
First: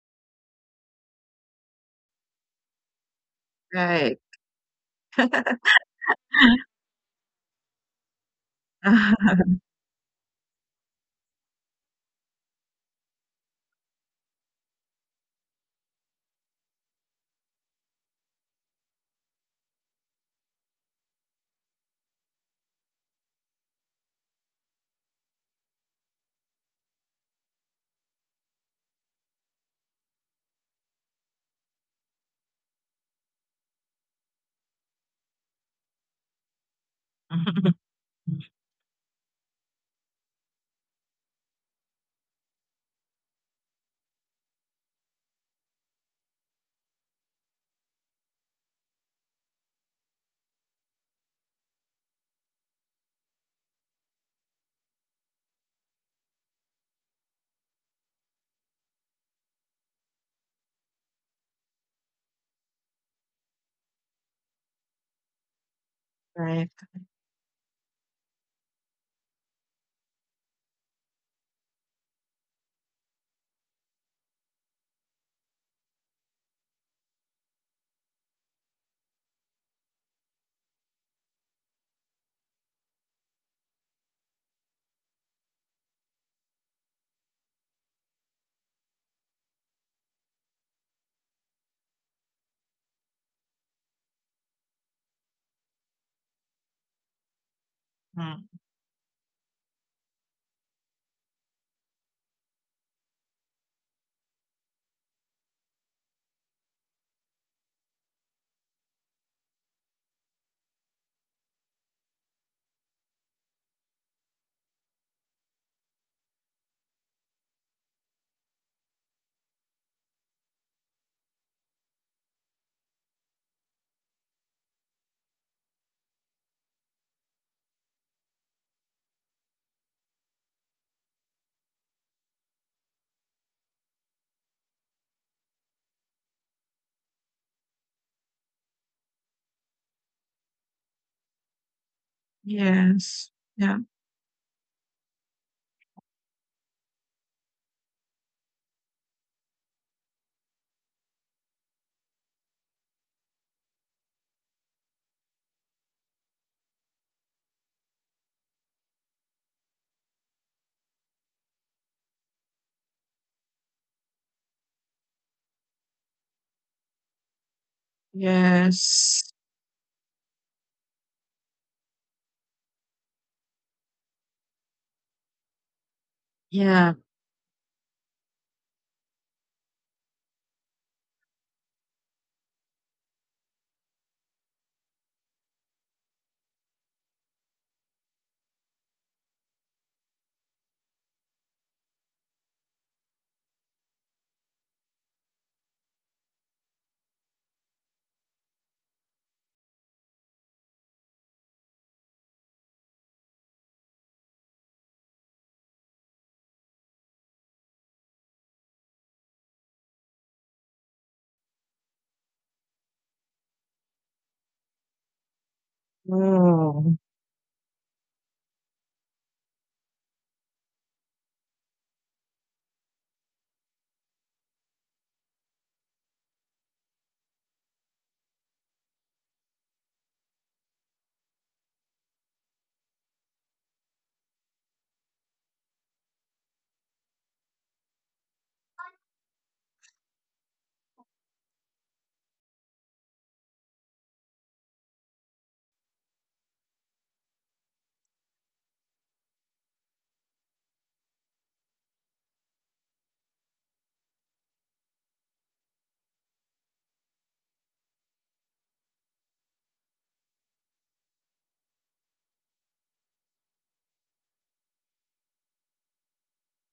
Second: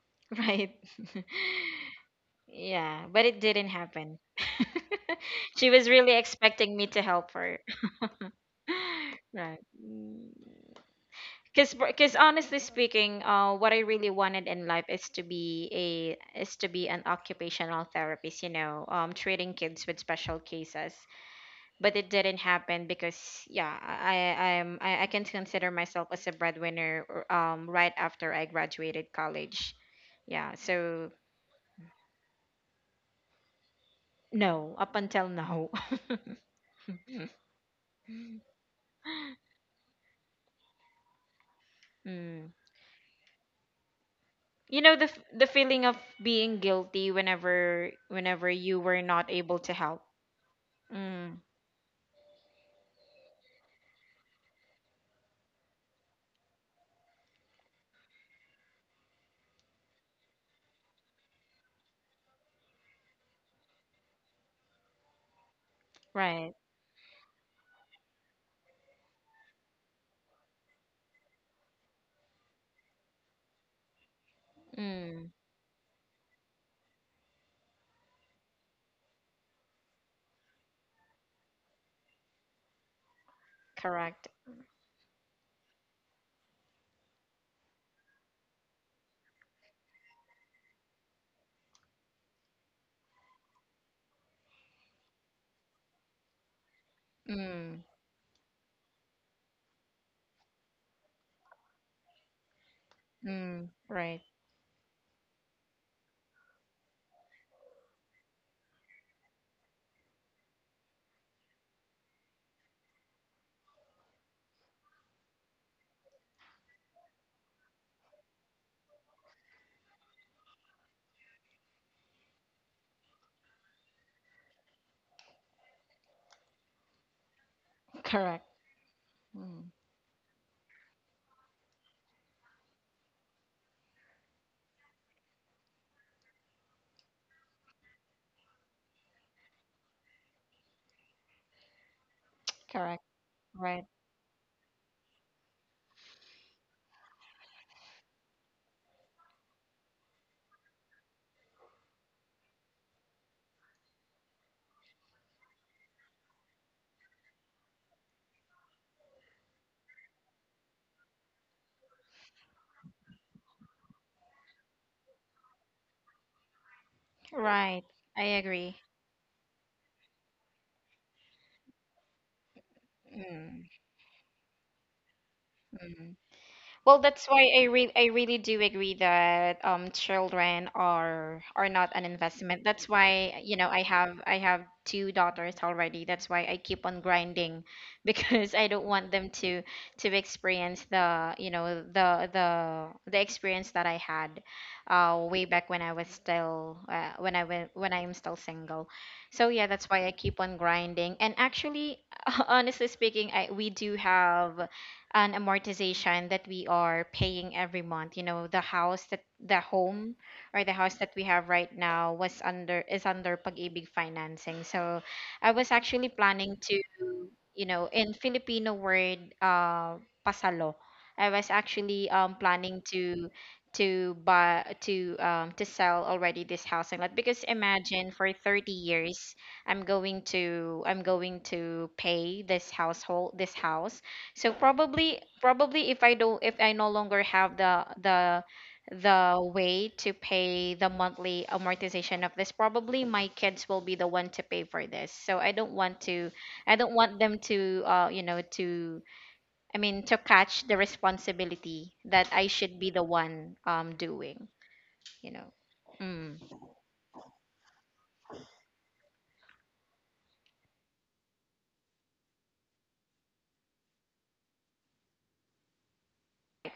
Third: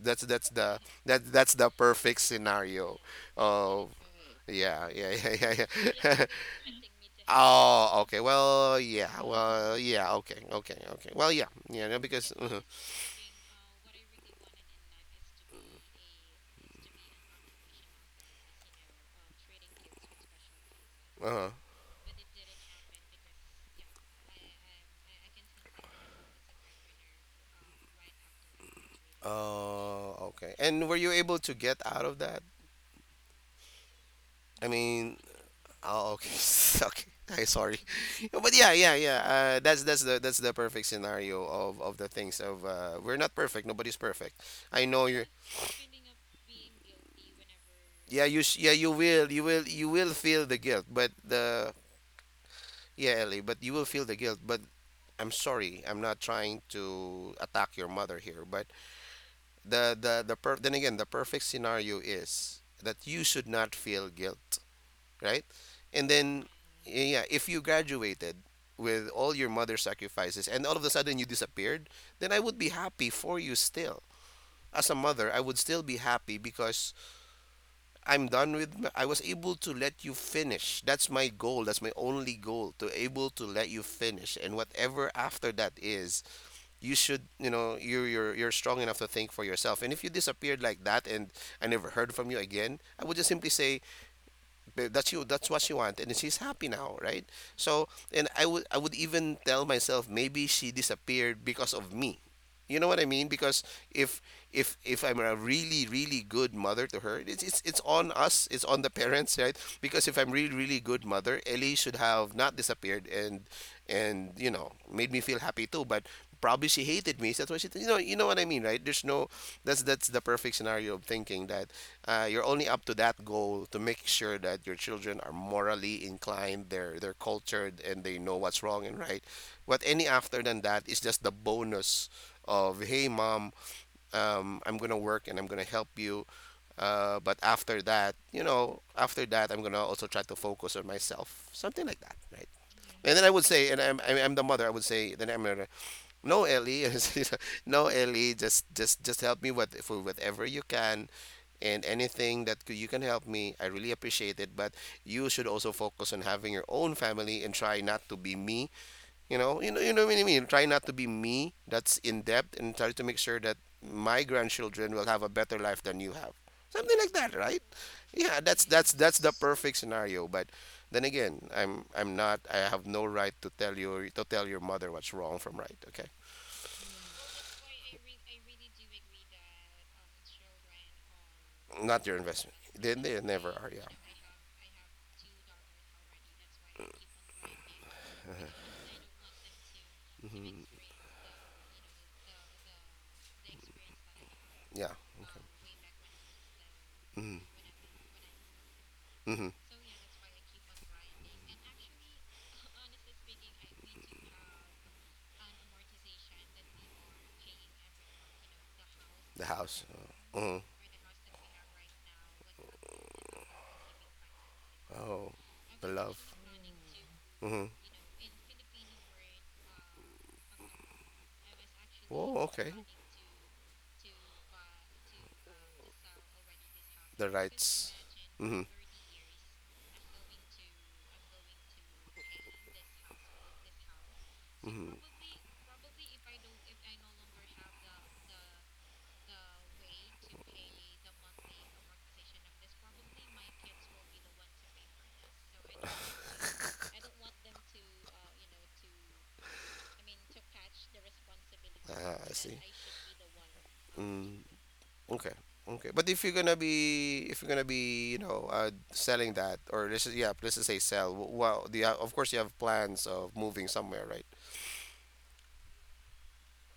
[SPEAKER 3] That's that's
[SPEAKER 1] right.
[SPEAKER 3] the that that's the perfect scenario.
[SPEAKER 1] Yeah, but it didn't
[SPEAKER 3] Oh
[SPEAKER 1] happen.
[SPEAKER 2] right.
[SPEAKER 3] yeah yeah yeah yeah.
[SPEAKER 1] She was really
[SPEAKER 3] Yeah.
[SPEAKER 1] expecting me to help her.
[SPEAKER 3] Oh, okay. Well, yeah.
[SPEAKER 1] Right.
[SPEAKER 3] Well, yeah. Okay. Okay. Okay. Well, yeah.
[SPEAKER 1] Because
[SPEAKER 3] Yeah. No,
[SPEAKER 1] because
[SPEAKER 3] because
[SPEAKER 1] honestly
[SPEAKER 3] uh-huh,
[SPEAKER 1] speaking, uh, what I really wanted in life is to be a is to be an occupational therapist, you know, um, treating kids with special cases.
[SPEAKER 3] uh-huh.
[SPEAKER 1] But it didn't happen, because yeah, i i'm i, I can consider myself as a breadwinner, or, um right after I graduated college.
[SPEAKER 3] Oh, okay.
[SPEAKER 1] Yeah, so
[SPEAKER 3] And were you able to get out of that? I
[SPEAKER 1] no, up
[SPEAKER 3] mean,
[SPEAKER 1] until now.
[SPEAKER 3] oh, okay, okay. I sorry, but yeah, yeah, yeah. Uh, that's that's the that's the perfect scenario of of the things
[SPEAKER 1] Mm.
[SPEAKER 3] of uh, we're not perfect. Nobody's perfect.
[SPEAKER 1] You
[SPEAKER 3] I
[SPEAKER 1] know the
[SPEAKER 3] know
[SPEAKER 1] f-
[SPEAKER 3] you're.
[SPEAKER 1] the feeling of being guilty whenever,
[SPEAKER 3] Yeah, you
[SPEAKER 1] whenever
[SPEAKER 3] sh- yeah
[SPEAKER 1] you
[SPEAKER 3] you
[SPEAKER 1] were
[SPEAKER 3] will
[SPEAKER 1] not
[SPEAKER 3] you
[SPEAKER 1] able
[SPEAKER 3] will
[SPEAKER 1] to
[SPEAKER 3] you
[SPEAKER 1] help.
[SPEAKER 3] will feel the guilt, but
[SPEAKER 1] Mm,
[SPEAKER 3] the yeah Ellie, but you will feel the guilt. But I'm sorry, I'm not trying to attack your mother here. But the the the per- then again, the perfect scenario is that you should not feel guilt, right? And then,
[SPEAKER 1] right.
[SPEAKER 2] Right.
[SPEAKER 3] yeah, if you graduated with all your mother's sacrifices and all of a sudden you disappeared, then I would be happy for you still. As a
[SPEAKER 1] Mm,
[SPEAKER 3] mother, I would still be happy because I'm done with, I was able to let you finish. That's my goal. That's my only goal to able to let you
[SPEAKER 1] correct.
[SPEAKER 3] finish. And whatever after that is, you should, you know, you're, you're, you're strong enough to think for yourself. And if you disappeared like that and I never heard from you again, I would just simply say, Th- That's you. That's what she wanted, and she's happy now, right?
[SPEAKER 1] Mm,
[SPEAKER 3] So, and I
[SPEAKER 2] Mm.
[SPEAKER 3] would I would even tell myself maybe she disappeared because of me. You know what I mean? Because
[SPEAKER 1] mm,
[SPEAKER 3] if
[SPEAKER 1] right.
[SPEAKER 3] if if I'm a really really good mother to her, it's it's, it's on us. It's on the parents, right? Because if I'm really really good mother, Ellie should have not disappeared and and you know made me feel happy too. But probably she hated me. So that's why she you know you know what I mean, right? There's no that's that's the perfect scenario of thinking that uh, you're only up to that goal to make sure that your children are morally inclined, they're they're cultured, and they know
[SPEAKER 1] Correct.
[SPEAKER 3] what's wrong and right.
[SPEAKER 1] Mm,
[SPEAKER 3] What any after than that is just the bonus of hey mom, um, I'm gonna work and I'm gonna help you. Uh, but after that, you know, after that, I'm gonna also try to focus on myself, something like that, right?
[SPEAKER 1] correct.
[SPEAKER 3] And then I
[SPEAKER 2] Yes.
[SPEAKER 3] would say, and
[SPEAKER 2] Yeah.
[SPEAKER 1] Right.
[SPEAKER 3] I'm I'm I'm the mother. I would say, then I'm gonna no, Ellie. No, Ellie. Just, just, just help me with for whatever you can, and anything that c- you can help me. I really appreciate it. But you should also focus on having your own family and try not to be me. You know, you know, you know what I mean. Try not to be me. That's in depth, and try to make sure that my grandchildren will have a better life than you have. Something like that, right?
[SPEAKER 1] Right. I
[SPEAKER 3] Yeah, that's
[SPEAKER 1] agree.
[SPEAKER 3] that's that's the
[SPEAKER 2] Yes.
[SPEAKER 3] perfect scenario. But then again, I'm I'm not. I have no right to
[SPEAKER 1] Mm,
[SPEAKER 3] tell your to tell your mother what's wrong from right. Okay.
[SPEAKER 1] mm.
[SPEAKER 2] Yeah.
[SPEAKER 1] Well, that's why I re I really do agree that um children are are not
[SPEAKER 3] Not
[SPEAKER 1] an
[SPEAKER 3] your investment.
[SPEAKER 1] investment.
[SPEAKER 3] They,
[SPEAKER 1] That's
[SPEAKER 3] they never
[SPEAKER 1] why, you
[SPEAKER 3] are.
[SPEAKER 1] know,
[SPEAKER 3] Yeah,
[SPEAKER 1] I have I have two daughters already. That's why I keep on grinding because I don't want them to to experience the, you know, the the the experience that I had
[SPEAKER 3] yeah.
[SPEAKER 1] uh way back when I was still uh,
[SPEAKER 3] Mm-hmm.
[SPEAKER 1] when I wa- when I am still single.
[SPEAKER 3] Mm-hmm.
[SPEAKER 1] So yeah, that's why I keep on grinding. And actually, honestly speaking, I we do have an amortization that we are paying every month. You know, the house that
[SPEAKER 3] The
[SPEAKER 1] the
[SPEAKER 3] house.
[SPEAKER 1] home
[SPEAKER 3] Uh, hmm.
[SPEAKER 1] or the house that we have right now was under, is under pag-ibig financing. So
[SPEAKER 3] Oh,
[SPEAKER 1] I was
[SPEAKER 3] the
[SPEAKER 1] actually
[SPEAKER 3] love.
[SPEAKER 1] planning to,
[SPEAKER 2] Oh.
[SPEAKER 3] Mm-hmm.
[SPEAKER 1] you know, in Filipino word, uh, pasalo. I was actually um
[SPEAKER 3] Oh, okay.
[SPEAKER 1] planning to to buy to um to sell already this house and lot,
[SPEAKER 3] The
[SPEAKER 1] because
[SPEAKER 3] rights.
[SPEAKER 1] imagine, for
[SPEAKER 3] Mm-hmm.
[SPEAKER 1] thirty years I'm going to, I'm going to pay this household this house. So,
[SPEAKER 3] Mm-hmm.
[SPEAKER 1] probably probably, if I don't, if I no longer have the the the way to pay the monthly amortization of this, probably my kids will be the one to pay for this. So I don't want to, I don't want them to, uh you know to I mean, to catch the responsibility
[SPEAKER 3] Ah,
[SPEAKER 1] that
[SPEAKER 3] I
[SPEAKER 1] I
[SPEAKER 3] see.
[SPEAKER 1] should be the one um
[SPEAKER 3] Mm.
[SPEAKER 1] doing, you
[SPEAKER 3] Okay.
[SPEAKER 1] know.
[SPEAKER 3] Okay. But if you're
[SPEAKER 1] Mm,
[SPEAKER 3] gonna be, if you're gonna be, you know, uh, selling that, or this is yeah, let's just say sell. w- Well, the uh, of course you have plans of moving somewhere, right?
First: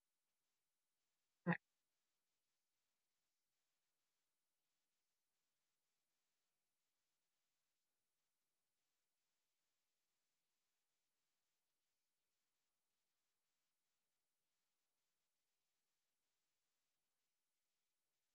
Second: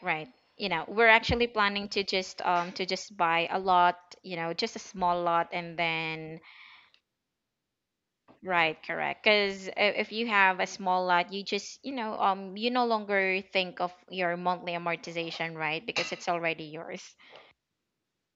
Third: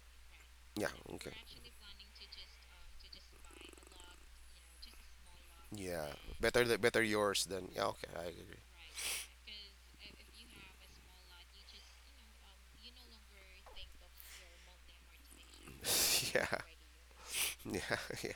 [SPEAKER 1] right. You know,
[SPEAKER 3] Yeah.
[SPEAKER 1] we're
[SPEAKER 3] Okay.
[SPEAKER 1] actually planning to just um to just buy a lot, you know, just a small lot, and
[SPEAKER 3] Yeah.
[SPEAKER 1] then.
[SPEAKER 3] Better the better yours than yeah. Okay, I agree.
[SPEAKER 1] Right, correct. Because if you have a small lot, you just, you know, um, you no longer think of your monthly amortization, right? Because it's
[SPEAKER 3] Yeah.
[SPEAKER 1] already yours.
[SPEAKER 3] Yeah.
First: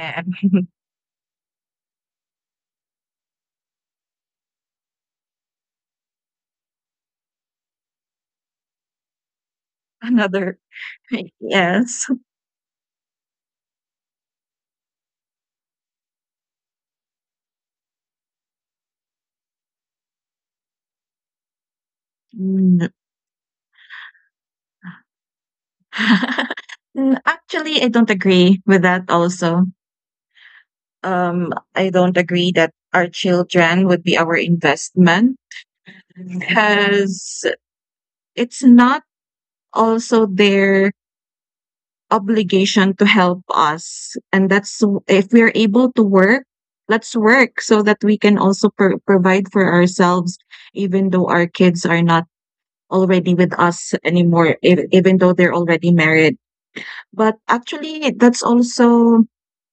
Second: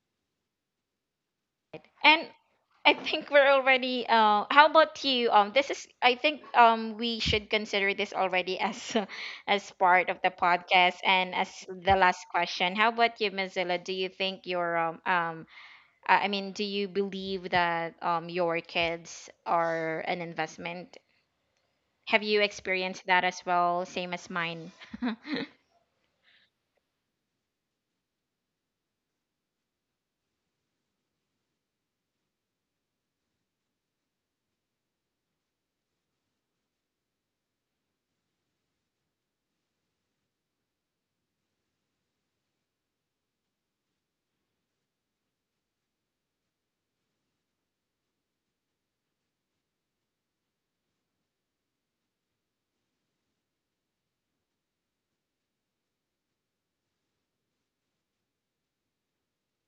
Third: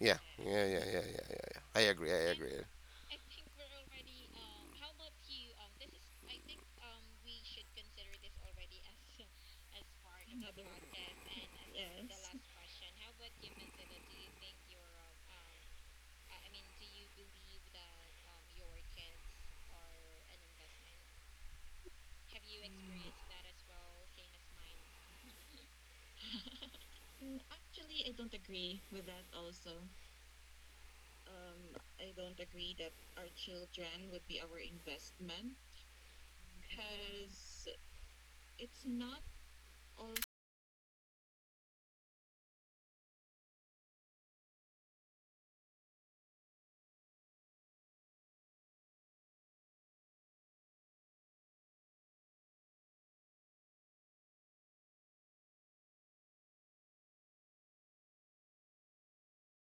[SPEAKER 3] Yeah. Yeah. Yeah. Yeah. Yeah. Yeah. Yeah. I agree.
[SPEAKER 1] And
[SPEAKER 3] I agree.
[SPEAKER 1] I think we're already. Uh, how about you? Um, this is. I think, um, we should consider this already as as part of the
[SPEAKER 2] Another.
[SPEAKER 1] podcast and as the
[SPEAKER 2] Yes.
[SPEAKER 1] last question. How about you, Mozilla? Do you think your um um I I mean, do you believe that um your kids are an investment? Have you
[SPEAKER 2] Mm.
[SPEAKER 1] experienced that as well, same as mine?
[SPEAKER 2] Mm, actually, I don't agree with that also. Um, I don't agree that our children would be our investment, because it's not also their obligation to help us. And that's, if we are able to work, let's work so that we can also pro- provide for ourselves, even though our kids are not already with us anymore, ev- even though they're already married. But actually, that's also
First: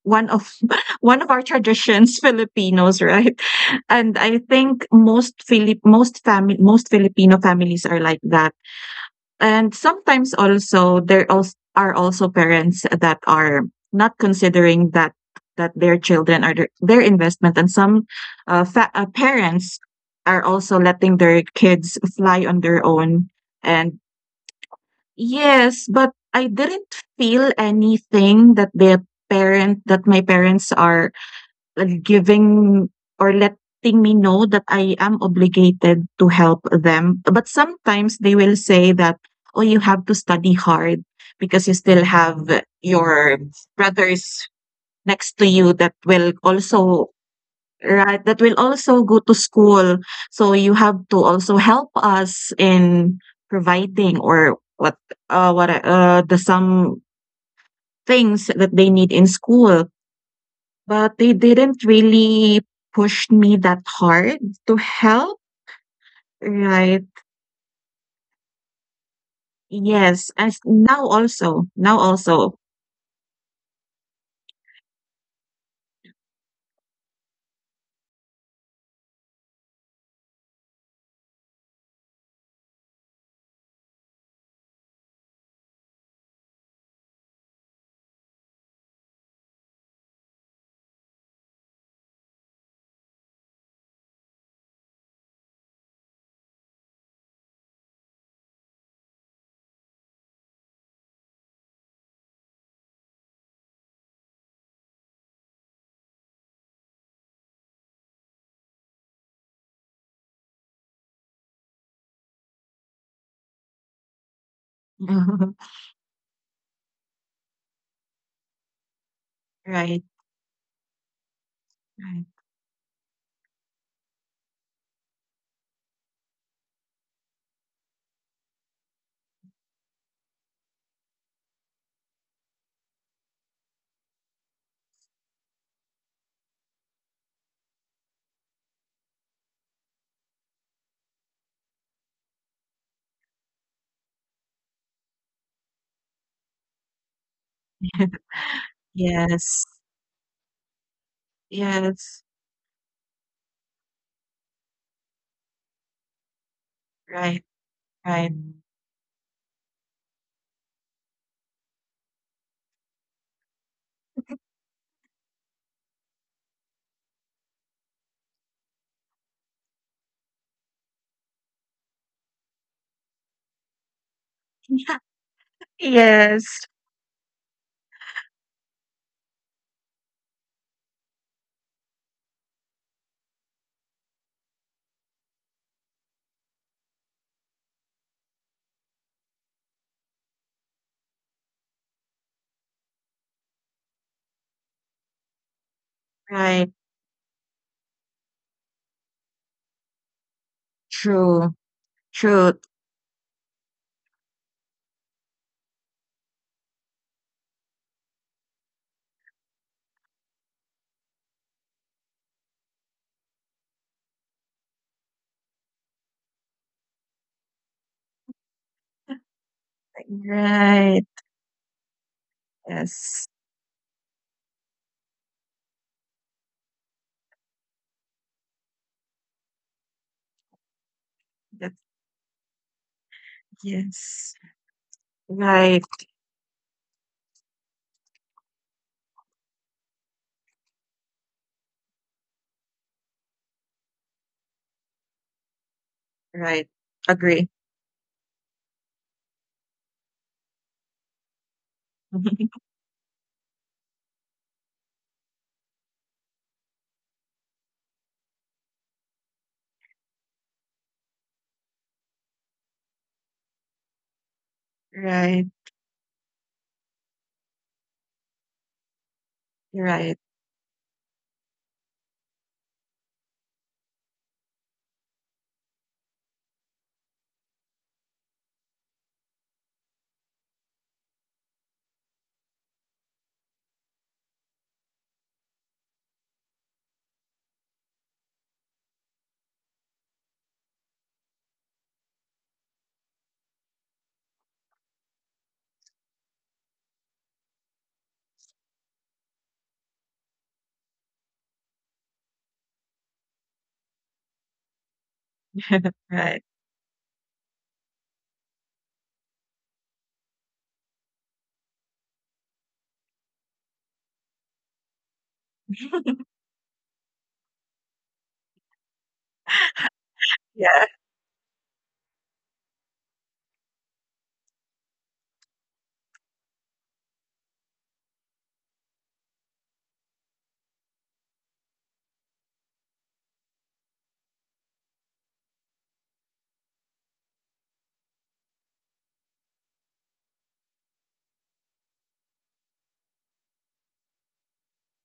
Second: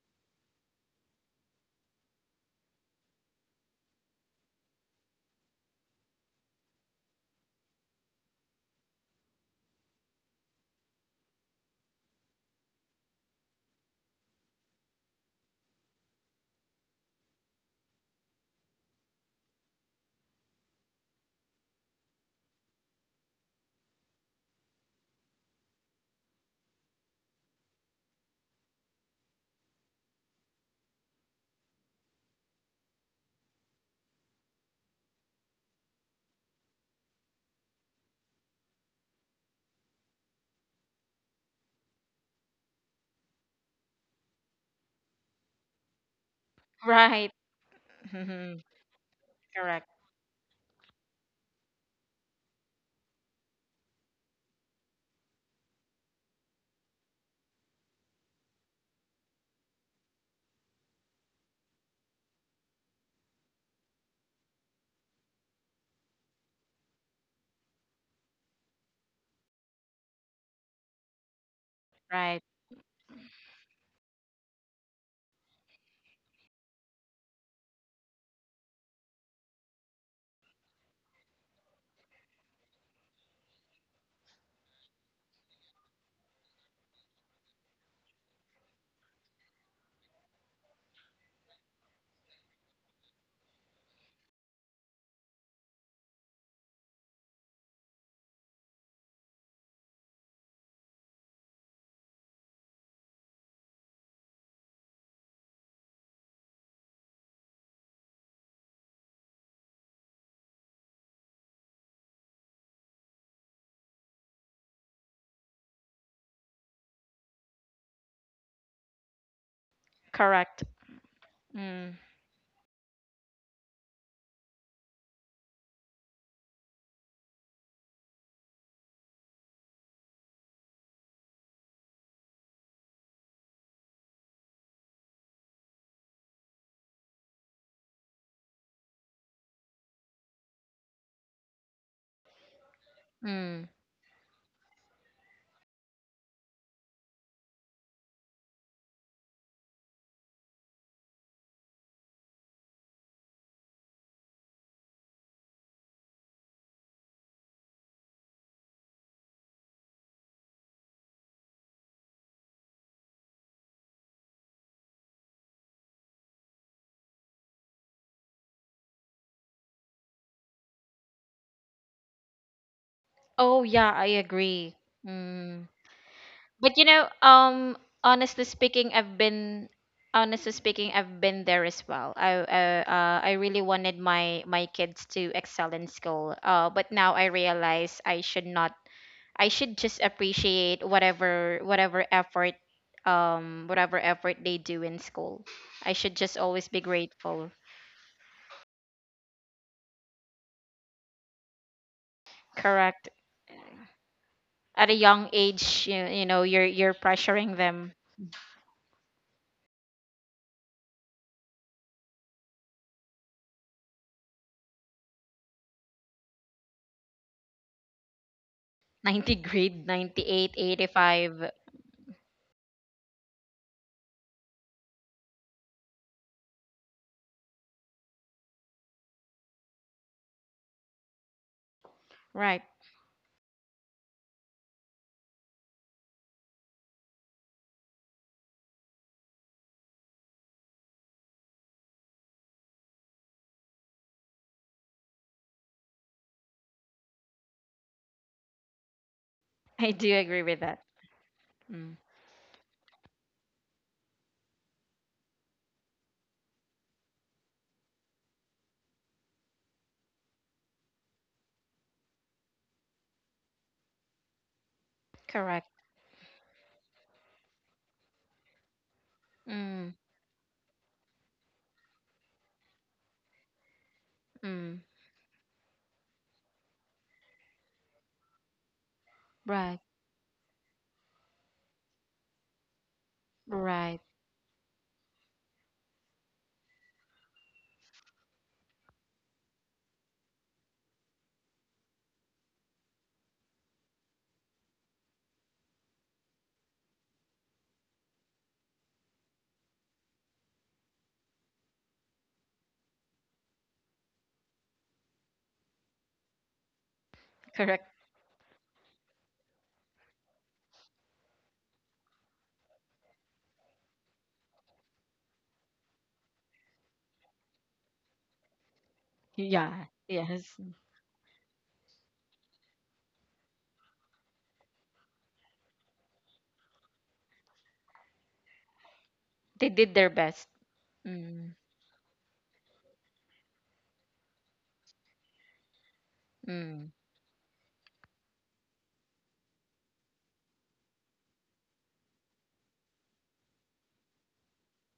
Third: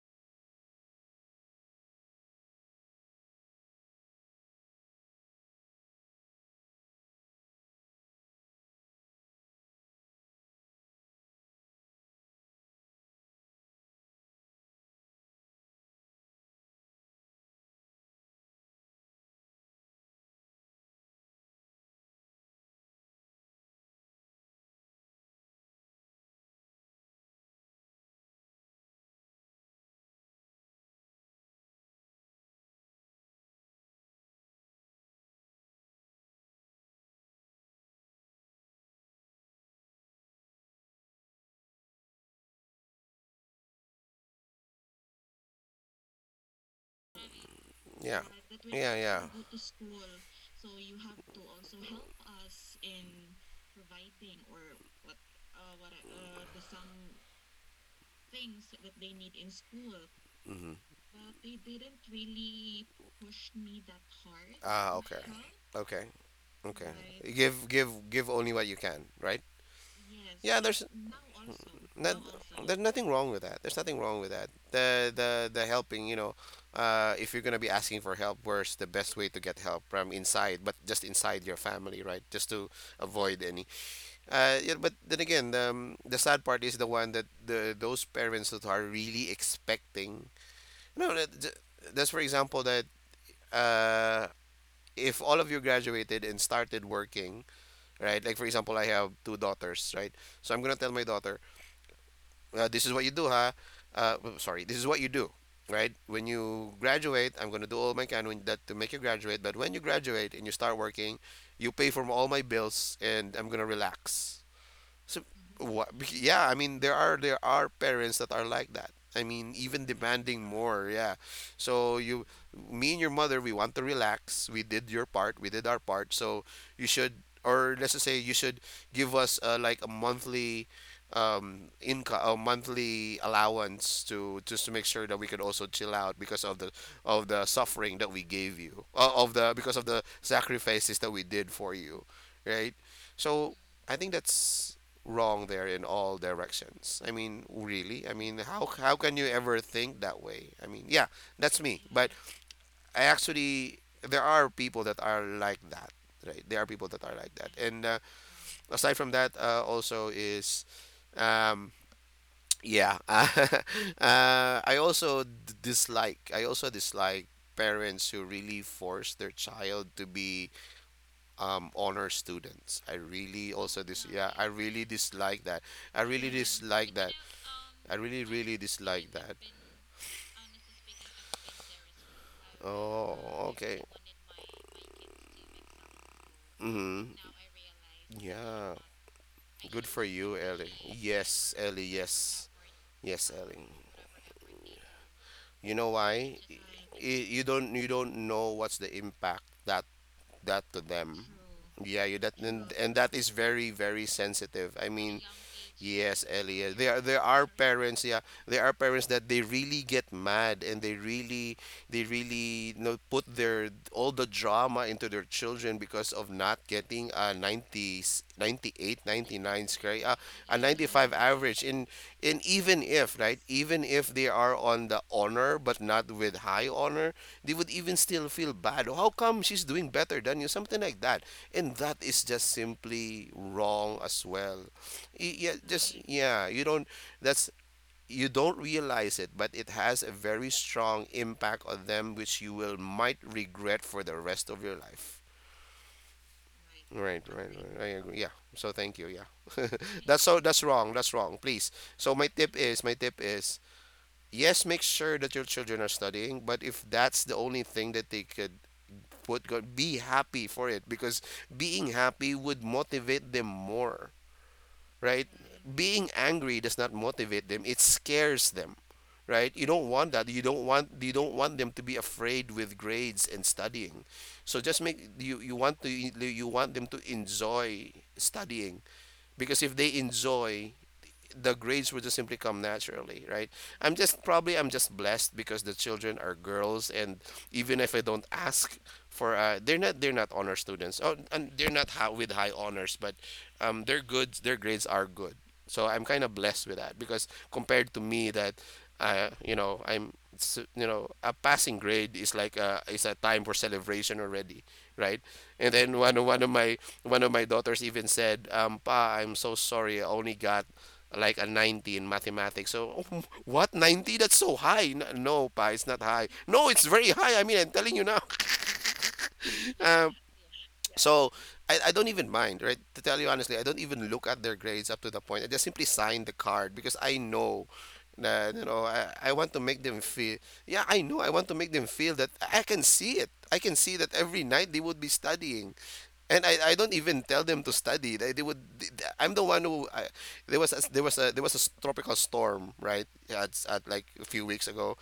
[SPEAKER 2] one of one of our traditions, Filipinos, right? And I think most Philip, most family, most Filipino families are like that. And sometimes also there also are also parents that are not considering that, that their children are their, their investment, and some, uh, fa- uh, parents are also letting their kids fly on their own and... Yes, but I didn't feel anything that the parent, that my parents are like, giving or letting me know that I am obligated to help them. But sometimes they will say that, "Oh, you have to study hard, because you still have your brothers next to you that will also..."
[SPEAKER 1] Right.
[SPEAKER 2] Right,
[SPEAKER 3] Yeah.
[SPEAKER 2] that will
[SPEAKER 1] Mhm.
[SPEAKER 3] Yeah,
[SPEAKER 2] also go
[SPEAKER 3] yeah.
[SPEAKER 2] to
[SPEAKER 1] Correct.
[SPEAKER 2] school. So you have to also help us in providing or what, uh what uh the some things that they need in school.
[SPEAKER 3] Mm-hmm.
[SPEAKER 2] But they didn't really push me that hard to
[SPEAKER 3] Ah, okay.
[SPEAKER 2] help.
[SPEAKER 3] Okay. Okay.
[SPEAKER 2] Right.
[SPEAKER 3] Give give give only what you can, right?
[SPEAKER 2] Yes. As
[SPEAKER 3] Yeah, there's
[SPEAKER 2] now also. Now
[SPEAKER 3] not,
[SPEAKER 1] Right.
[SPEAKER 2] also.
[SPEAKER 3] there's nothing wrong with that. There's nothing wrong with that. The the the helping, you know, uh, if you're gonna be asking for help, where's the best way to get help from inside, but just inside your family, right? Just to avoid any. Uh, yeah, but then again, the um, the sad part is the one that the those parents that are really expecting no, that, th- that's for example that uh, if all of you graduated and started working, right? Like for example, I have two daughters, right? So I'm gonna tell my daughter, uh, this is what you do, huh? Uh, w- sorry, this is what you do, right? When you graduate, I'm gonna do all my can when- that to make you graduate. But when you graduate and you start working, you pay for all my bills, and I'm gonna relax, so what? Yeah, I mean there are there are parents that are like that. I mean even
[SPEAKER 2] Right.
[SPEAKER 3] demanding
[SPEAKER 1] Correct.
[SPEAKER 3] more. Yeah.
[SPEAKER 1] Mm.
[SPEAKER 3] So
[SPEAKER 2] Right.
[SPEAKER 3] you, me and your mother, we want to relax. We did your part. We did our part. So you should, or let's just say you should give us uh, like a monthly um income a monthly allowance to just to make sure that we could also chill out because of the of the suffering that we gave you uh, of the because of the sacrifices that we did for you, right? So
[SPEAKER 1] Mm.
[SPEAKER 3] I think that's wrong there in all directions. I mean, really? I mean, how how can you ever
[SPEAKER 2] Yes.
[SPEAKER 3] think that way? I mean, yeah, that's me. But
[SPEAKER 2] Yes.
[SPEAKER 3] I actually there are people that are like that, right? There are people that are like
[SPEAKER 2] Right.
[SPEAKER 3] that. And uh,
[SPEAKER 2] Right.
[SPEAKER 3] aside from that, uh, also is um yeah. uh, I also d- dislike I also dislike parents who really force their child to be um honor students. I really
[SPEAKER 1] Oh
[SPEAKER 3] also
[SPEAKER 1] yeah, I
[SPEAKER 3] dis yeah, I
[SPEAKER 1] agree.
[SPEAKER 3] really dislike that.
[SPEAKER 1] Mm.
[SPEAKER 3] I really
[SPEAKER 2] Yes.
[SPEAKER 1] But you
[SPEAKER 3] dislike
[SPEAKER 1] know,
[SPEAKER 3] that.
[SPEAKER 1] um,
[SPEAKER 3] I really,
[SPEAKER 1] honestly
[SPEAKER 3] really
[SPEAKER 1] speaking,
[SPEAKER 3] dislike
[SPEAKER 1] I've
[SPEAKER 3] that.
[SPEAKER 1] been, honestly speaking, I've been there as well. I uh, uh I
[SPEAKER 3] Oh,
[SPEAKER 1] really
[SPEAKER 3] okay.
[SPEAKER 1] wanted my my kids to excel in school. Uh, but now
[SPEAKER 3] Mm-hmm.
[SPEAKER 1] I realize I should not,
[SPEAKER 3] Yeah.
[SPEAKER 1] I should
[SPEAKER 3] Good
[SPEAKER 1] just
[SPEAKER 3] for you, Ellie.
[SPEAKER 1] appreciate
[SPEAKER 3] Yes,
[SPEAKER 1] whatever,
[SPEAKER 3] Ellie.
[SPEAKER 1] whatever
[SPEAKER 3] Yes.
[SPEAKER 1] effort
[SPEAKER 3] Yes,
[SPEAKER 1] um
[SPEAKER 3] Ellie.
[SPEAKER 1] whatever effort they do in school.
[SPEAKER 3] You know
[SPEAKER 1] I should just
[SPEAKER 3] why?
[SPEAKER 1] always
[SPEAKER 2] Right.
[SPEAKER 1] be
[SPEAKER 3] Y- You
[SPEAKER 1] grateful.
[SPEAKER 3] don't you don't know what's the impact that that to them.
[SPEAKER 2] True.
[SPEAKER 3] Yeah, you that
[SPEAKER 2] True.
[SPEAKER 3] and, and
[SPEAKER 1] Correct.
[SPEAKER 3] that is very, very sensitive.
[SPEAKER 1] At
[SPEAKER 3] I
[SPEAKER 1] a
[SPEAKER 3] mean,
[SPEAKER 1] young age, you, you
[SPEAKER 3] yes,
[SPEAKER 1] know, you're
[SPEAKER 3] Elliot.
[SPEAKER 1] you're
[SPEAKER 3] There are- there are
[SPEAKER 1] pressuring them.
[SPEAKER 3] parents, yeah, there are parents that they really get mad and they really they really you know, put their all the drama into their children because of not getting a ninety ninety eight
[SPEAKER 1] ninety
[SPEAKER 3] ninety nine ninety eight ninety-nine
[SPEAKER 1] grade,
[SPEAKER 3] scra-
[SPEAKER 1] ninety
[SPEAKER 3] uh,
[SPEAKER 1] eight,
[SPEAKER 3] a
[SPEAKER 1] eighty
[SPEAKER 2] Right.
[SPEAKER 3] ninety five
[SPEAKER 1] five.
[SPEAKER 3] average in in even if,
[SPEAKER 2] Yes.
[SPEAKER 3] right? Even if they are on the honor but not with high honor they would even still feel bad. "Oh, how come she's doing better than you?" Something like that.
[SPEAKER 2] That
[SPEAKER 3] And that is just
[SPEAKER 1] Right.
[SPEAKER 3] simply wrong as
[SPEAKER 2] yes.
[SPEAKER 3] well. Y- Yeah,
[SPEAKER 2] Right.
[SPEAKER 3] just, yeah, you don't that's you don't realize it, but it has a very strong impact on them, which you will might regret for the rest of your life.
[SPEAKER 2] Right.
[SPEAKER 3] Right,
[SPEAKER 2] Agree.
[SPEAKER 3] right, right. I agree. Yeah. So thank you. Yeah.
[SPEAKER 1] I do
[SPEAKER 3] That's
[SPEAKER 1] agree
[SPEAKER 3] so
[SPEAKER 1] with
[SPEAKER 3] that's
[SPEAKER 1] that.
[SPEAKER 3] wrong. That's wrong. Please.
[SPEAKER 1] Mm.
[SPEAKER 3] So my tip is my tip is yes, make sure that your children are studying, but if that's the only thing that they could output, be happy for it, because being happy would motivate them more, right?
[SPEAKER 2] Right.
[SPEAKER 1] Correct.
[SPEAKER 3] Being angry does not motivate them, it scares them, right? You
[SPEAKER 1] Mm,
[SPEAKER 3] don't want
[SPEAKER 2] Right.
[SPEAKER 3] that. You don't want, you don't want them to be afraid with grades and studying. So
[SPEAKER 1] mm.
[SPEAKER 3] just make you you want to you want them to enjoy studying, because if
[SPEAKER 1] Right.
[SPEAKER 3] they enjoy, the grades would just simply come naturally, right? I'm
[SPEAKER 1] Right.
[SPEAKER 3] just probably I'm just blessed because the children are girls, and even if I don't ask for, uh, they're not they're not honor students, oh, and they're not high, with high honors, but um, they're good. Their grades are good, so I'm kind of blessed with that, because compared to me, that uh, you know, I'm it's, uh, you know, a passing grade is like a is a time for celebration already, right? And then one of-
[SPEAKER 2] Right.
[SPEAKER 3] one of my one of my daughters
[SPEAKER 1] Correct.
[SPEAKER 3] even said, um, "Pa, I'm so sorry. I only got like a ninety in mathematics." So, oh, what ninety? That's so high. No, no, pa, it's not high. No, it's very high. I mean, I'm telling you now.
[SPEAKER 1] Yeah.
[SPEAKER 3] Um,
[SPEAKER 1] Yes.
[SPEAKER 2] Yeah.
[SPEAKER 3] so, I, I don't even mind, right? To tell you honestly, I don't even look at their grades up to the point. I just simply sign the card, because I know that, you know, I, I want to
[SPEAKER 1] They
[SPEAKER 3] make
[SPEAKER 1] did
[SPEAKER 3] them
[SPEAKER 1] their
[SPEAKER 3] feel,
[SPEAKER 1] best.
[SPEAKER 3] yeah, I know, I want to
[SPEAKER 1] Mm,
[SPEAKER 3] make them feel that I can see it. I can see that every night they would be studying. And I, I don't
[SPEAKER 1] mm.
[SPEAKER 3] even tell them to study. They, they would. th- th- I'm the one who. I, there was a, there was a there was a s- tropical storm right at, at like a few weeks ago,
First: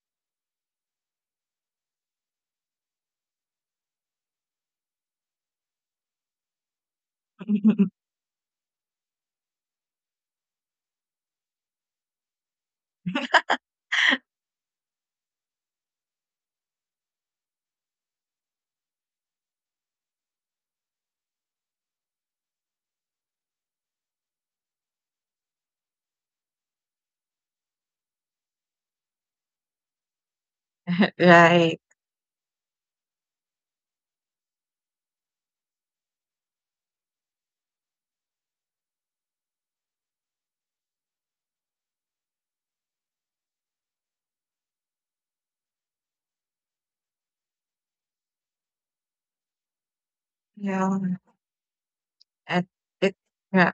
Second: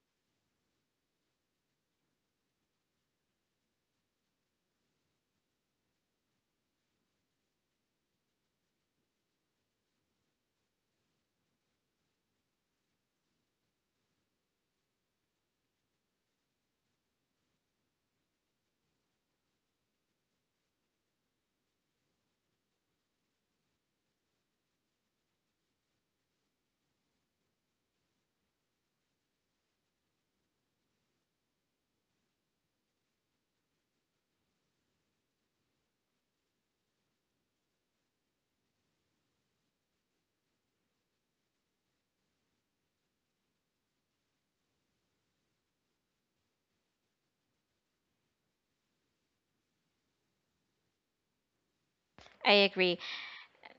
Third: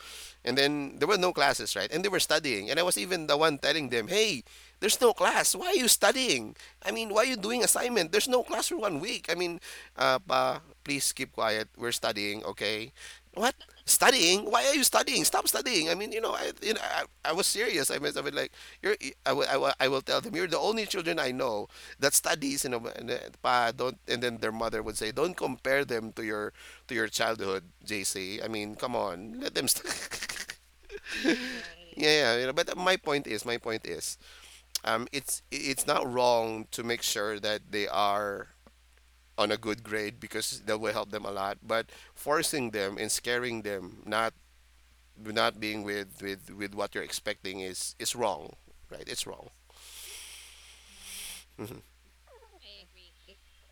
[SPEAKER 3] and then there were no classes, right, and they were studying, and I was even the one telling them, hey, there's no class. Why are you studying? I mean, why are you doing assignment? There's no class for one week. I mean, uh, pa, please keep quiet. We're studying, okay? What? Studying? Why are you studying? Stop studying. I mean, you know, I, you know, I, I was serious. I mean, I was like, you're, I, will, I, will, I will tell them, you're the only children I know that studies, and, and, uh, pa, don't, and then their mother would say, don't compare them to your to your childhood, J C. I mean, come on, let them. St- yeah,
[SPEAKER 2] Right.
[SPEAKER 3] yeah, you know, but uh, my point is, my point is, um, it's it's not wrong to make sure that they are on a good grade because that will help them a lot. But forcing them and scaring them, not not being with with with what you're expecting is is wrong, right? It's wrong.
[SPEAKER 2] Yeah.
[SPEAKER 3] Hmm.
[SPEAKER 1] I
[SPEAKER 2] At
[SPEAKER 1] agree.
[SPEAKER 2] it, yeah.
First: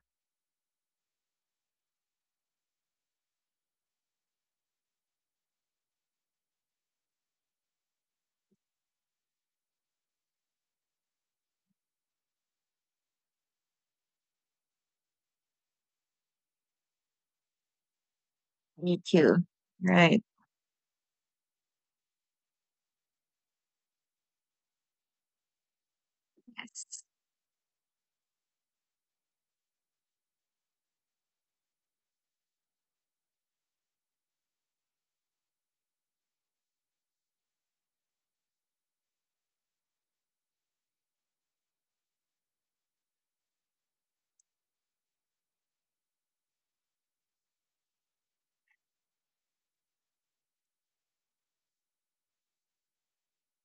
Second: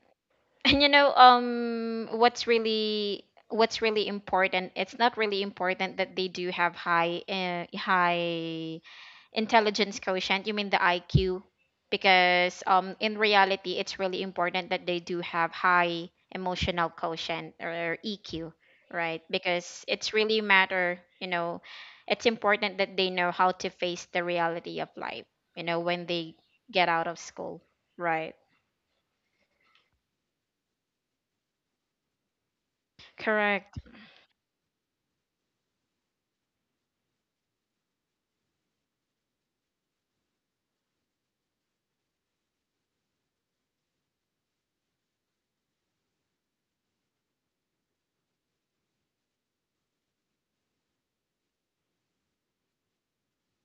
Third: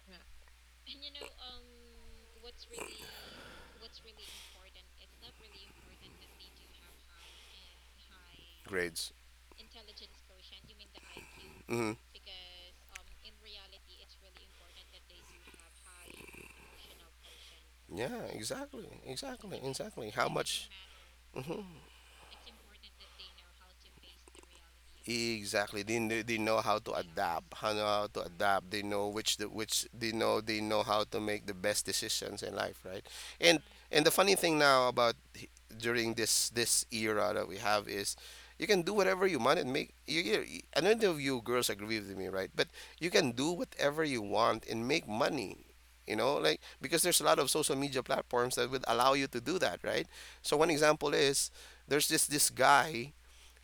[SPEAKER 1] And you know, um what's really, what's really important, it's not really important that they do have high, uh, high
[SPEAKER 3] Grades.
[SPEAKER 1] intelligence quotient, you mean the I Q,
[SPEAKER 3] Hmm.
[SPEAKER 1] because um in reality, it's really important that they do have high emotional quotient, or
[SPEAKER 3] Yeah,
[SPEAKER 1] E Q,
[SPEAKER 3] exactly,
[SPEAKER 2] Me
[SPEAKER 1] right?
[SPEAKER 2] too.
[SPEAKER 3] exactly,
[SPEAKER 1] Because
[SPEAKER 3] exactly.
[SPEAKER 1] it's
[SPEAKER 2] Right.
[SPEAKER 3] How
[SPEAKER 1] really
[SPEAKER 3] much?
[SPEAKER 1] matter, you know,
[SPEAKER 3] Hmm.
[SPEAKER 1] it's important that they know how to face the reality of life, you know,
[SPEAKER 3] Exactly. They,
[SPEAKER 1] when
[SPEAKER 3] kn-
[SPEAKER 1] they
[SPEAKER 3] they know how
[SPEAKER 1] get
[SPEAKER 3] to
[SPEAKER 2] Yes.
[SPEAKER 1] out of
[SPEAKER 3] adapt.
[SPEAKER 1] school,
[SPEAKER 3] How know how to
[SPEAKER 1] right?
[SPEAKER 3] adapt. They know which the which they know they know how to make the best decisions in life, right? And
[SPEAKER 1] Correct.
[SPEAKER 3] and the funny thing now about h- during this this era that we have is you can do whatever you want and make you, you you- I know of you girls agree with me, right? But you can do whatever you want and make money. You know, like, because there's a lot of social media platforms that would allow you to do that, right? So one example is there's this this guy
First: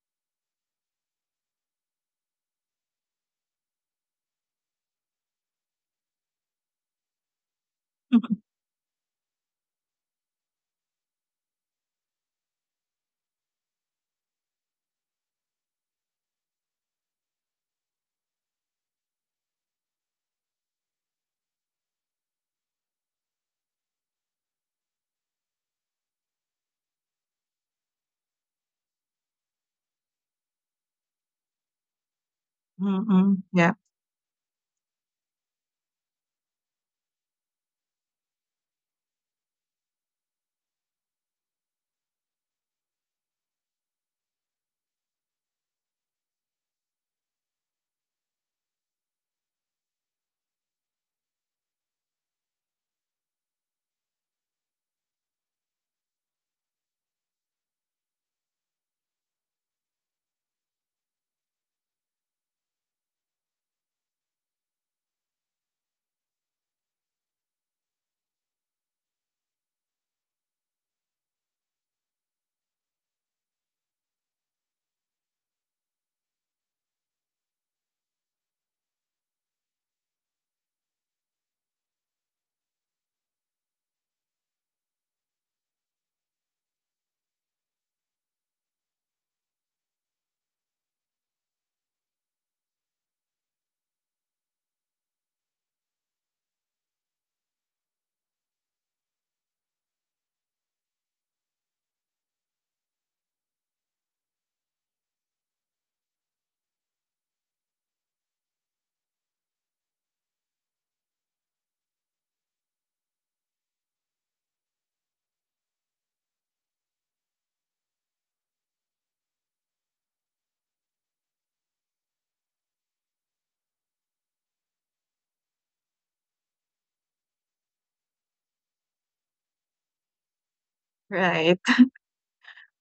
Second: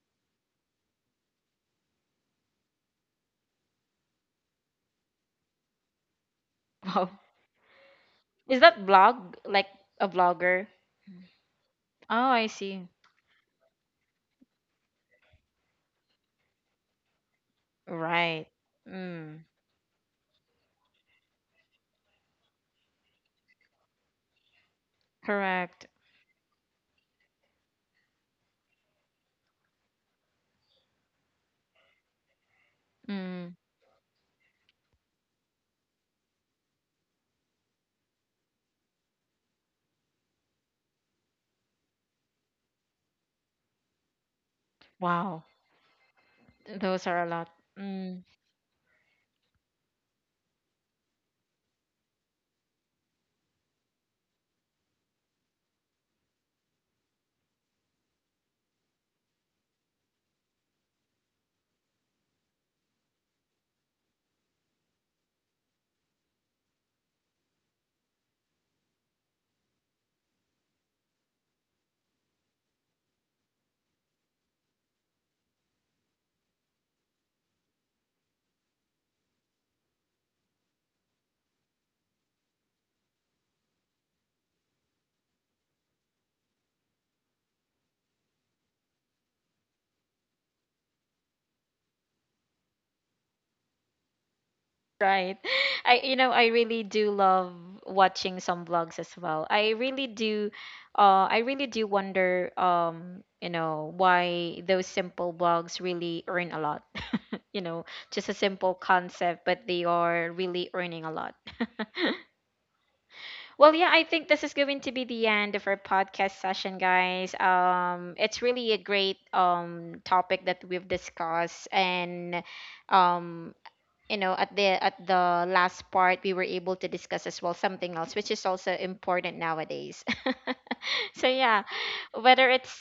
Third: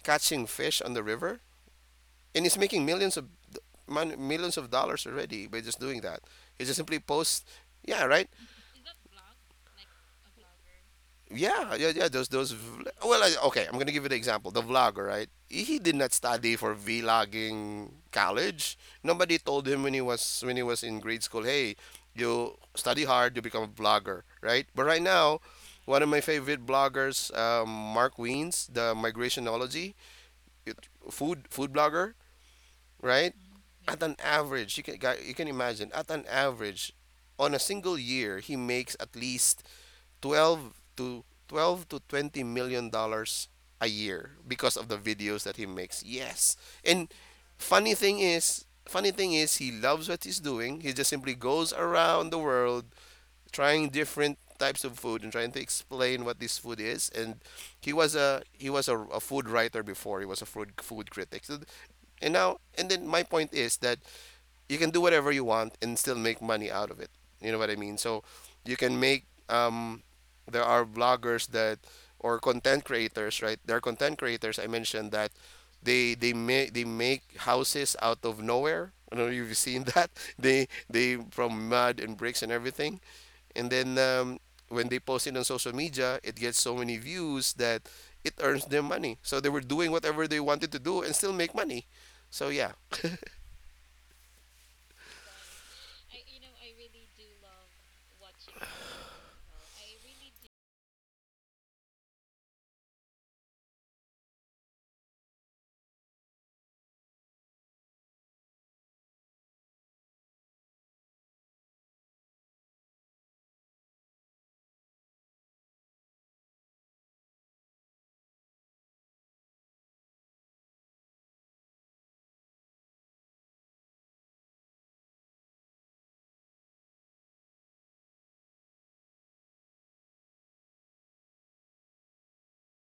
[SPEAKER 3] catching fish on the river and he's making millions of mon- millions of dollars already by just doing that. He just simply
[SPEAKER 1] Wow.
[SPEAKER 3] posts, yeah, right,
[SPEAKER 1] Is that blog, like a blogger?
[SPEAKER 3] yeah, yeah, yeah. Those
[SPEAKER 1] Oh, I
[SPEAKER 3] those vl-
[SPEAKER 1] see.
[SPEAKER 3] well, I, Okay. I'm gonna give you the example. The vlogger, right? He did not study for vlogging
[SPEAKER 1] Right.
[SPEAKER 3] college. Nobody
[SPEAKER 1] Mm.
[SPEAKER 3] told him when he was when he was in grade school, hey, you study hard, you become a vlogger, right? But right now.
[SPEAKER 1] Correct.
[SPEAKER 3] One of my favorite bloggers, um, Mark Weens, the migrationology it- food food blogger, right?
[SPEAKER 2] Mm-mm.
[SPEAKER 1] Mm.
[SPEAKER 2] Yeah.
[SPEAKER 3] At an average, you can guy- you can imagine, at an average, on a single year, he makes at least twelve to twelve to twenty million dollars a year because of the videos
[SPEAKER 1] Wow.
[SPEAKER 3] that he makes. Yes,
[SPEAKER 1] Those
[SPEAKER 3] and
[SPEAKER 1] are a lot.
[SPEAKER 3] funny thing
[SPEAKER 1] Mm.
[SPEAKER 3] is, funny thing is, he loves what he's doing. He just simply goes around the world trying different types of food and trying to explain what this food is, and he was a he was a, a food writer before he was a food food critic. So- and now, and then my point is that you can do whatever you want and still make money out of it. You know what I mean? So you can make um there are bloggers that or content creators, right? There are content creators I mentioned that they they make they make houses out of nowhere. I don't know if you've seen that. They they from mud and bricks and everything. And then um, when they post it on social media, it gets so many views that it earns them money. So they were doing whatever they wanted to do and still make money. So yeah.
[SPEAKER 1] Right. I, you know, I really do love watching some vlogs as well. I really do, uh I really do wonder, um you know, why those simple blogs really earn a lot. You know, just a simple concept, but they are really earning a lot. Well, yeah, I think this is going to be the end of our podcast session, guys. Um, it's really a great um topic that we've discussed, and, um, you know, at the, at the last part, we were able to discuss as well something else, which is also important nowadays. So
[SPEAKER 2] Right.
[SPEAKER 1] yeah, whether it's,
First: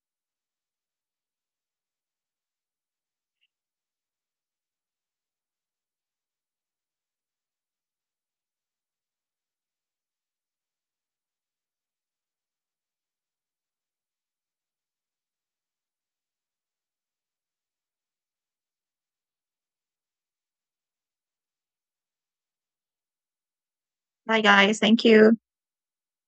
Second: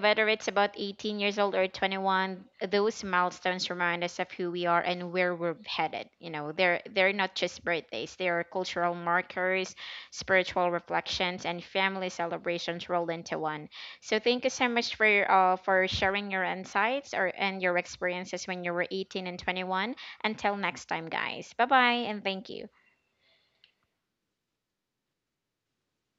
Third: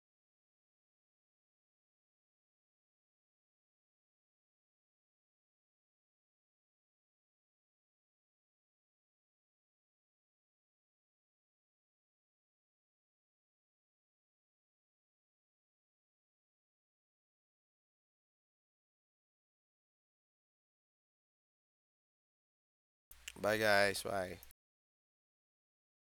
[SPEAKER 1] whether it's about eighteen years old or twenty-one, those milestones remind us of who we are and where we're headed. You know, they're they're not just birthdays, they are cultural markers, spiritual reflections and family celebrations rolled into one. So thank you so much for your, uh, for sharing your insights or and your experiences when you were 18 and 21. Until next time, guys, bye bye, and thank you.
[SPEAKER 3] Bye, guys. Bye.
[SPEAKER 2] Bye, guys. Thank you.